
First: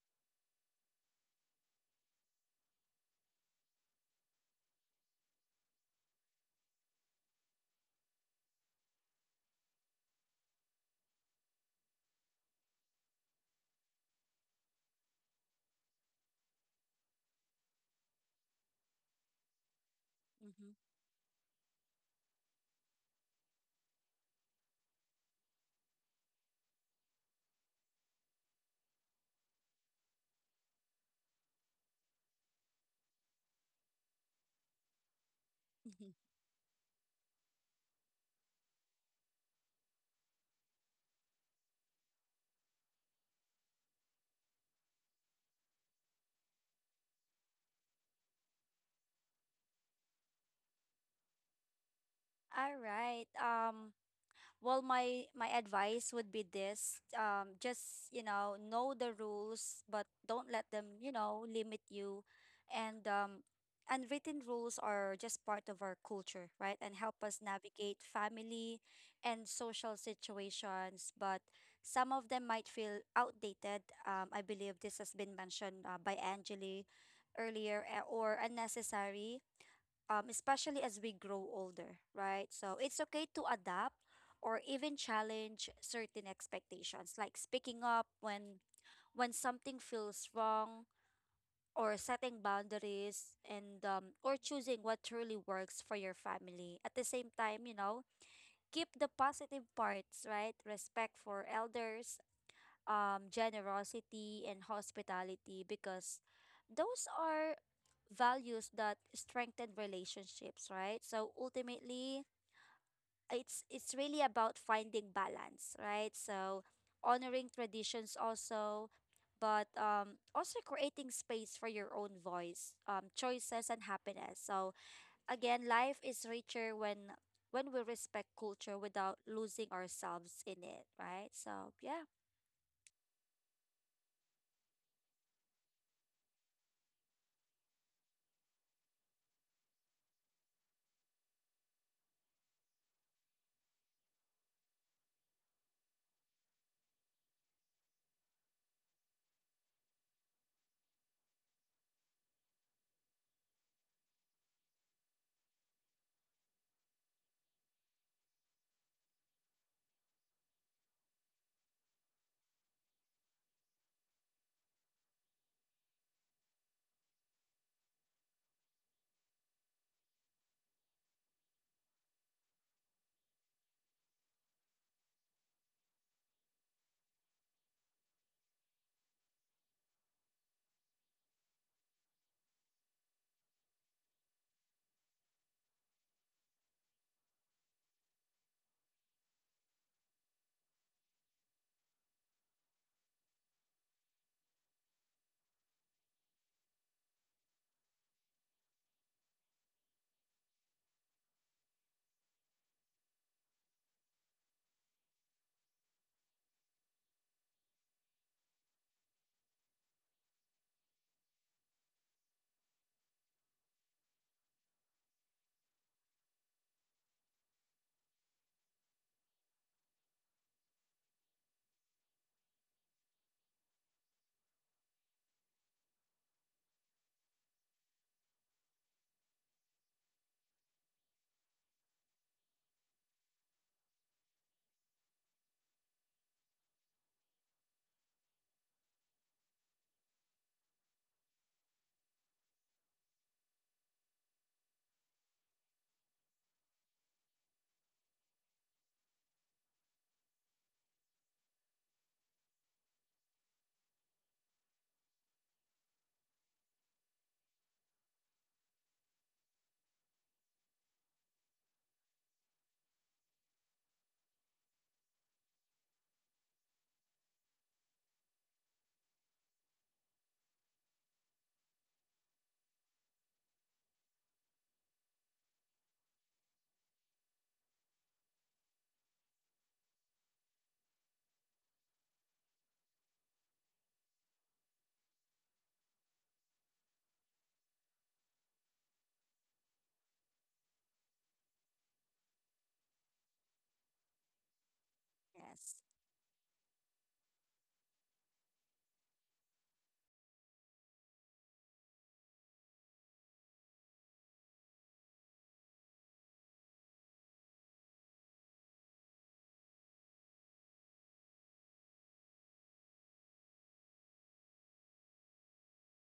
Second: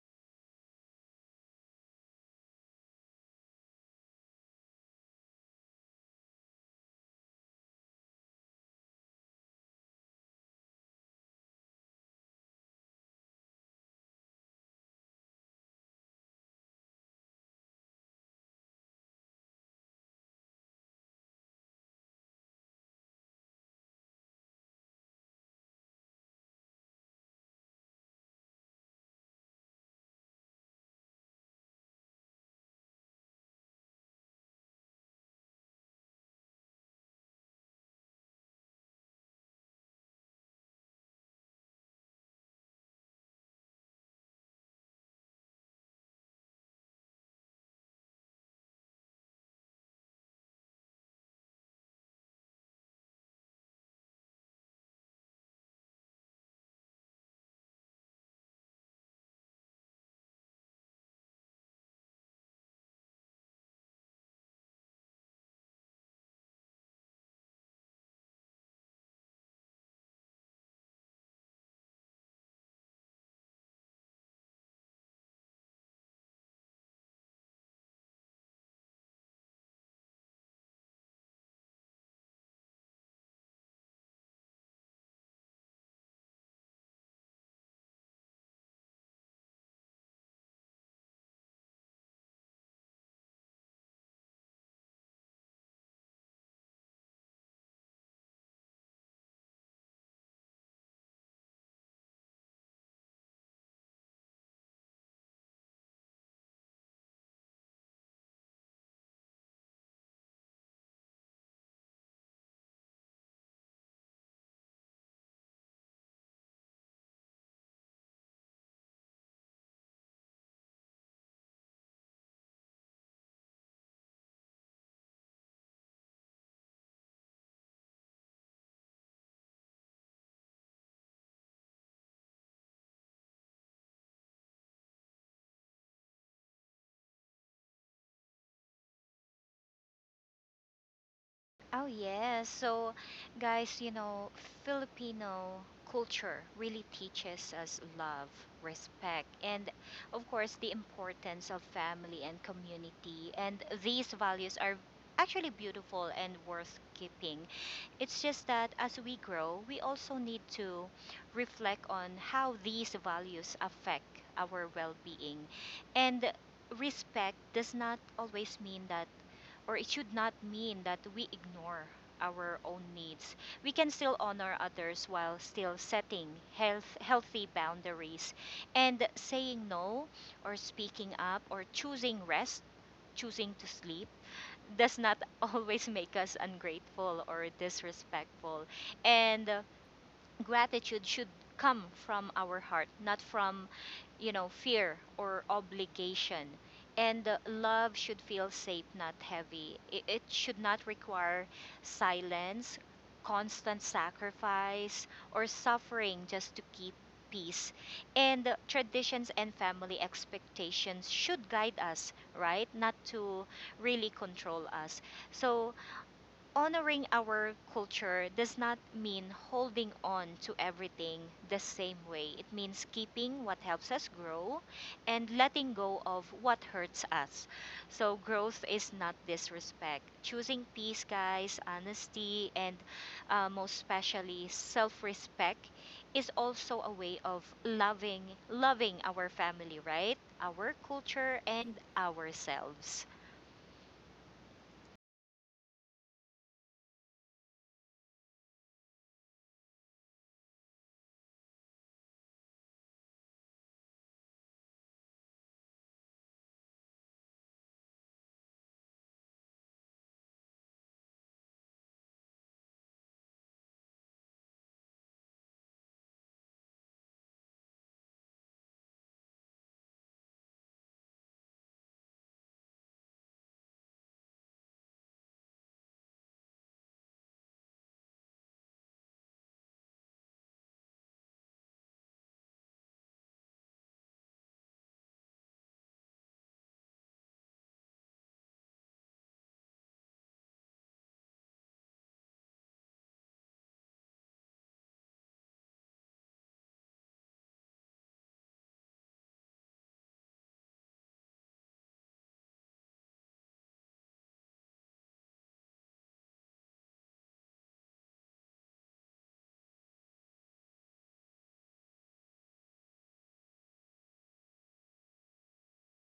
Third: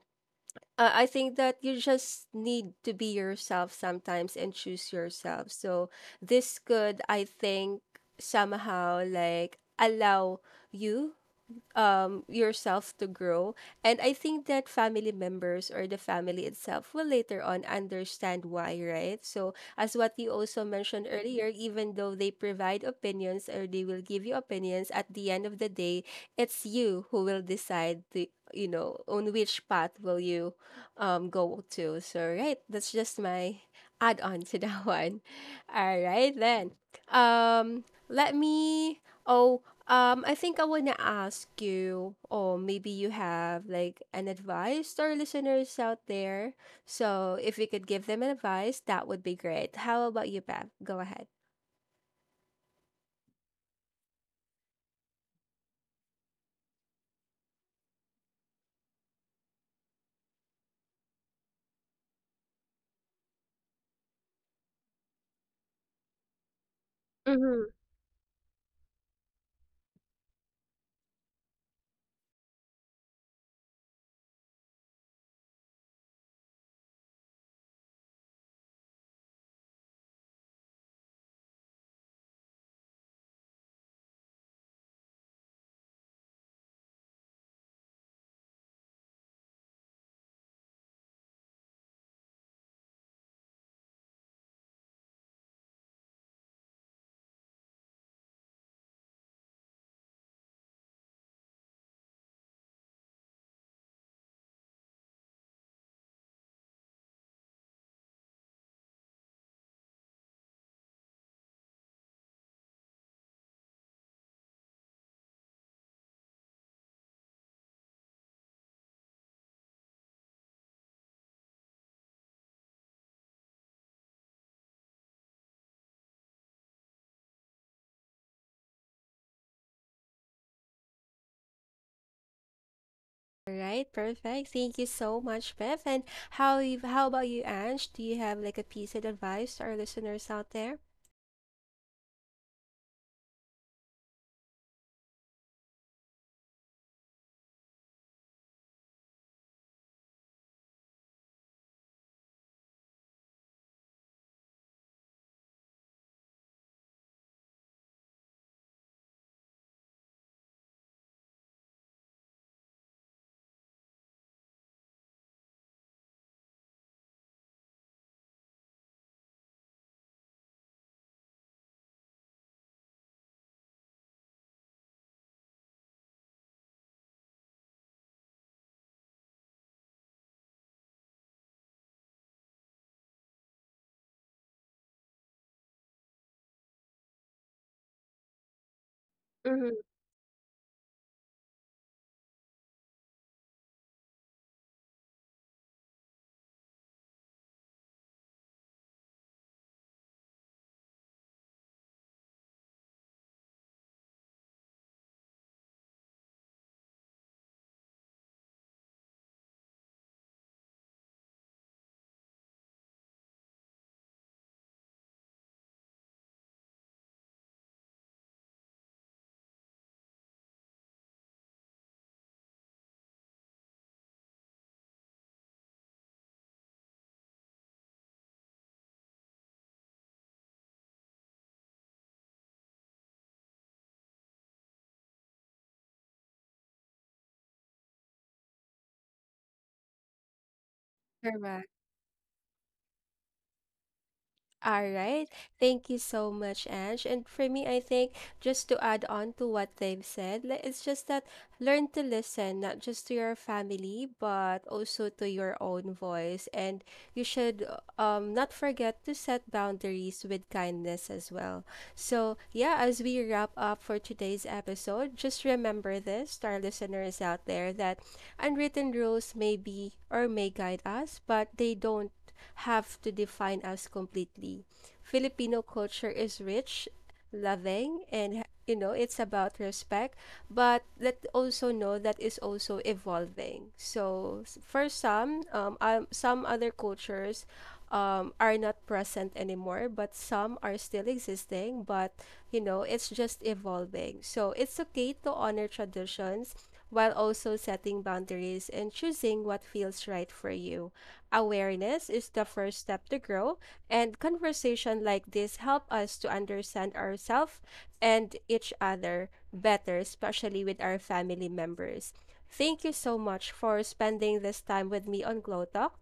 S1: I think that you just need to be yourself sometimes and choose yourself, so this could, I think, somehow like allow you yourself to grow. And I think that family members or the family itself will later on understand why, right? So as what you also
S2: Mm-hmm.
S1: mentioned earlier, even though they provide opinions or they will give you opinions, at the end of the day, it's you who will decide the, you know, on which path will you go to. So right, that's just my add on to that one. All right, then. um Let me, oh, I think I want to ask you, or maybe you have like an advice to our listeners out there. So if we could give them an advice, that would be great. How about you, Bev? Go ahead.
S2: All right. Well, my my advice would be this. Just, you know the rules, but don't let them, you know, limit you. And unwritten rules are just part of our culture, right? And help us
S1: Mm-hmm.
S2: navigate family and social situations. But some of them might feel outdated. I believe this has been mentioned, by Angeli earlier, eh, or unnecessary, especially as we grow older, right? So it's okay to adapt or even challenge certain expectations, like speaking up when something feels wrong, or setting boundaries, and or choosing what truly works for your family. At the same time, you know, keep the positive parts, right? Respect for elders, generosity and hospitality, because those are values that strengthen relationships, right? So ultimately, it's really about finding balance, right? So honoring traditions also, but, also creating space for your own voice, choices, and happiness. So again, life is richer when we respect culture without losing ourselves in it, right? So yeah,
S1: All right, perfect. Thank you so much, Bev. And how you, how about you, Ange? Do you have like a piece of advice to our listeners out there?
S3: Oh, yes. So, guys, you know, Filipino culture really teaches us love, respect, and of course, the importance of family and community. And these values are actually beautiful and worth keeping. It's just that as we grow, we also need to reflect on how these values affect our well being. And respect does not always mean that, or it should not mean that we ignore our own needs. We can still honor others while still setting healthy boundaries. And saying no, or speaking up, or choosing rest, choosing to sleep, does not always make us ungrateful or disrespectful. And
S1: Mm-hmm.
S3: gratitude should come from our heart, not from, you know, fear or obligation. And love should feel safe, not heavy. It should not require silence, constant sacrifice, or suffering just to keep peace. And traditions and family expectations should guide us, right? Not to really control us. So, honoring our culture does not mean holding on to everything the same way. It means keeping what helps us grow and letting go of what hurts us. So, growth is not disrespect. Choosing peace, guys, honesty, and most especially self respect, is also a way of loving our family, right, our culture,
S1: Correct.
S3: and ourselves.
S1: All right. Thank you so much, Ange. And for me, I think just to add on to what they've said, like, it's just that learn to listen, not just to your family, but also to your own voice. And you should, not forget to set boundaries with kindness as well. So, yeah, as we wrap up for today's episode, just remember this to our listeners out there that unwritten rules may be or may guide us, but they don't have to define us completely. Filipino culture is rich, loving, and you know, it's about respect, but let also know that is also evolving. So for some other cultures are not present anymore, but some are still existing, but you know, it's just evolving. So it's okay to honor
S2: yes.
S1: traditions while also setting boundaries and choosing what feels right for you. Awareness is the first step to grow, and conversation like this help us to understand ourselves and each other better, especially with our family members. Thank you so much for spending this time with me on Glow Talk.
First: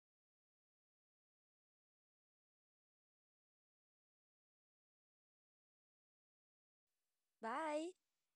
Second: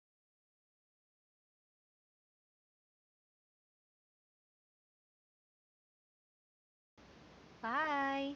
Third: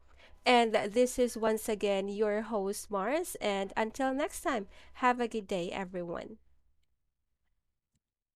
S1: And this is once again your host, Mars. And until next time, have a good day, everyone.
S2: Bye.
S3: Bye.